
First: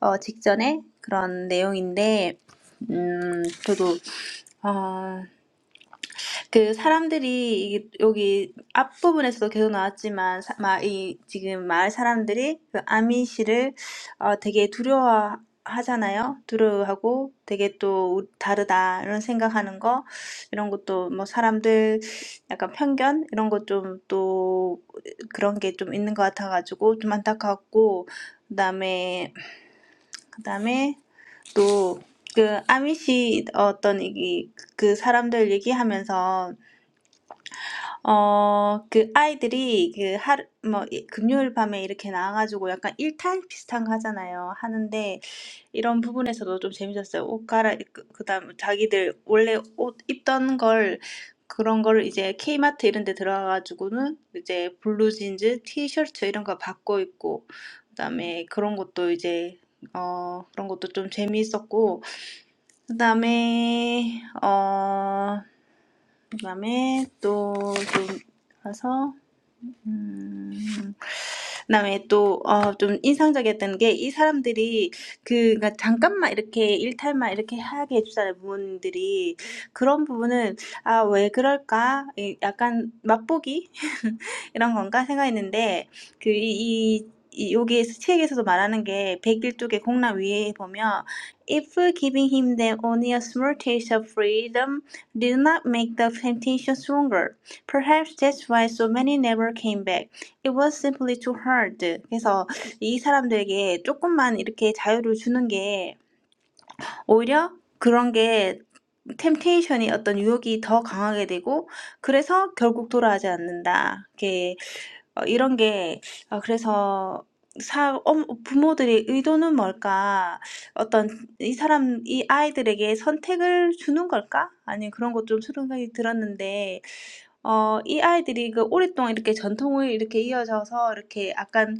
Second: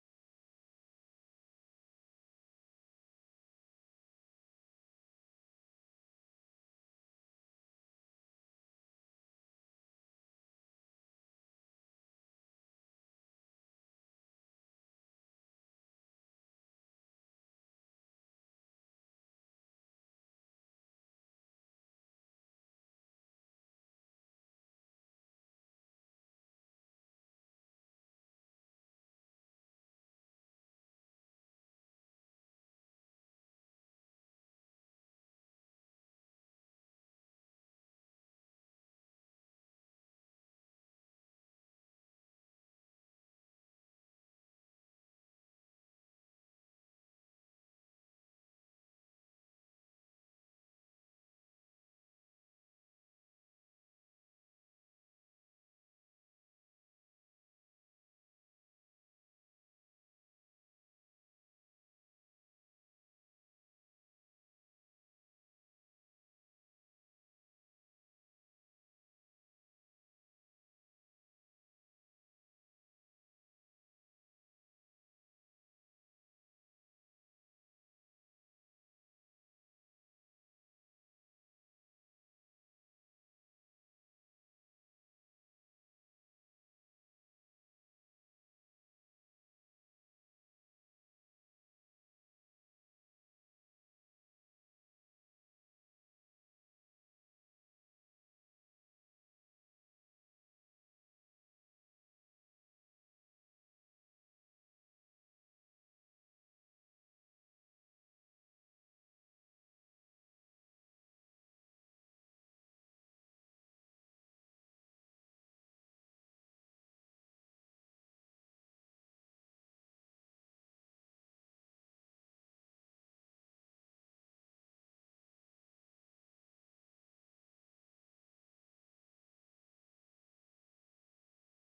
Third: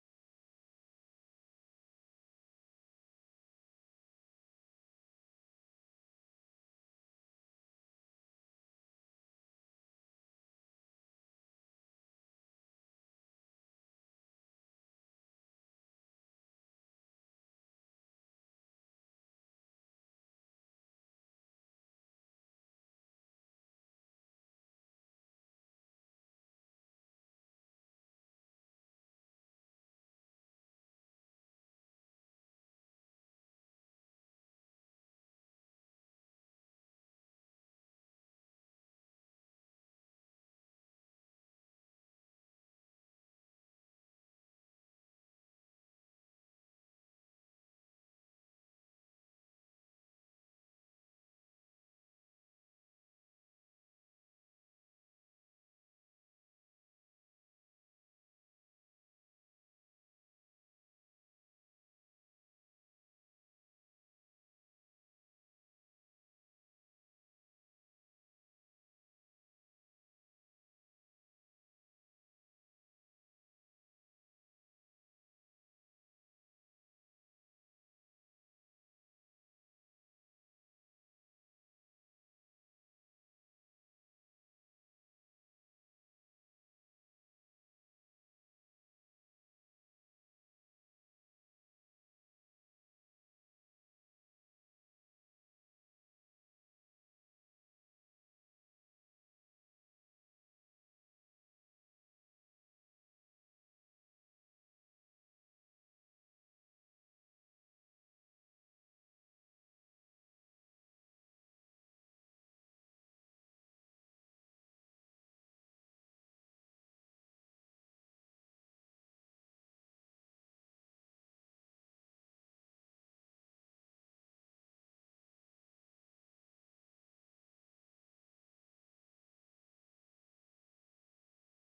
어 직전에 그런 내용인데 음 저도 어 그 사람들이 이- 여기 앞부분에서도 계속 나왔지만 사- 마, 이 지금 마을 사람들이 그 아미시를 어, 되게 두려워하잖아요. 두려워하고 되게 또 우- 다르다 이런 생각하는 거 이런 것도 뭐 사람들 약간 편견 이런 것 좀 또 그런 게 좀 있는 것 같아가지고 좀 안타깝고 그다음에 그다음에 또 그 아미시 어떤 얘기 그 사람들 얘기하면서 어그 아이들이 그 하루 뭐이 금요일 밤에 이렇게 나와가지고 약간 일탈 비슷한 거 하잖아요. 하는데 이런 부분에서도 좀 재밌었어요. 옷 갈아입고 그 다음 자기들 원래 옷 입던 걸 그런 걸 이제 K마트 이런 데 들어가가지고는 이제 블루진즈, 티셔츠 이런 거 바꿔 입고 그 다음에 그런 것도 이제 어 그런 것도 좀 재미있었고 그다음에 어 그다음에 또 좀 가서 음 그다음에 또 어, 좀 인상적이었던 게이 사람들이 그 그러니까 잠깐만 이렇게 일탈만 이렇게 하게 해주잖아요 부모님들이 그런 부분은 아 왜 그럴까 이- 약간 맛보기 이런 건가 생각했는데 그 이, 이 이- 여기에서 책에서도 말하는 게 101쪽의 공란 위에 보면 If giving him them only a small taste of freedom did not make the temptation stronger, perhaps that's why so many never came back. It was simply too hard. 그래서 이 사람들에게 조금만 이렇게 자유를 주는 게 오히려 그런 게 템테이션이 어떤 유혹이 더 강하게 되고 그래서 결국 돌아오지 않는다. 이렇게 어, 이런 게 어, 그래서 사 엄, 부모들의 의도는 뭘까? 어떤 이 사람 이 아이들에게 선택을 주는 걸까? 아니 그런 것 것좀 생각이 들었는데 어 이 아이들이 그 오랫동안 이렇게 전통을 이렇게 이어져서 이렇게 약간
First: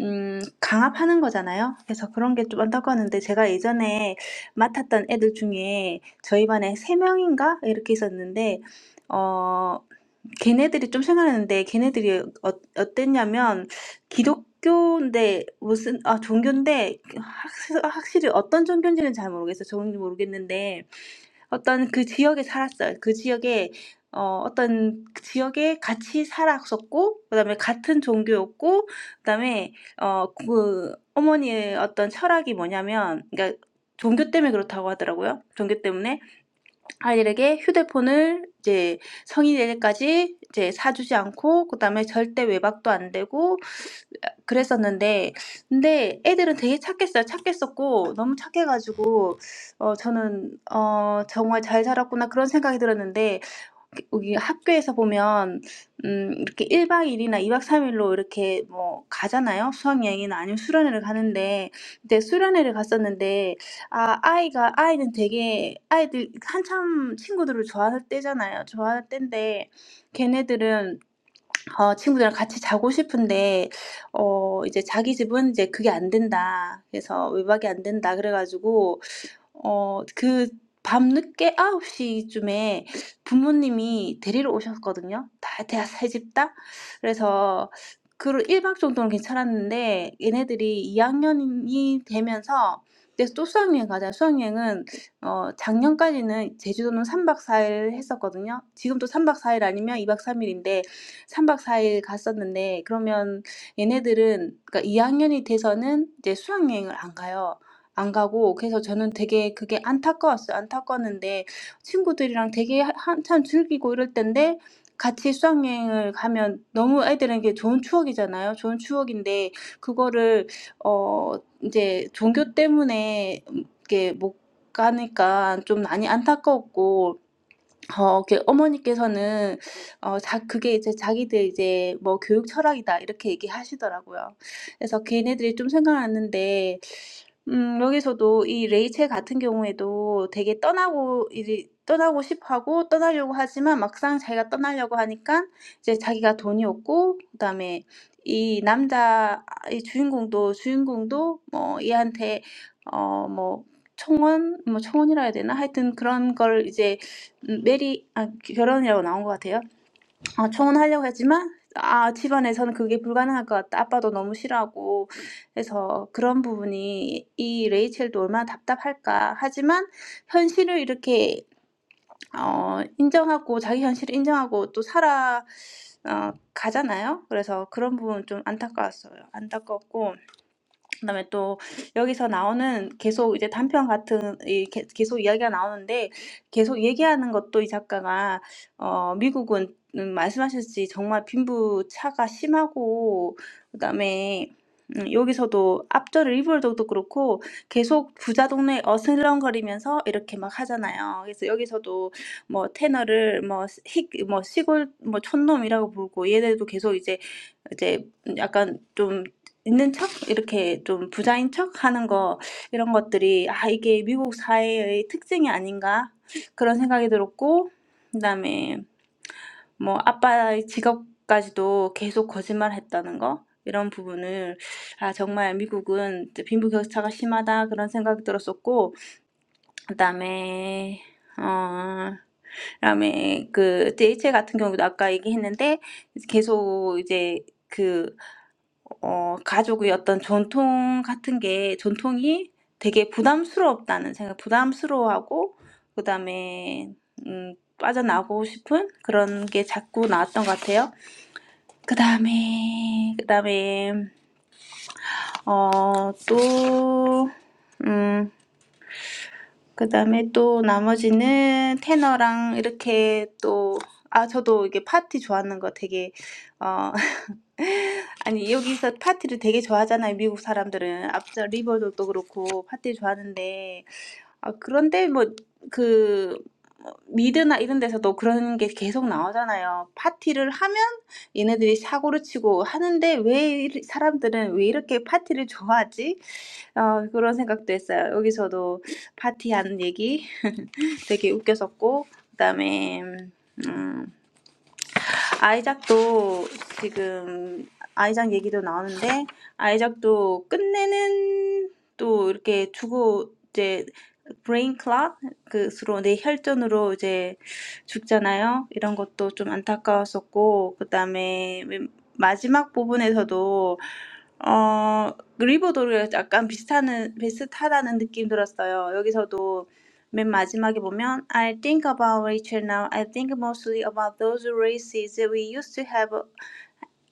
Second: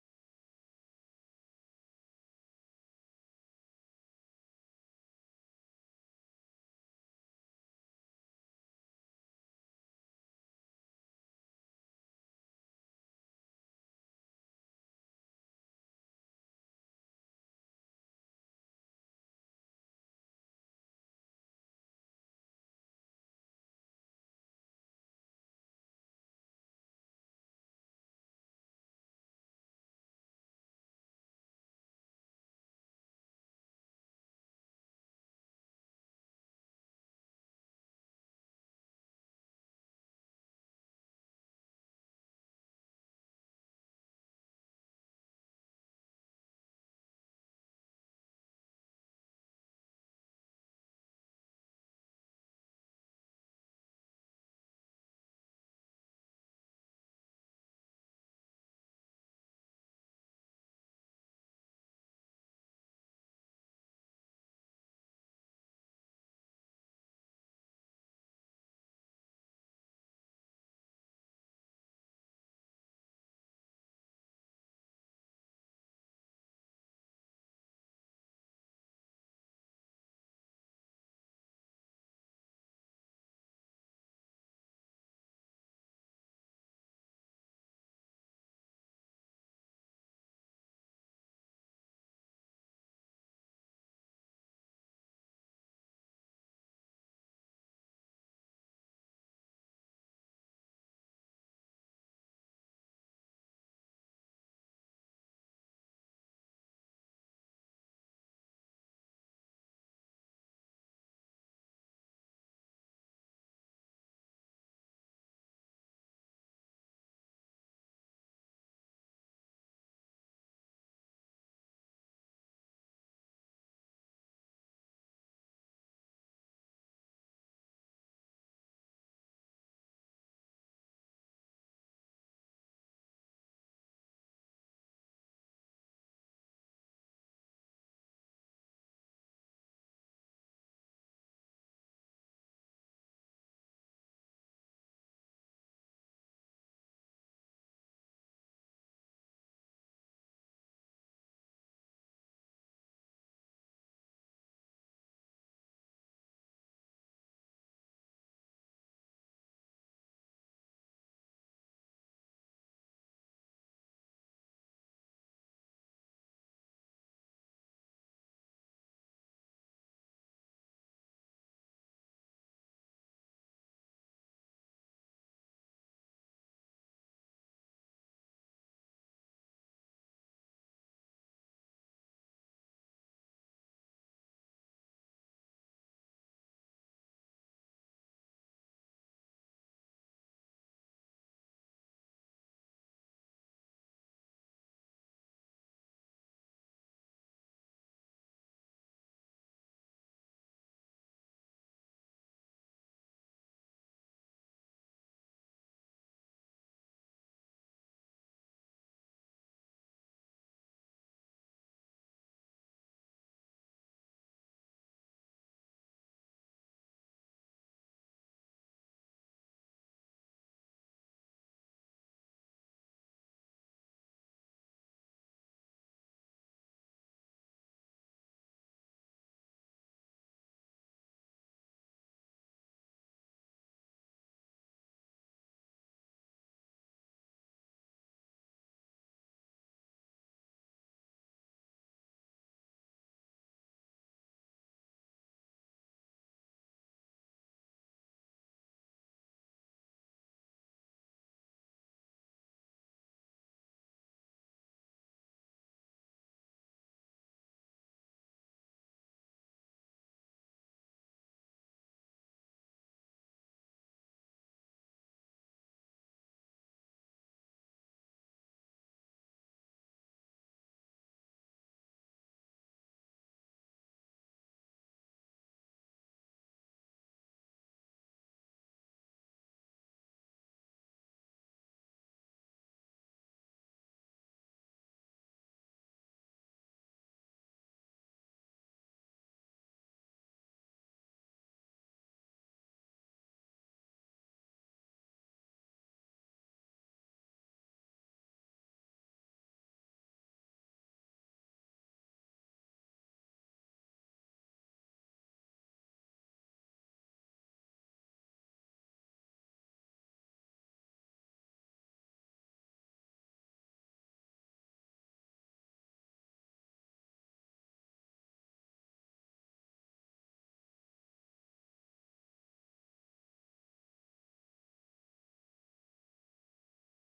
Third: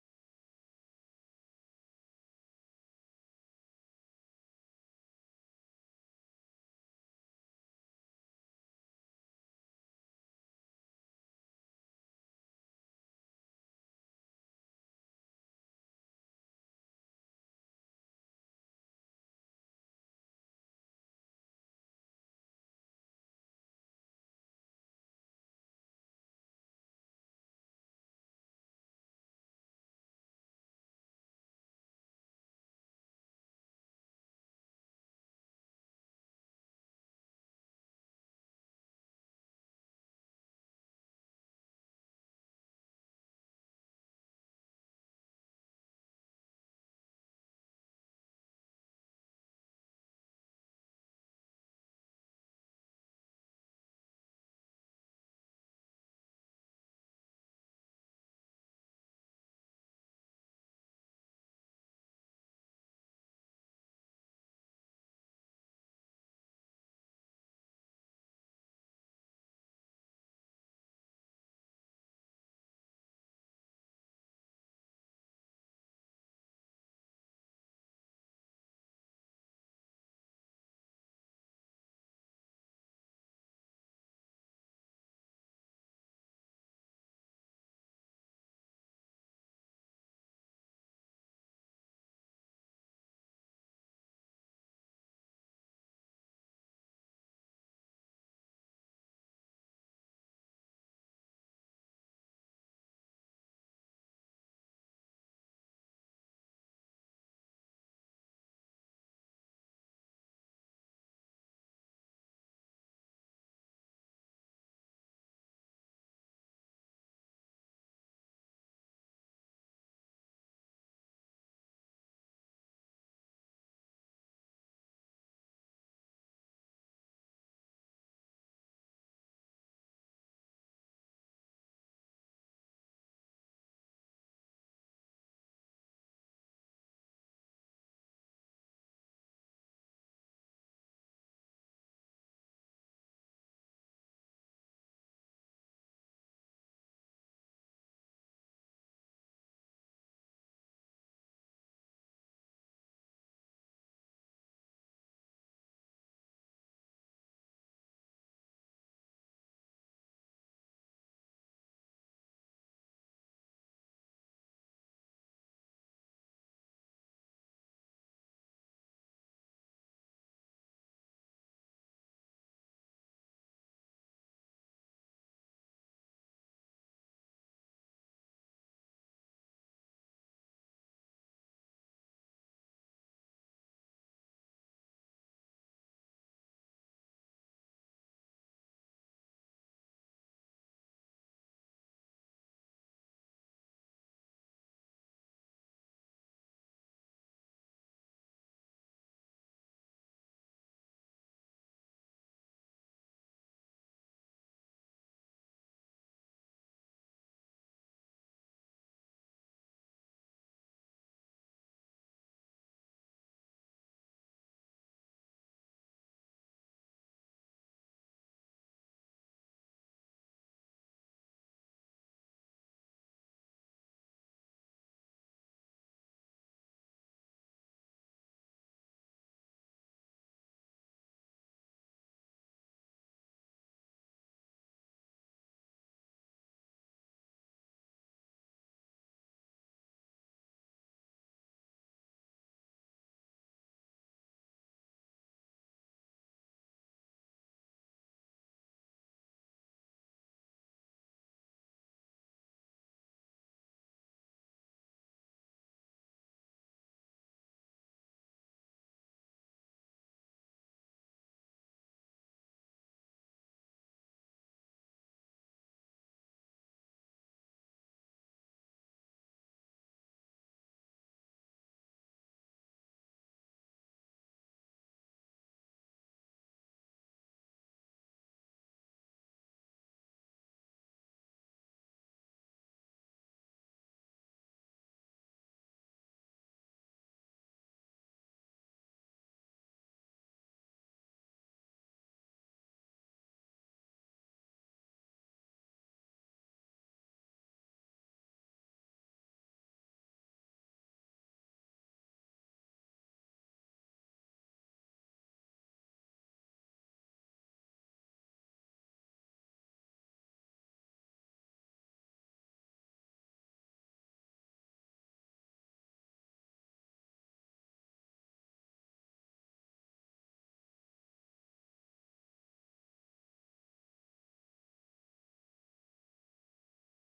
음 강압하는 거잖아요. 그래서 그런 게 좀 안타까웠는데 제가 예전에 맡았던 애들 중에 저희 반에 세 명인가 이렇게 있었는데 어 걔네들이 좀 생각나는데 걔네들이 어 어땠냐면 기독교인데 무슨 아 종교인데 확 확실히 어떤 종교인지는 잘 모르겠어요. 정확히 모르겠는데 어떤 그 지역에 살았어요. 그 지역에 어 어떤 그 지역에 같이 살았었고 그다음에 같은 종교였고 그다음에 어 그 어머니의 어떤 철학이 뭐냐면 그러니까 종교 때문에 그렇다고 하더라고요. 종교 때문에 아이들에게 휴대폰을 이제 성인이 될 때까지 이제 사주지 않고 그다음에 절대 외박도 안 되고 그랬었는데 근데 애들은 되게 착했어요. 착했었고 너무 착해가지고 어 저는 어 '정말 잘 살았구나 그런 생각이 들었는데 여기 학교에서 보면 음 이렇게 1박2 일이나 2박3 일로 이렇게 뭐 가잖아요. 수학여행이나 아니면 수련회를 가는데 근데 수련회를 갔었는데 아 아이가 아이는 되게 아이들 한참 친구들을 좋아할 때잖아요. 좋아할 때인데 걔네들은 어 친구들이랑 같이 자고 싶은데 어 이제 자기 집은 이제 "그게 안 된다." 그래서 "외박이 안 된다." 그래가지고 어 그 밤에 아홉 시에 부모님이요 3집 다. 그래서 그러 괜찮았는데 얘네들이 되면서 그래서 또 수학여행 가자 수학여행은 어 작년까지는 사일요 지금도 3박 왜냐하면 얘네들은 그러니까 이 학년이 돼서는 이제 수학여행을 안 가요. 안 가고 그래서 저는 되게 그게 안타까웠어요. 안타까웠는데 친구들이랑 되게 하- 한참 즐기고 이럴 때인데 같이 수학여행을 가면 너무 애들에게 좋은 추억이잖아요. 좋은 추억인데 그거를 어 이제 종교 때문에 음 이렇게 못 가니까 좀 많이 안타까웠고 어그 어머니께서는 어 자 그게 이제 자기들 이제 뭐 교육 철학이다 이렇게 얘기하시더라고요. 그래서 걔네들이 좀 생각났는데 음 여기서도 이 레이첼 같은 경우에도 되게 떠나고 이제 떠나고 싶어하고 떠나려고 하지만 막상 자기가 떠나려고 하니까 이제 자기가 돈이 없고 그다음에 이 남자 이 주인공도 주인공도 뭐 얘한테 어 뭐 청혼 뭐 청혼이라 해야 되나? 하여튼 그런 걸 이제 음, 메리 아 결혼이라고 나온 것 같아요. 아 청혼하려고 했지만 아 집안에서는 그게 불가능할 것 같다. 아빠도 너무 싫어하고 해서 그런 부분이 이 레이첼도 얼마나 답답할까. 하지만 현실을 이렇게 어 인정하고 자기 현실을 인정하고 또 살아 어 가잖아요. 그래서 그런 부분 좀 안타까웠어요. 안타깝고 그다음에 또 여기서 나오는 계속 이제 단편 같은 이 게- 계속 이야기가 나오는데 계속 얘기하는 것도 이 작가가 어 미국은 음, 말씀하셨지 정말 빈부차가 심하고 그다음에 음, 여기서도 앞절 리벌도도 그렇고 계속 부자 동네 어슬렁거리면서 이렇게 막 하잖아요. 그래서 여기서도 뭐 테너를 뭐 시, 뭐 시골 뭐 촌놈이라고 부르고 얘네도 계속 이제 이제 약간 좀 있는 척 이렇게 좀 부자인 척 하는 거 이런 것들이 아 이게 미국 사회의 특징이 아닌가 그런 생각이 들었고 그다음에 뭐 아빠의 직업까지도 계속 거짓말했다는 거 이런 부분을 아 정말 미국은 이제 빈부격차가 심하다 그런 생각이 들었었고 그다음에 어 그다음에 그 DHL 같은 경우도 아까 얘기했는데 계속 이제 그 어 가족의 어떤 전통 같은 게 전통이 되게 부담스럽다는 생각 부담스러워하고 그다음에 음 빠져나오고 싶은 그런 게 자꾸 나왔던 것 같아요. 그 그다음에 그다음에 어또음 그다음에 또 나머지는 테너랑 이렇게 또 아, 저도 이게 파티 좋아하는 거 되게 어 아니 여기서 파티를 되게 좋아하잖아요. 미국 사람들은 앞서 리버도 그렇고 파티 좋아하는데 아, 그런데 뭐그뭐 미드나 이런 데서도 그런 게 계속 나오잖아요. 파티를 하면 얘네들이 사고를 치고 하는데 왜 이리- 사람들은 왜 이렇게 파티를 좋아하지? 어, 그런 생각도 했어요. 여기서도 파티한 얘기 되게 웃겼었고 그다음에 음, 아이작도 지금 아이작 얘기도 나오는데 아이작도 끝내는 또 이렇게 두고 이제 브레인 클락 그로 뇌 혈전으로 이제 죽잖아요. 이런 것도 좀 안타까웠었고 그다음에 맨 마지막 부분에서도 어 리버도르 약간 비슷하는 비슷하다는 느낌 들었어요. 여기서도 맨 마지막에 보면 I think about Rachel now. I think mostly about those races we used to have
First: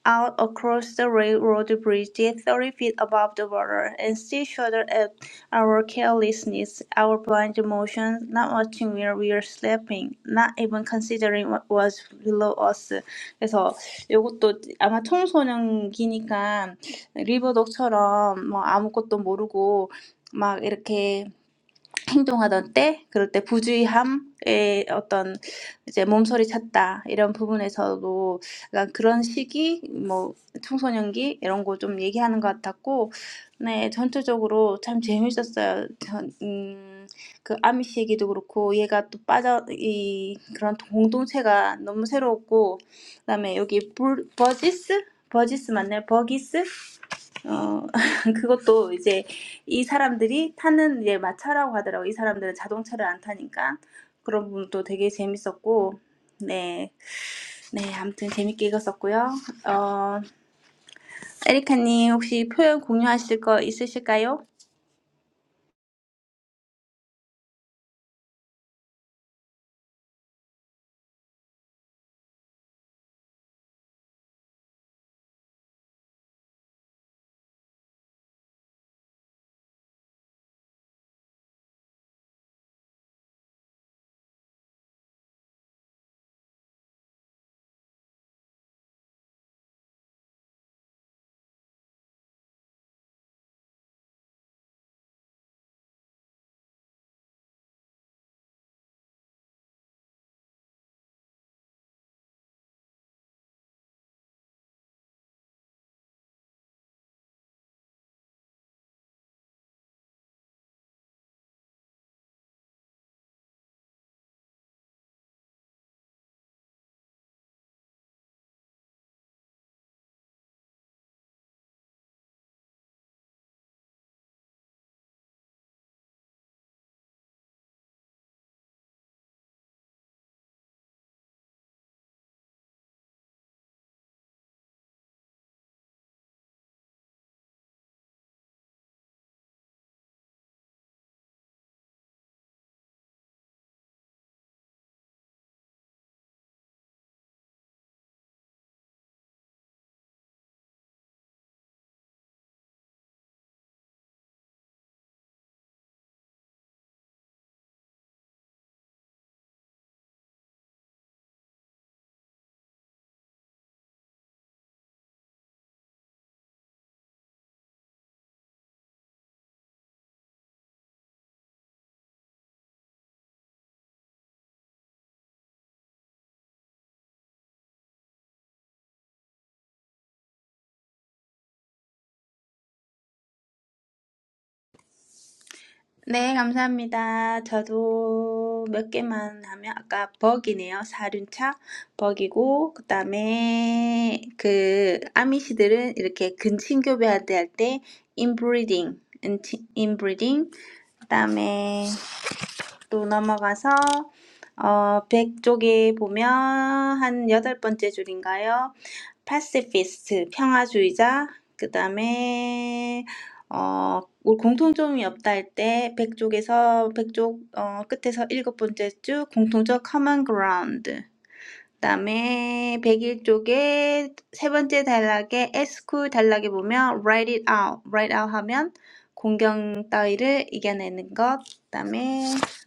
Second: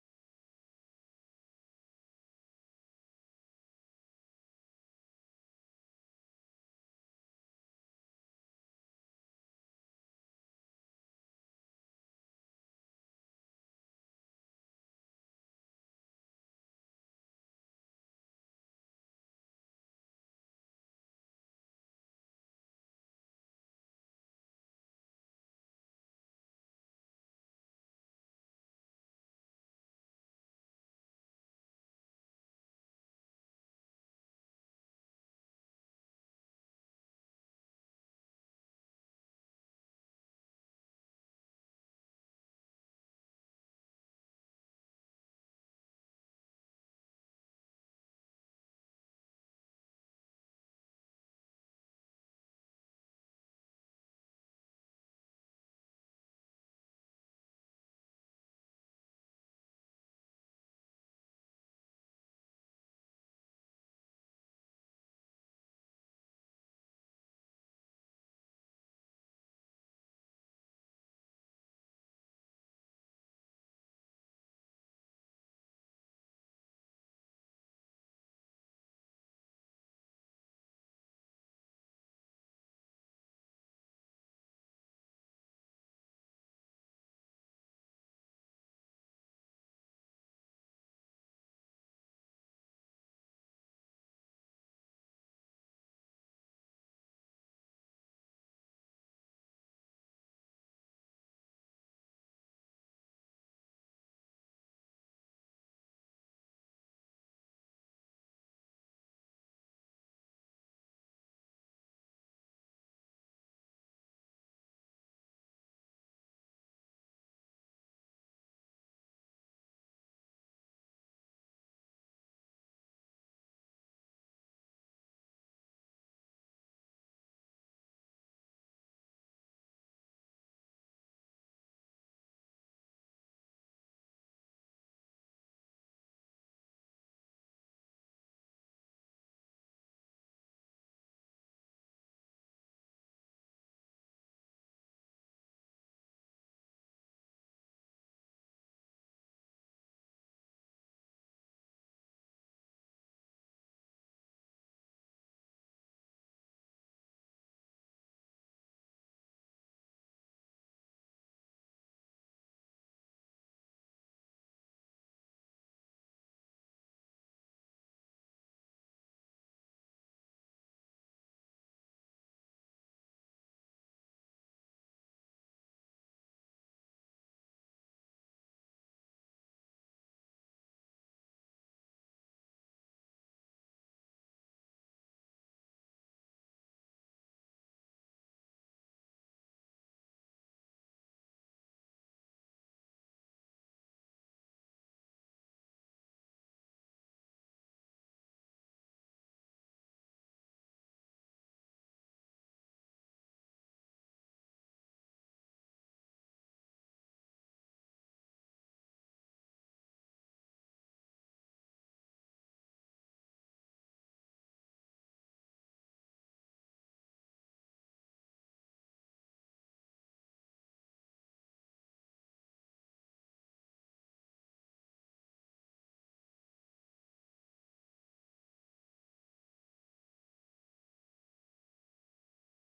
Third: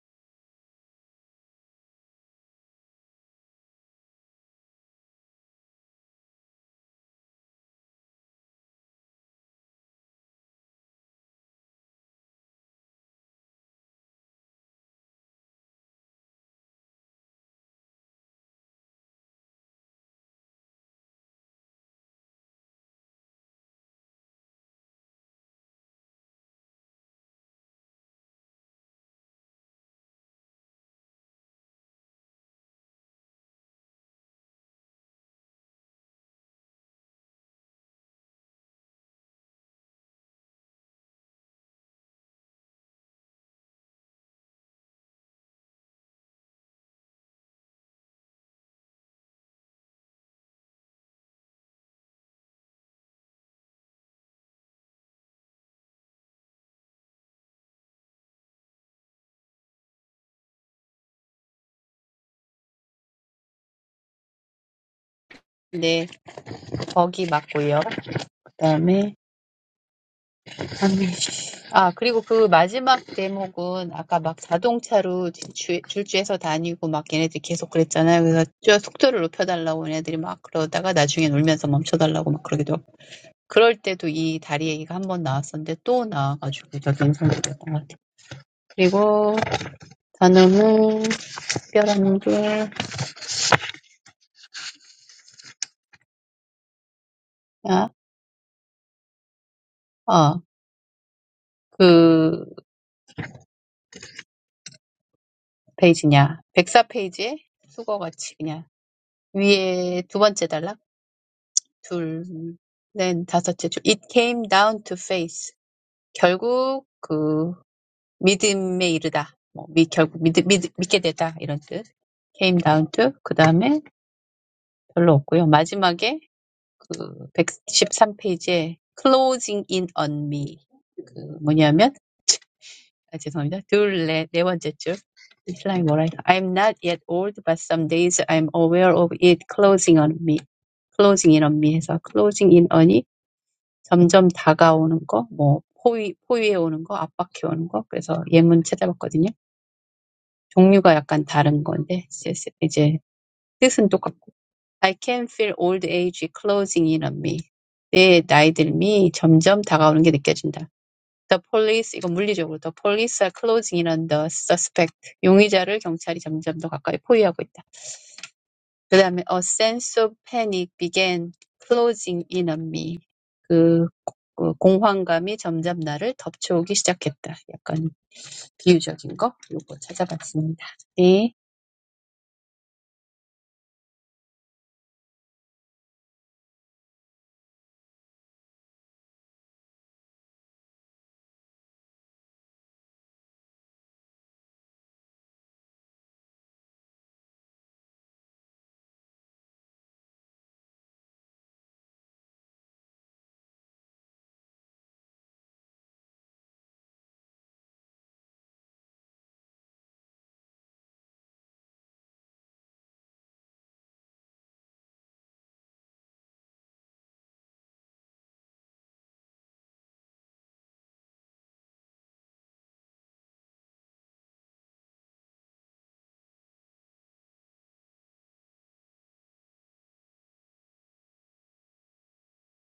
out across the railroad bridge, thirty feet above the water, and still shuddered at our carelessness, our blind emotions, not watching where we were sleeping, not even considering what was below us. 그래서 이것도 아마 청소년기니까 리버독처럼 뭐 아무것도 모르고 막 이렇게 행동하던 때, 그럴 때 부주의함의 어떤 이제 몸소리 찾다 이런 부분에서도 약간 그런 시기, 뭐 청소년기 이런 거좀 얘기하는 것 같았고, 네 전체적으로 참 재밌었어요. 전, 음, 그 아미씨 얘기도 그렇고 얘가 또 빠져 이 그런 공동체가 너무 새로웠고, 그다음에 여기 볼- 버지스 버지스 맞나요? 버기스 어, 그것도 이제 이 사람들이 타는 이제 마차라고 하더라고. 이 사람들은 자동차를 안 타니까. 그런 부분도 되게 재밌었고. 네. 네, 아무튼 재밌게 읽었었고요. 어, 에리카님 혹시 표현 공유하실 거 있으실까요?
네, 거기 맞고요. 그다음에 아미쉬. 아, 그리고 그 마지막 대목은 아까 막 자동차로 질주, 질주해서 다니고 막 얘네들 계속 그랬잖아요. 그래서 저 속도를 높여달라고 얘네들이 막 그러다가 나중에 울면서 멈춰달라고 막 그러기도 하고. 그럴 때도 이 다리 얘기가 한 번 나왔었는데 또 나와가지고 저도 인상 깊었던 것 같아요. 그리고 저놈의 특별한 게, 아, 어, 그 페이지냐. 104페이지에 수거같이 그냥 위에 두 번째 단락, 둘, 넷, 다섯째 줄. It came down to face. 결국 그 믿음에 이르다. 뭐, 미, 결국 믿, 믿, 믿게 되다. 이런 뜻. came down to, 그 다음에 별로 없고요. 마지막에 그 113페이지에 closing in on me. 그 뭐냐면 아, 죄송합니다. 둘, 네, 네 번째 줄. 슬라임 뭐랄까. I'm not yet old, but some days I'm aware of it closing on me. closing in on me 해서 closing in on이 점점 다가오는 거, 뭐 포위, 포위해 오는 거, 압박해 오는 거. 그래서 예문 찾아봤거든요. 종류가 약간 다른 건데 이제 이제 뜻은 똑같고. I can feel old age closing in on me. 내 나이 들미 점점 다가오는 게 느껴진다. The police 이건 물리적으로 The police are closing in on the suspect. 용의자를 경찰이 점점 더 가까이 포위하고 있다. 그 다음에 A sense of panic began closing in on me. 그, 그 공황감이 점점 나를 덮쳐오기 시작했다. 약간 비유적인 거 요거 찾아봤습니다. 네.
네, 감사합니다. 저도 몇 개만 하면 아까 버기네요. 사륜차 버기고 그다음에 그 아미시들은 이렇게 근친교배할 때할 때할때 인브리딩, 인브리딩. 그다음에 또 넘어가서 어, 100쪽에 보면 한 여덟 번째 줄인가요? Pacifist, 평화주의자, 그 다음에 어, 우리 공통점이 없다 할때 100쪽에서 100쪽 어, 끝에서 일곱 번째 줄 공통적 common ground 그다음에 백일 쪽에 세 번째 단락에 에스쿠 단락에 보면 write it out, write out 하면 공경 따위를 이겨내는 것. 그다음에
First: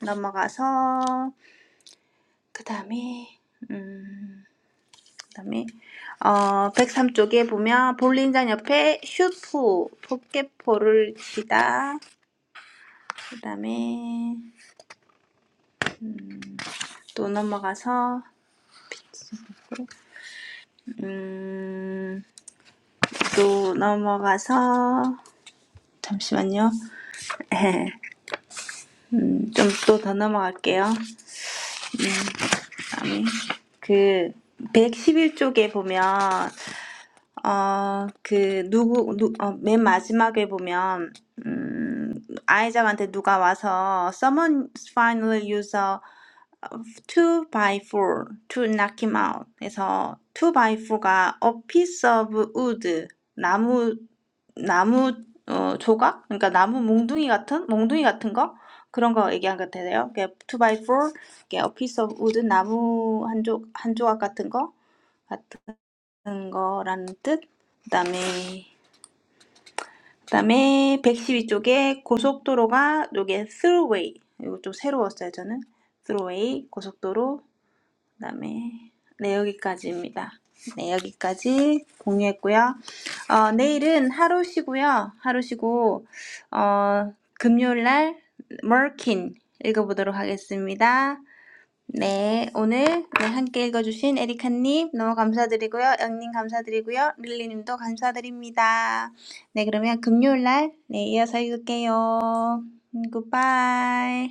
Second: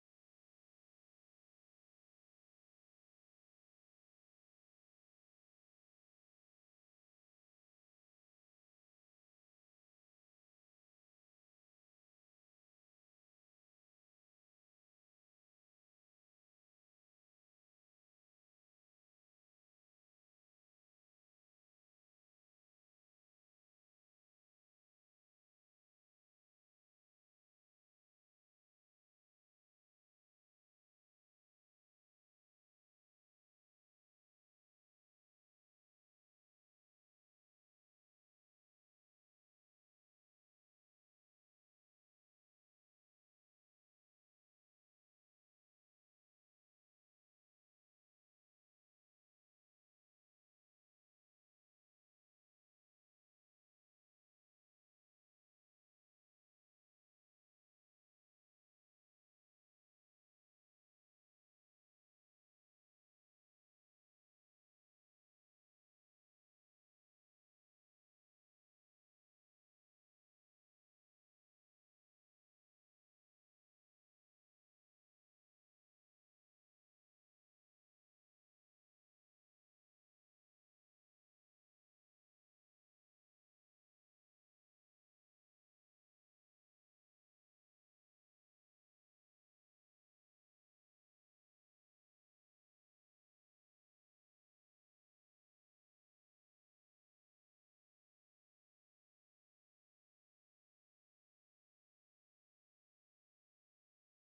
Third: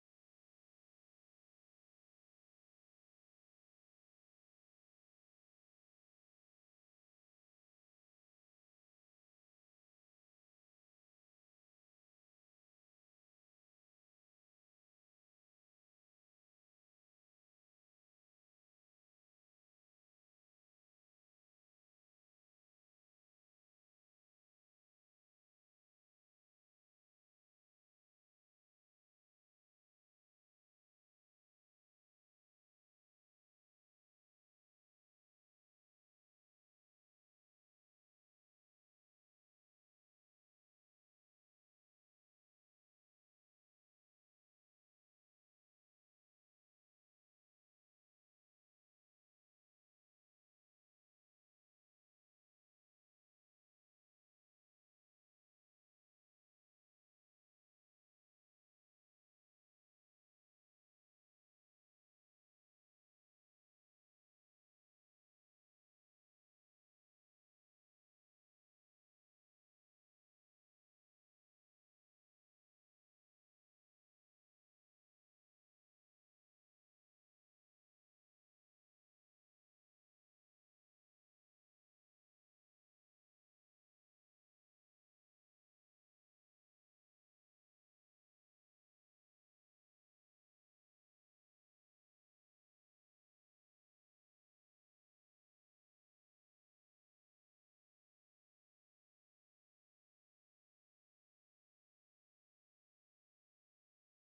넘어가서 그다음에 음 그다음에 어 백삼 쪽에 보면 볼링장 옆에 슈프 포켓볼을 치다. 그다음에 또 넘어가서 음또 넘어가서 잠시만요. 네. 음, 좀 또 더 넘어갈게요. 음, 다음에 그 111쪽에 보면 어, 그 누구 누, 어, 맨 마지막에 보면 음, 아이작한테 누가 와서 someone finally used a of two by four to knock him out. 그래서 two by four가 a piece of wood, 나무, 나무 어, 조각? 그러니까 나무 몽둥이 같은? 몽둥이 같은 거? 그런 거 얘기한 것 같아요. two by four, a piece of wood, 나무 한, 조, 한 조각 같은 거? 같은 거라는 뜻. 그다음에 그다음에 백십이 쪽에 고속도로가 요게 throughway. 이거 좀 새로웠어요, 저는. throughway 고속도로 그다음에 네 여기까지입니다. 네 여기까지 공유했고요. 어, 내일은 하루 쉬고요. 하루 쉬고 어, 금요일날 머킨 읽어보도록 하겠습니다. 네 오늘 네, 함께 읽어주신 에리카님 너무 감사드리고요. 영님 감사드리고요. 릴리님도 감사드립니다. 네 그러면 금요일날 네, 이어서 읽을게요. 굿바이.